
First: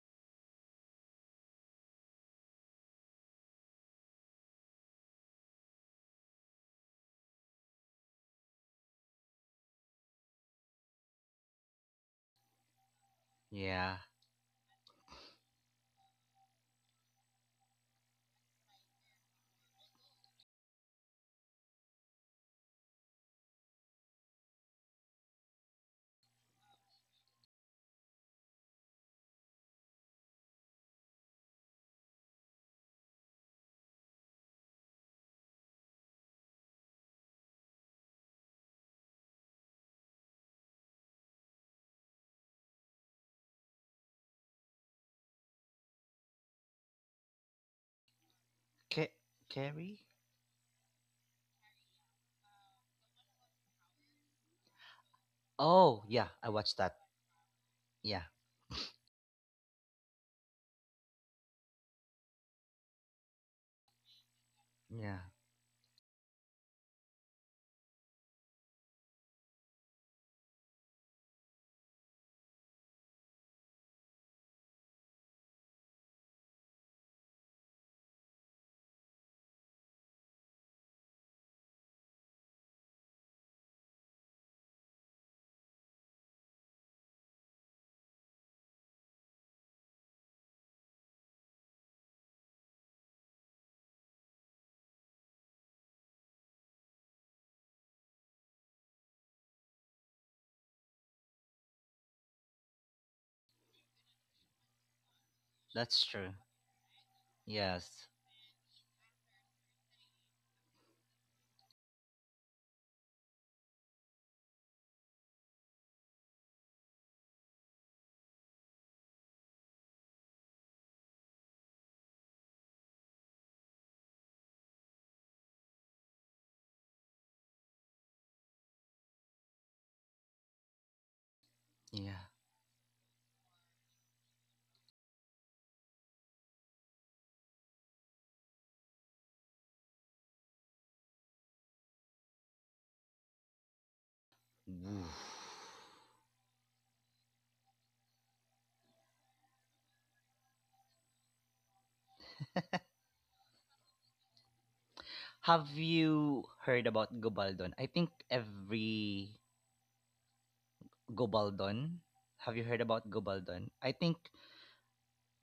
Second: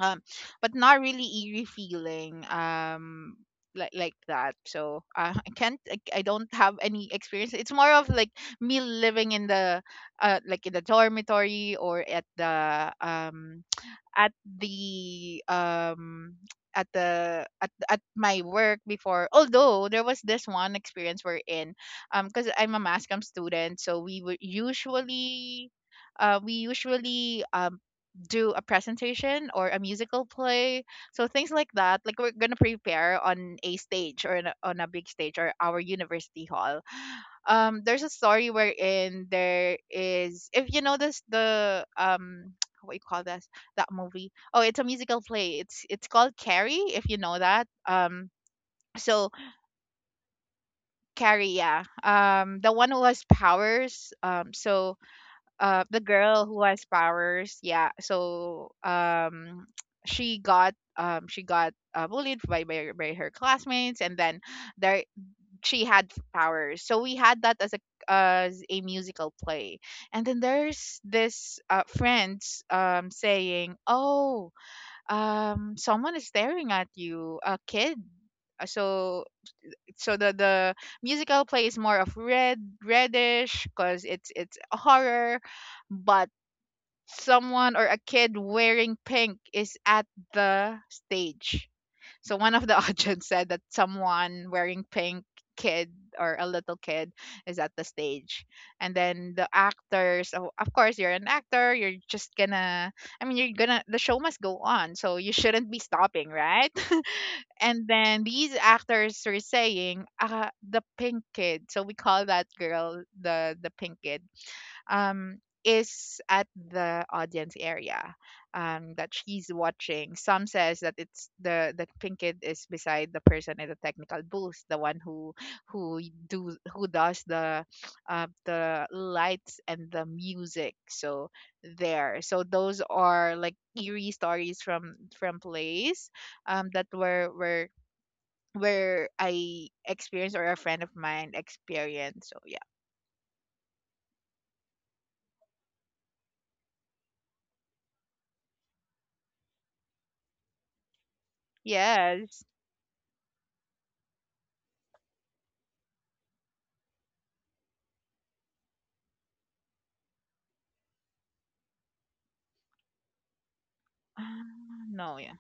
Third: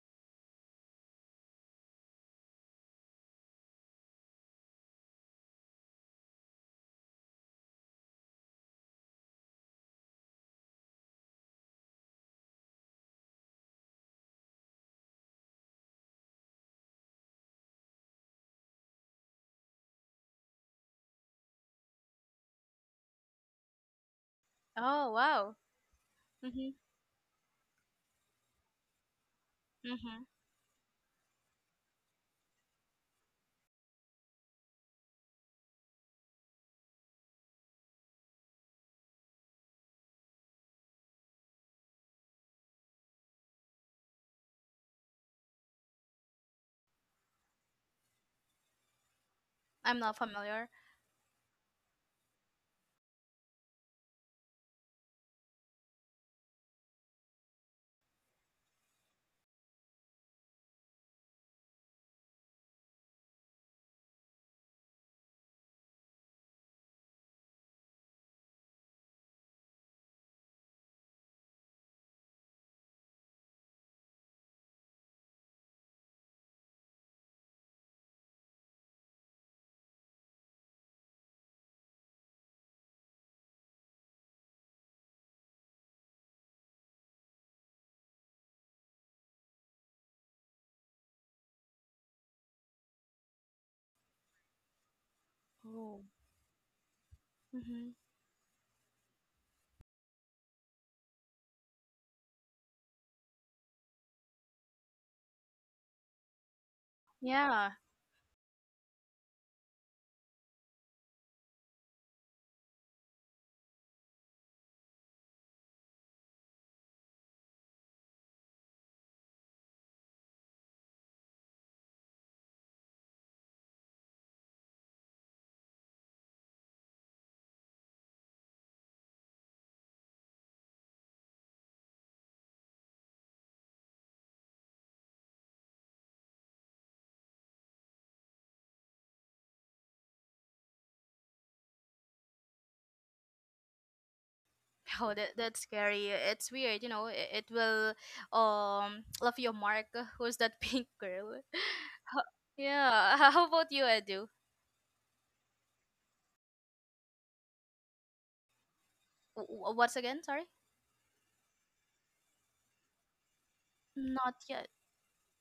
C: um but not really eerie feeling, like that. So I can't, I don't have any experience. It's more of like me living in the like in the dormitory, or
B: Yeah.
C: at the at the at my work before. Although there was this one experience, we're in because I'm a mass comm student, so we would
A: Oh wow.
C: usually we
A: Mhm.
C: usually do a presentation or a musical
A: Mhm.
C: play. So things like that, like we're gonna prepare on a stage, or in a, on a big stage, or our university hall. There's a story wherein there is, if you notice the what you call this, that movie, oh, it's a musical play. It's called Carrie, if you know that. um
B: Ca-
C: so
B: Carrie?
A: I'm not familiar.
C: Carrie, yeah, the one who has powers. The
B: Oh, yeah,
C: girl
B: I
C: who
B: watched
C: has
B: that.
C: powers, yeah.
B: Yeah,
C: So she got bullied by her classmates, and then there
B: yeah,
C: she had powers. So we had that as a musical play. And then there's this friends saying, "Oh, someone is staring at you, a kid." Uh, So so the musical play is more of reddish, cuz it's a horror. But someone or a kid wearing pink is at the stage. So one of the audience said that someone wearing pink, kid,
A: Oh.
C: or a little kid is at the
A: Mhm.
C: stage. And then the actors, of course you're an actor, you're just gonna, I mean, you're gonna, the show must go on, so you shouldn't be
B: that's
C: stopping,
B: true.
C: right?
A: Yeah.
C: And
B: Yes,
C: then these actors were saying the pink kid, so we call that girl the pink kid, is at the audience area, that she's watching. Some says that it's the Pinkid is beside the person in the technical booth, the one who do who does the lights and the music. So there,
B: yeah.
C: so those are like eerie stories from plays, that were where I experienced, or a friend of mine experienced. So yeah,
A: Oh,
B: Woof.
A: that, that's scary. It's weird, you know. It will love your mark. Who's that pink girl?
C: yes.
A: Yeah. h- How about you, Edu?
B: Have you heard about Gobaldon? I think every
A: W- w- What's again? Sorry.
B: Gobaldon. Have you heard about Gobaldon? I think
A: Not
C: Ah,
A: yet.
C: no, yeah.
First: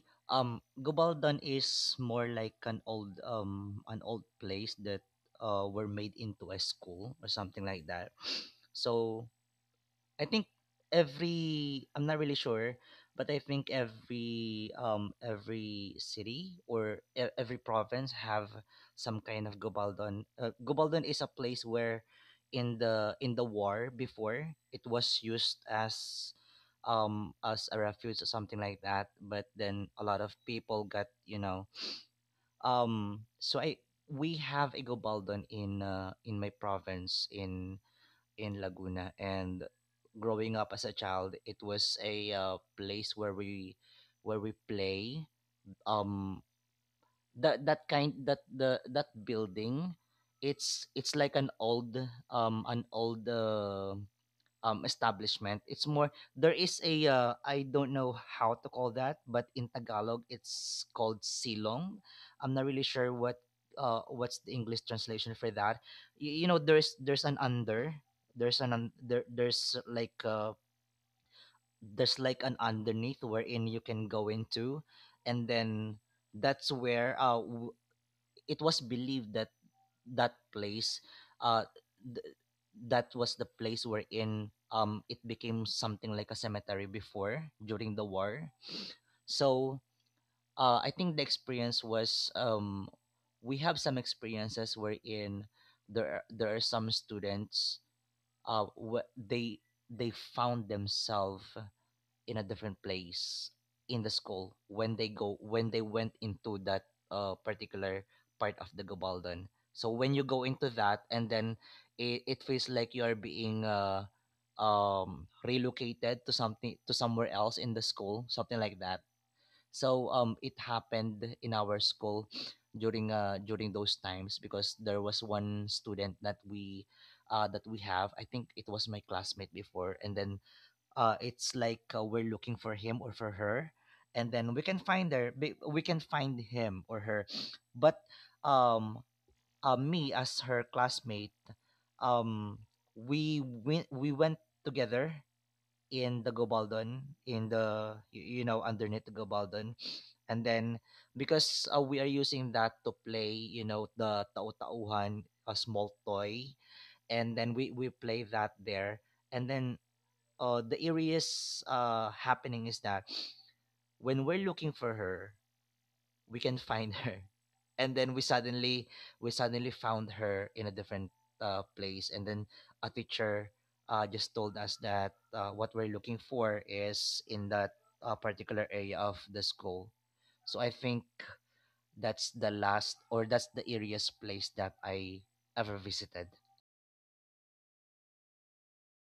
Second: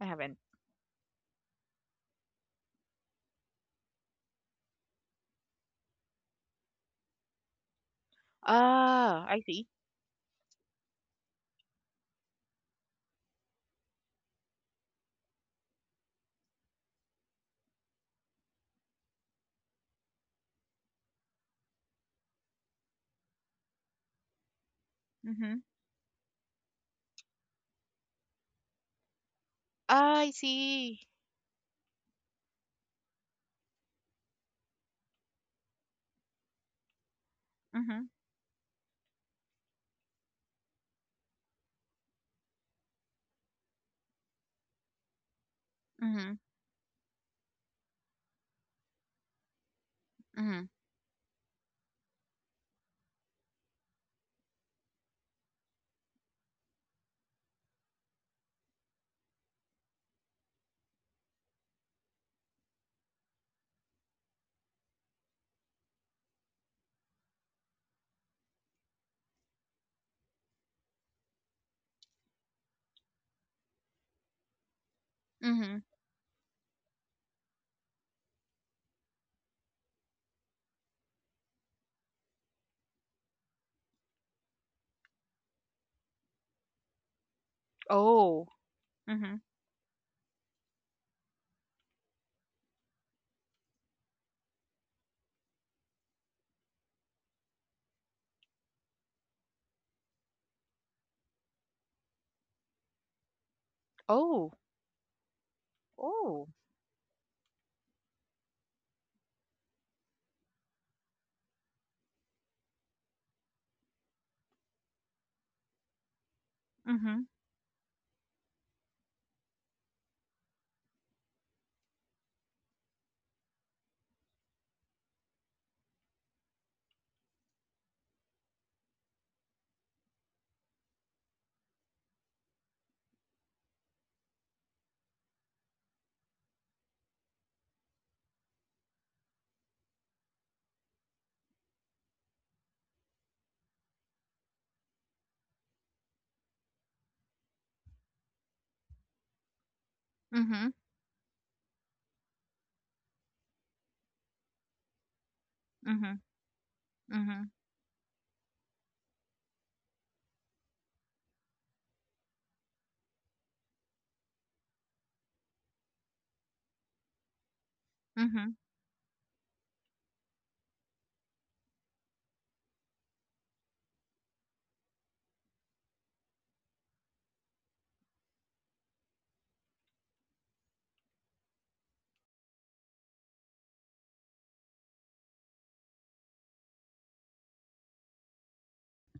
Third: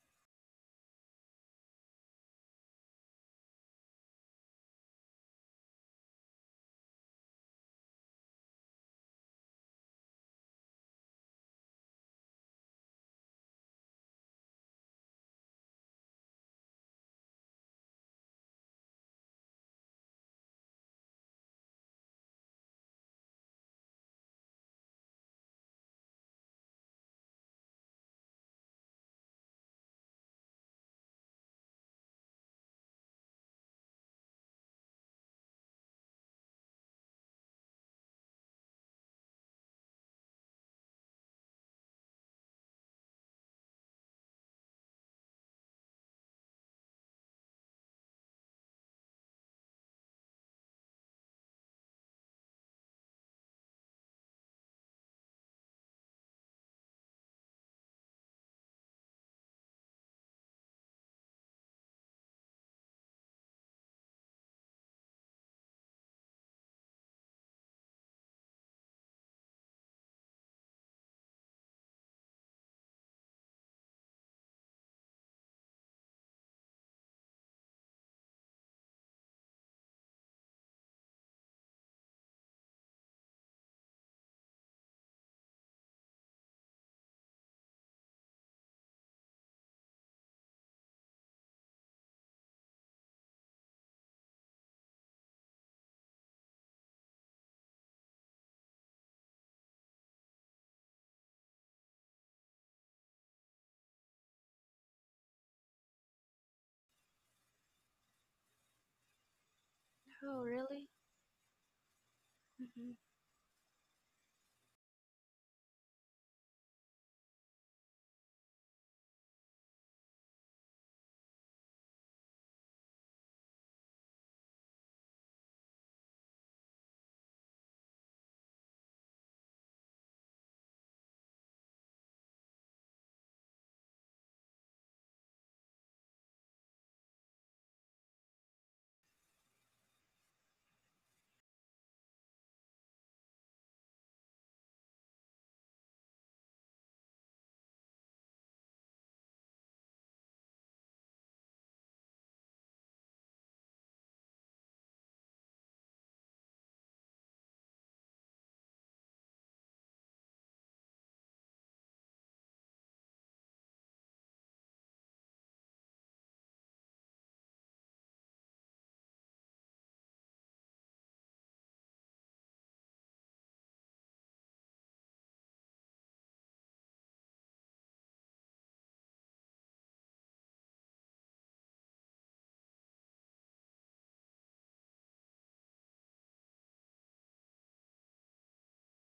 C: I haven't.
B: Gobaldon is more like an old place that were made into a school or something like that.
C: Ah,
B: So
C: I see.
B: I think every I'm not really sure, but I think every city or every province have some kind of gobaldon. Gobaldon is a place where in the war before it was used
C: Mm-hmm.
B: as a refuge or something like that but then a lot
C: I
B: of people
C: see.
B: got you know so I we have a gobaldon in my province
C: Mm-hmm.
B: in Laguna. And growing up as a child, it was a place where we play.
C: Mm-hmm.
B: Um, that that kind that the that building,
C: Mm-hmm.
B: it's like an old establishment. It's more there is a I don't know how to call that, but in Tagalog it's called silong. I'm not really sure what what's the English translation for that. You know there's an under, there's an un, there there's like an underneath wherein you can go into and
C: Mm-hmm.
B: then that's where it was believed that that place uh th- that was the place wherein it became something like a cemetery before during the
C: Oh.
B: war
C: Mm-hmm.
B: so I think the experience was we have some experiences wherein there are some students uh wh- they they found themselves in a different place in the
C: Oh.
B: school when they went
C: Oh.
B: into that particular part of the Gabaldon. So when you
A: Oh,
B: go into
A: really?
B: that and then it feels
A: Hmm.
B: like you are being relocated to something to
C: Mm-hmm.
B: somewhere else in the school, something like that. So it happened in our school during during those times because there was one student that we have. I think it was my classmate before, and then it's like we're looking for him or for her and then we can find her we can find him or her but um me as her classmate um we went together in the gobaldon in the you know underneath the gobaldon and
C: Mm-hmm.
B: then because we are using that to play you know the tau-tauhan a small
C: Mm-hmm.
B: toy
C: Mm-hmm.
B: and then we play that there and then the eeriest happening is that when we're looking for her, we can find her, and then
C: Mm-hmm.
B: we suddenly found her in a different place, and then a teacher just told us that what we're looking for is in that particular area of the school. So I think that's the last or that's the eeriest place that I ever visited.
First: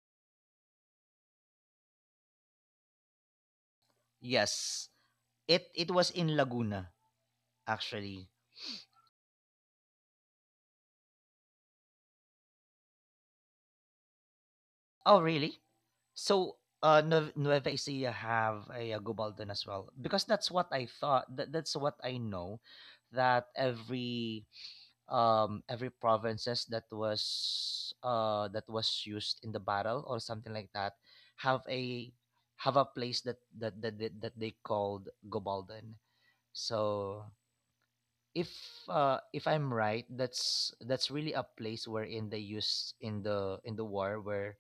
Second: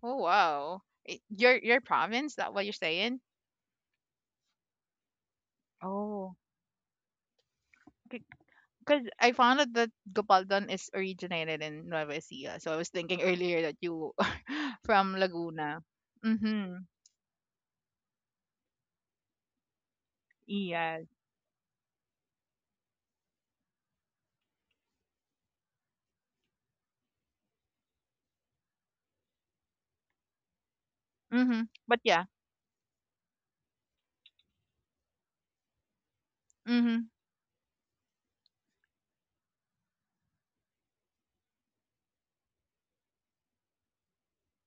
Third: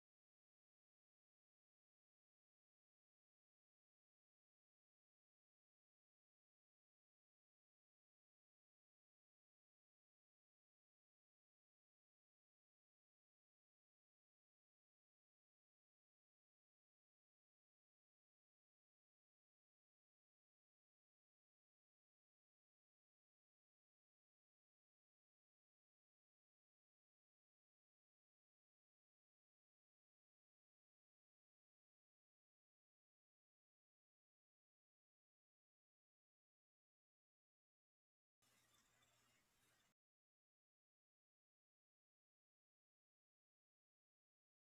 C: Oh wow. I- your province? That what you're saying?
B: Yes, it was
C: Oh.
B: in Laguna actually.
C: Because I found out that Gopaldan is originated in Nueva Ecija, so I was thinking earlier that you from
B: Oh, really?
C: Laguna.
B: So,
C: Mm-hmm.
B: Nueva Ecija have a, Gubaldan as well because that's what I
C: Yes.
B: thought. That, that's what I know. That every provinces that was used in the battle or something like that
C: Mm-hmm.
B: have
C: But
B: a
C: yeah.
B: have a place that that they called Gubaldan.
C: Mm-hmm.
B: So if if I'm right, that's really a place wherein they used in the war where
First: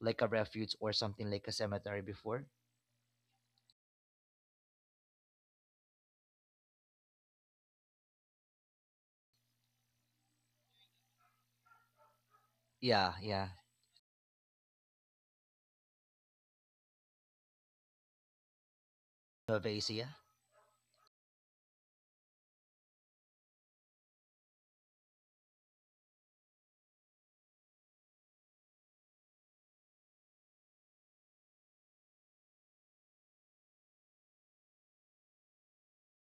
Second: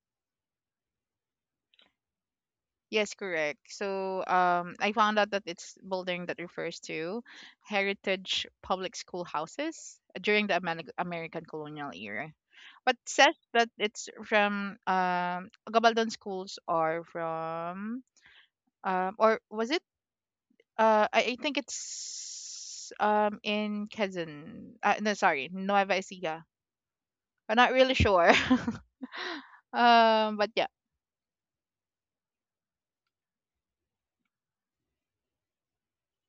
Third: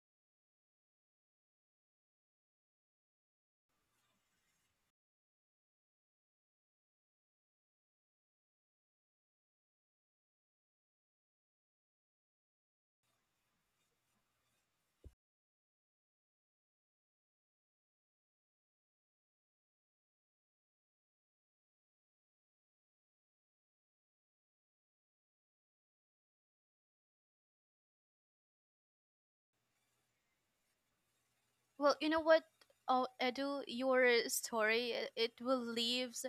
B: like a refuge or something like a cemetery before.
C: Yes, correct. So I found out that it's building that refers to heritage public schoolhouses during the American colonial era, but
B: Yeah,
C: says
B: yeah.
C: that it's from Gabaldon schools are from or was it?
B: Novacia.
C: I think it's in Quezon. No, sorry, Nueva Ecija. I'm not really sure. But yeah.
A: Well, you know what? Oh, Edu, your story I- it will leaves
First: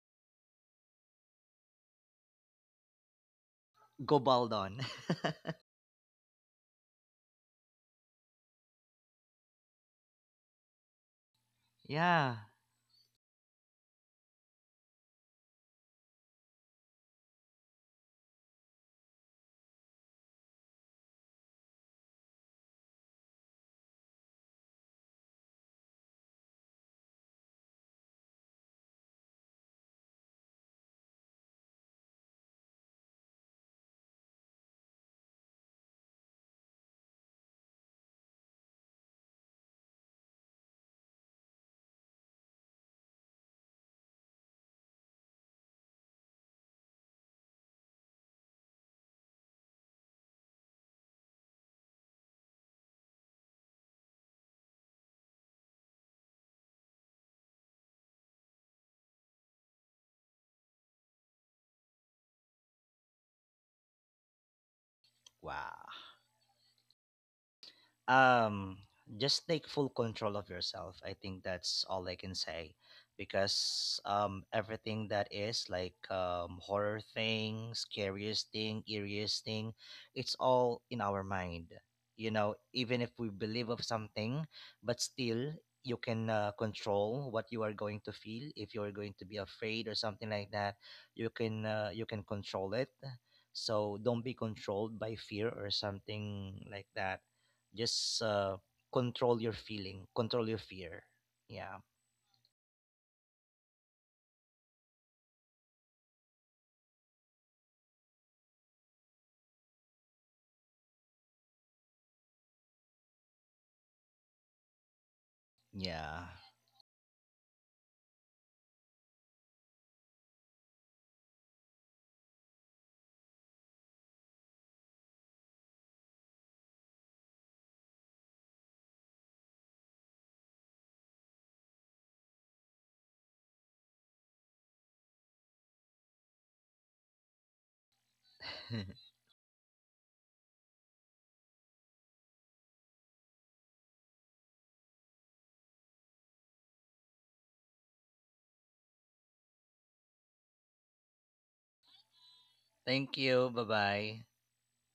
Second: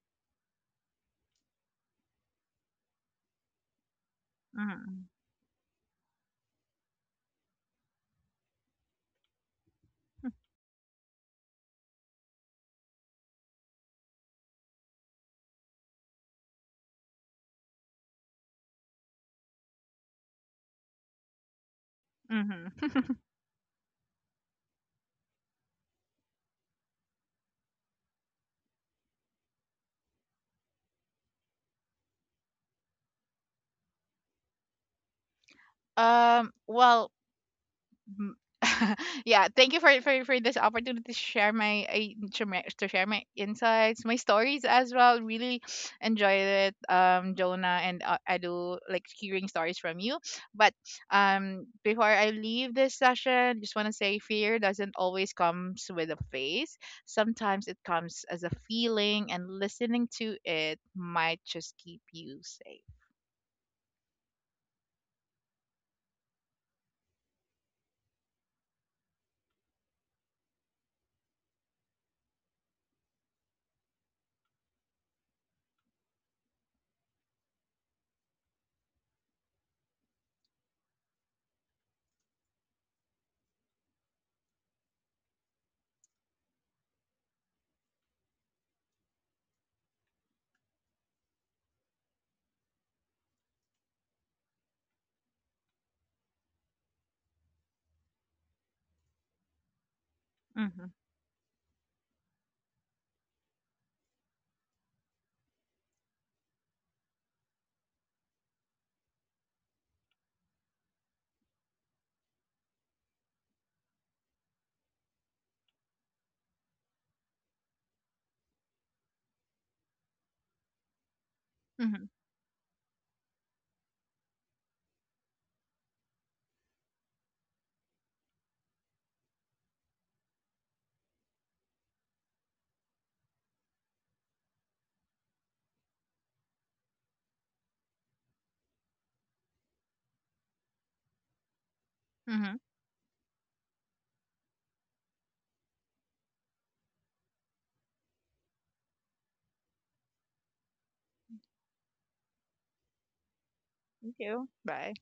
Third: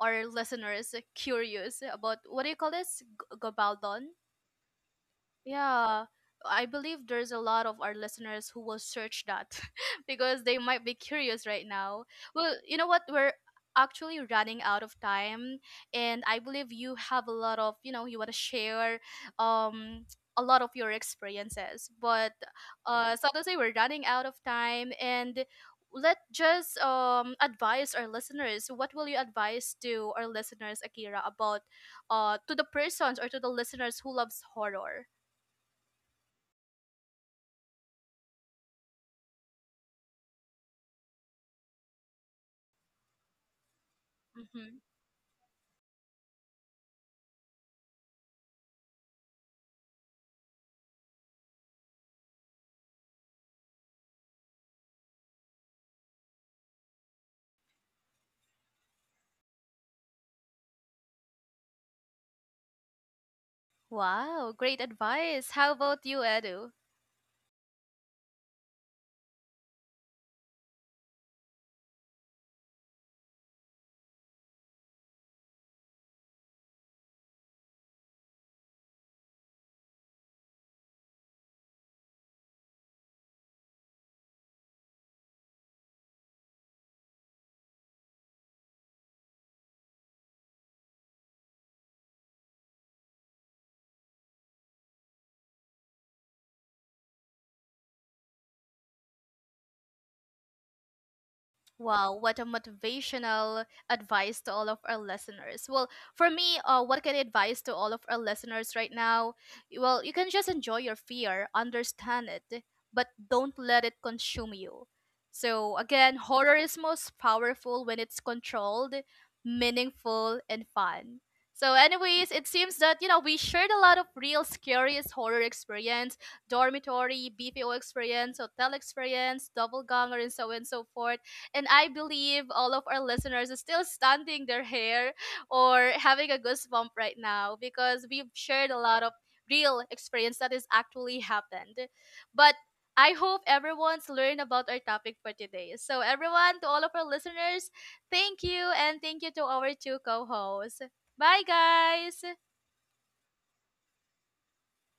A: our listeners curious about what do you call this? G- gabaldon?
B: Gobaldon.
C: Mm-hmm.
A: Yeah, I believe there's a lot of our listeners who will search that because they might be curious right now.
B: Yeah.
A: Well, you know what? We're actually running out of time, and I believe you have a lot of, you know, you want to share um a lot of your experiences. But
C: Mm-hmm.
A: suddenly we're running out of time, and let just advise our listeners. What will you advise to our listeners, Akira, about to the persons or to the listeners who loves horror?
C: Well, mm. Yeah, thank you for this opportunity to share my to share my insights, my stories
A: Hmm.
C: as well. Really enjoyed it, Jonah, and Adu, like hearing stories from you. But before I leave this session, just want to say fear doesn't always comes with a face. Sometimes it comes as a feeling, and listening to it might just keep you safe.
A: Wow, great advice. How
B: Wow.
A: about you, Edu?
B: Um, just take full control of yourself. I think that's all I can say because everything that is like horror thing, scariest thing, eeriest thing, it's all in our mind. You know, even if we believe of something, but still you can control what you are going to feel if you are going to be afraid or something like that you can control it so don't be controlled by fear or something like that just control your feeling, control your
C: Mm-hmm.
B: fear. Yeah.
A: Wow, what a motivational advice to all of our listeners. Well, for me, what can I advise to all of our listeners right now? Well, you can just enjoy your fear, understand it, but don't let it consume you. So, again,
B: Yeah.
A: horror is most powerful when it's controlled, meaningful, and fun. So,
C: Mm-hmm.
A: anyways, it seems that, you know, we shared a lot of real scariest horror experience, dormitory, BPO experience, hotel experience, double ganger, and so on and so forth, and I believe all of our listeners are still standing their hair or having a goosebump right now because we've shared a lot of real experience that has actually happened.
C: Mm-hmm.
A: But I hope everyone's learned about our topic for today. So everyone, to all of our listeners, thank you, and thank you to our two co-hosts. Bye guys.
B: Thank you. Bye
C: Thank
B: bye.
C: you. Bye.